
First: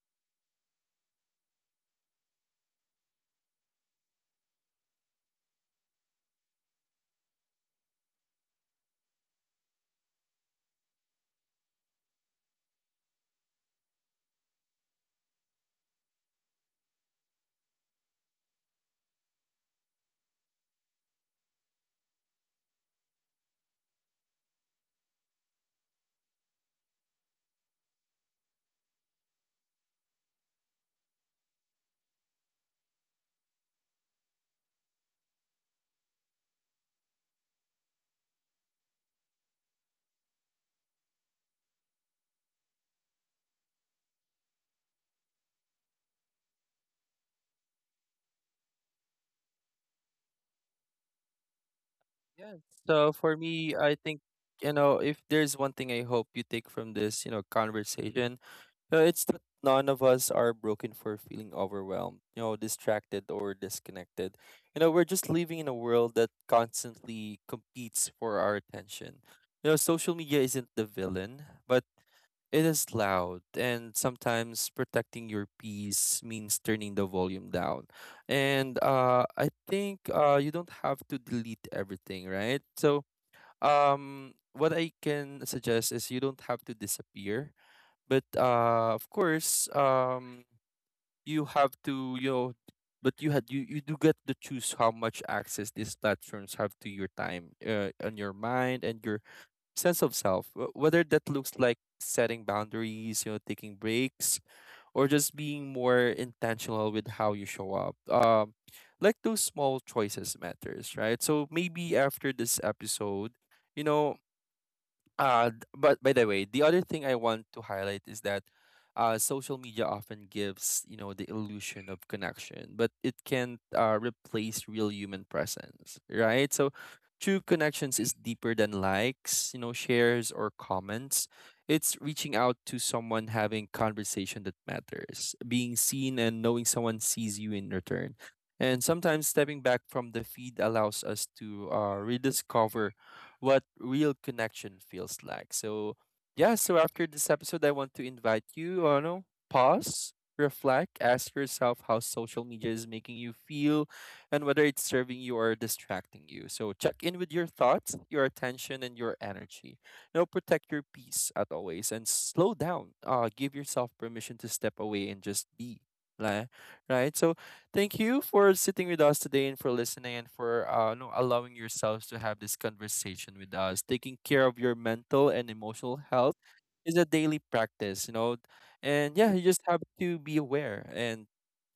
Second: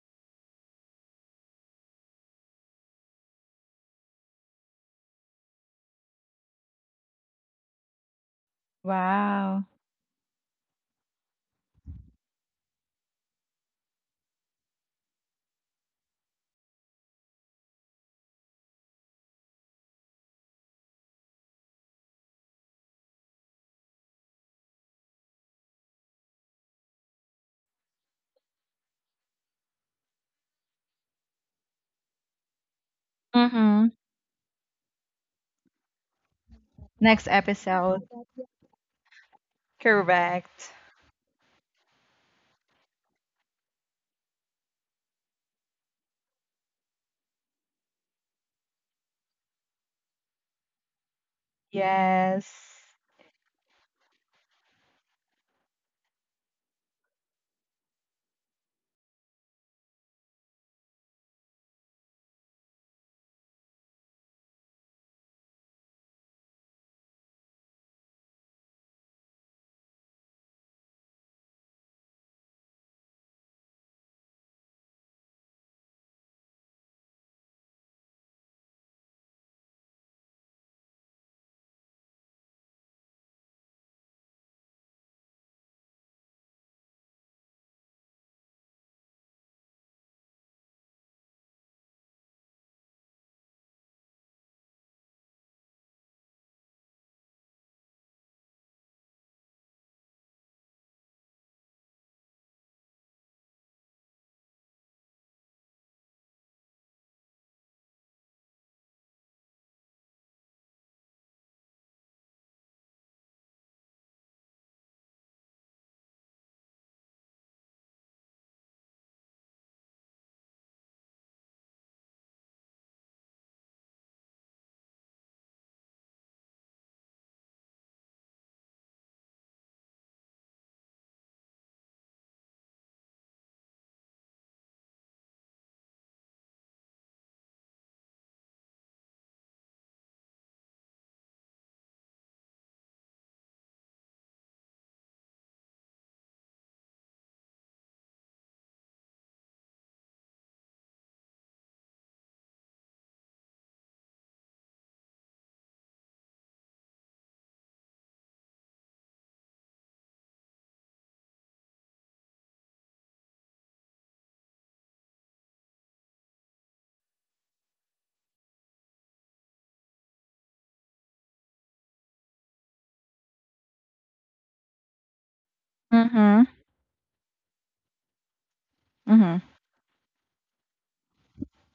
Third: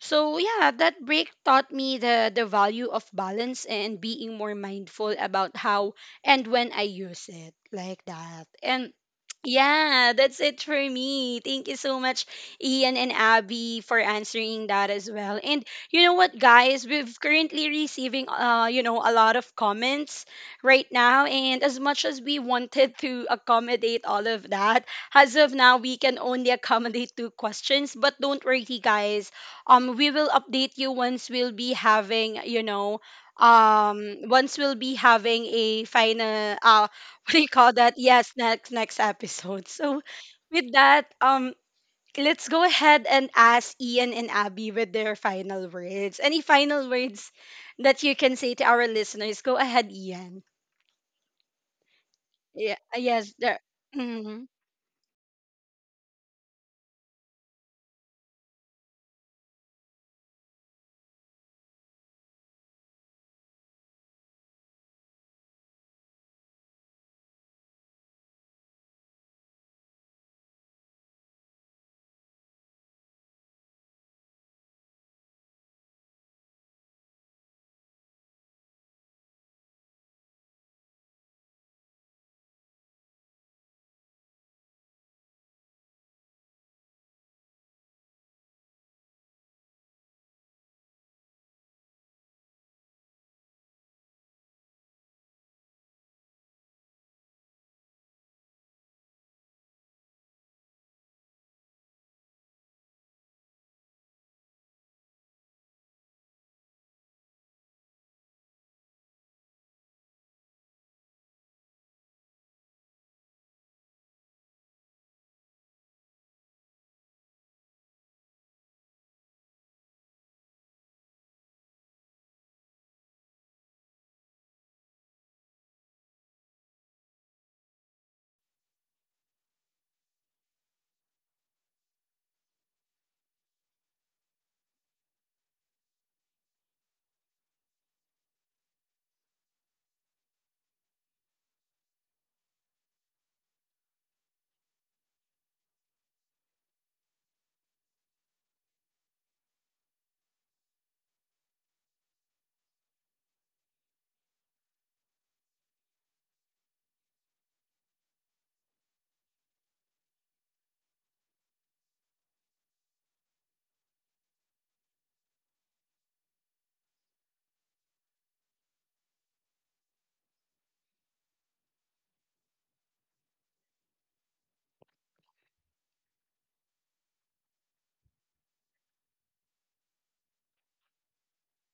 A: So yeah, that break taught me the, the value of balance and being more mindful about how and when I use it like that. And
C: Wow.
A: yeah, that's it for me. Thank you so much, Ian and Abby, for answering that as well. And you know what, guys, we've currently receiving uh, you know, a lot of comments right now. And as much as we wanted to accommodate all of that, as of now, we can only accommodate two questions. But don't worry, guys. Um, we will update you once we'll be having, you know,
C: Mm-hmm.
A: um once we'll be having a final uh,
C: Next
A: what do you call that?
C: episode.
A: Yes, next next episode. So
C: Correct.
A: with that, um, let's go ahead and ask Ian and Abby with their final words. Any final words that you can say to our listeners? Go ahead, Ian.
B: Yes.
A: Yeah,
C: Yes.
B: So
A: yes,
B: for
A: there.
B: me, I think,
A: Mhm.
B: you know, if there's one thing I hope you take from this, you know, conversation, uh, it's that none of us are broken for feeling overwhelmed, you know, distracted or disconnected. You know, we're just living in a world that constantly competes for our attention. You know, social media isn't the villain, but it is loud, and sometimes protecting your peace means turning the volume down. And uh, I think uh, you don't have to delete everything, right? So, um, what I can suggest is you don't have to disappear, but uh, of course, um, you have to, you know, but you had you, you do get to choose how much access these platforms have to your time, uh, on your mind and your sense of self, wh- whether that looks like setting boundaries, you know, taking breaks, or just being more intentional with how you show up. Um, like those small choices matters, right? So maybe after this episode, you know, uh, th- but by the way, the other thing I want to highlight is that uh, social media often gives, you know, the illusion of connection, but it can uh, replace real human presence, right? So true connections is deeper than likes, you know, shares or comments. It's reaching out to someone, having conversation that matters, being seen and knowing someone sees you in return. And sometimes stepping back from the feed allows us to uh, rediscover what real connection feels like. So, yeah, so after this episode, I want to invite you, uh, no, pause, reflect, ask yourself how social media is making you feel and whether it's serving you or distracting you. So, check in with your thoughts, your attention, and your energy. You protect your peace as always and slow down. Uh, give yourself permission to step away and just be. Like, right? So thank you for sitting with us today and for listening and for uh, no, allowing yourselves to have this conversation with us. Taking care of your mental and emotional health
C: Mm-hmm.
B: is a daily practice, you know. And yeah, you
C: Mm-hmm.
B: just have to be aware. And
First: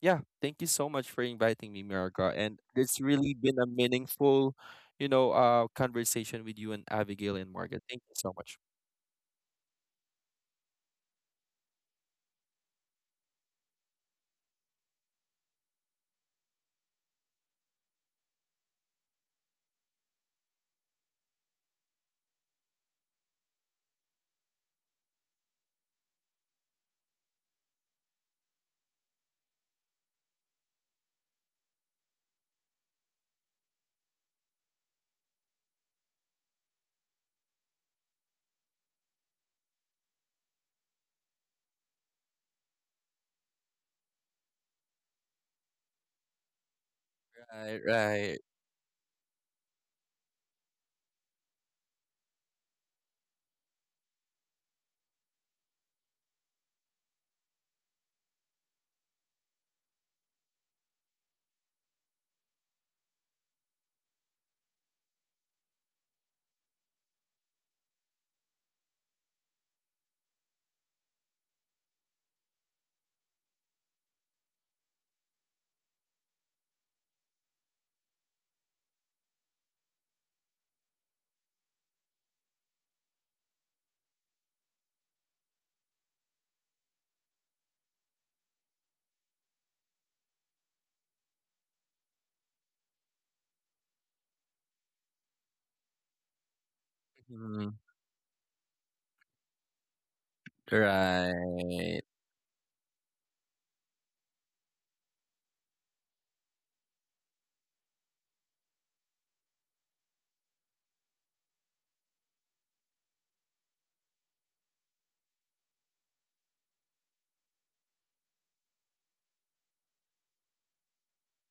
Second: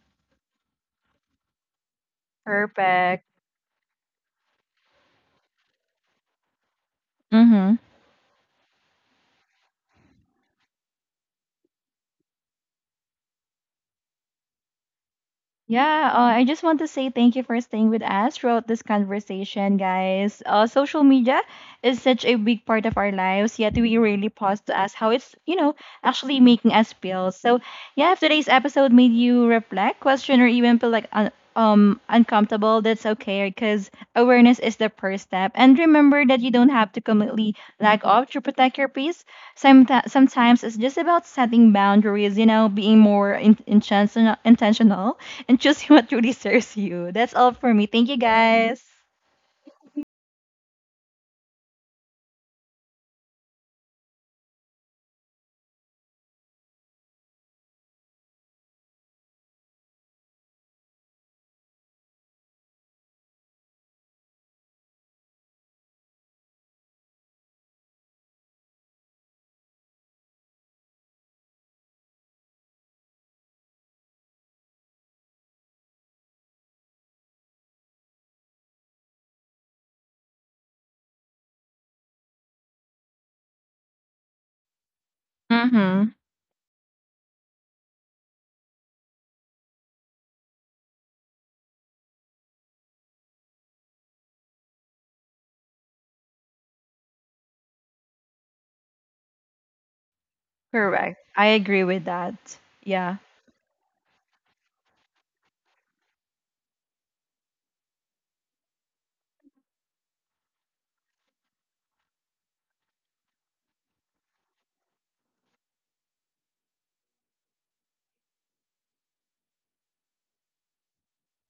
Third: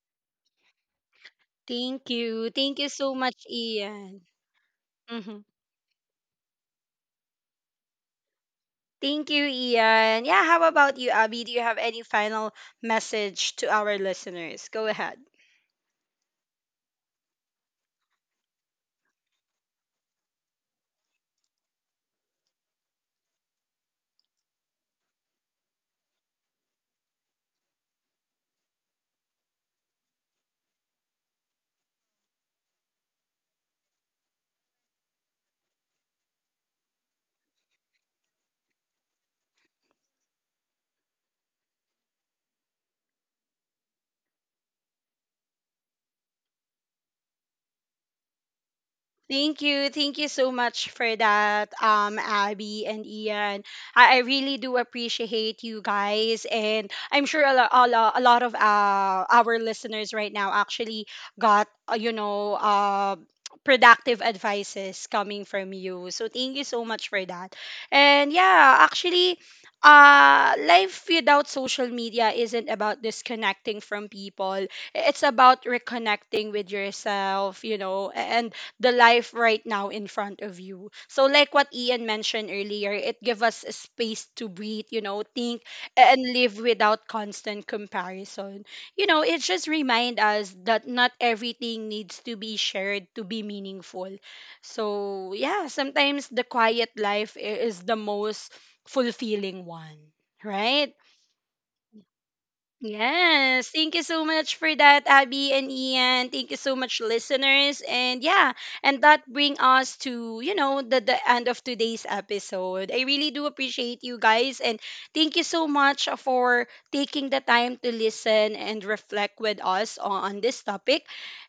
B: yeah, thank you so much for inviting me,
A: Thank
B: Miraga.
A: you.
B: And
A: Thank you
B: it's
A: so
C: Perfect.
B: really
A: much,
B: been a
A: Ian.
B: meaningful, you know,
A: Hmm.
B: uh, conversation with you and Abigail and
C: Mm-hmm.
B: Morgan. Thank you so much.
A: Thank you, Ian. Yeah, how about you, Abby? Do you have any final message to our listeners? Go ahead.
C: Yeah, uh, I just want to say thank you for staying with us throughout this conversation, guys. Uh, social media is such a big part of our lives, yet we really pause to ask how it's, you know, actually making us feel. So, yeah, if today's episode made you reflect, question, or even feel like un- um uncomfortable, that's okay because awareness is the first step. And remember that you don't have to completely lack off to protect your peace. Sometimes, sometimes it's just about setting boundaries, you know, being more in- intentional, intentional and choosing what truly serves you. That's all for
B: Right,
C: me. Thank you
B: right.
C: guys.
A: Thank you. Thank you so much for that, um, Abby and Ian. I, I really do appreciate you guys. And I'm sure a, lo- a, lo- a lot of uh, our listeners right now actually got, uh, you know, uh, productive advices coming from you. So thank you so much for that. And yeah, actually, uh, life without social media isn't about disconnecting from people. It's about reconnecting with yourself, you know, and the life right now in front of you. So like what Ian mentioned earlier, it gives us a space to breathe, you know, think
C: Mm-hmm.
A: and live without constant comparison. You know, it just reminds us that not everything needs to be shared to be meaningful. So yeah, sometimes the quiet life i-
B: Mhm,
A: is the most fulfilling one. Right?
C: Correct. I agree
B: right.
C: with that. Yeah.
A: Yes, thank you so much for that, Abby and Ian. Thank you so much, listeners. And yeah, and that bring us to you know the the end of today's episode. I really do appreciate you guys, and thank you so much for taking the time to listen and reflect with us on, on this topic.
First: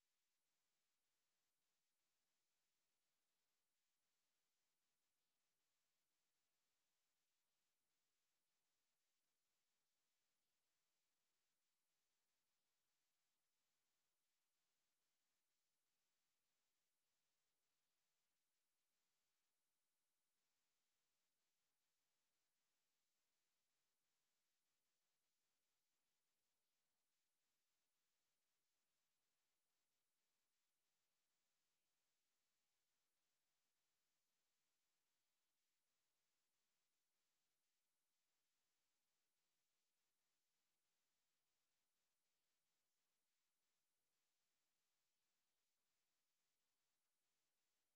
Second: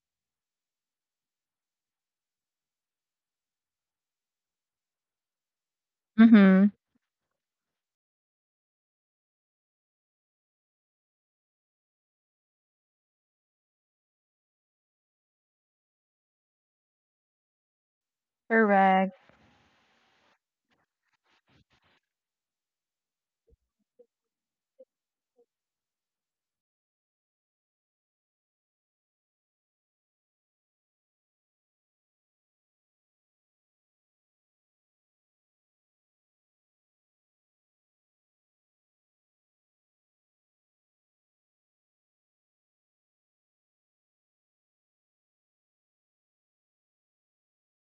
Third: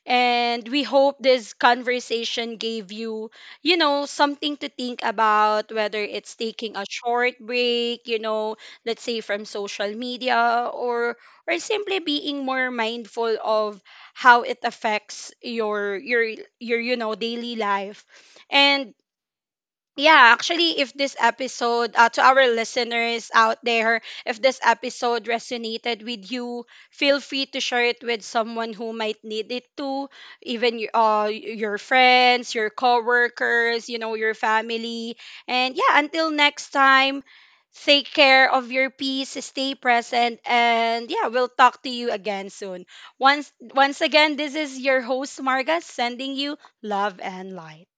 A: And we hope this conversation gave you you know something to think about, whether it's
C: Mm-hmm.
A: taking a short break, you know, let's say from social media or or simply being more mindful of how it affects your your your you know daily life. And
C: Correct.
A: yeah, actually, if this episode, uh, to our listeners out there, if this episode resonated with you, feel free to share it with someone who might need it too, even y- uh, y- your friends, your coworkers, you know, your family. And yeah, until next time, take care of your peace, stay present, and yeah, we'll talk to you again soon. Once, once again, this is your host, Marga, sending you love and light.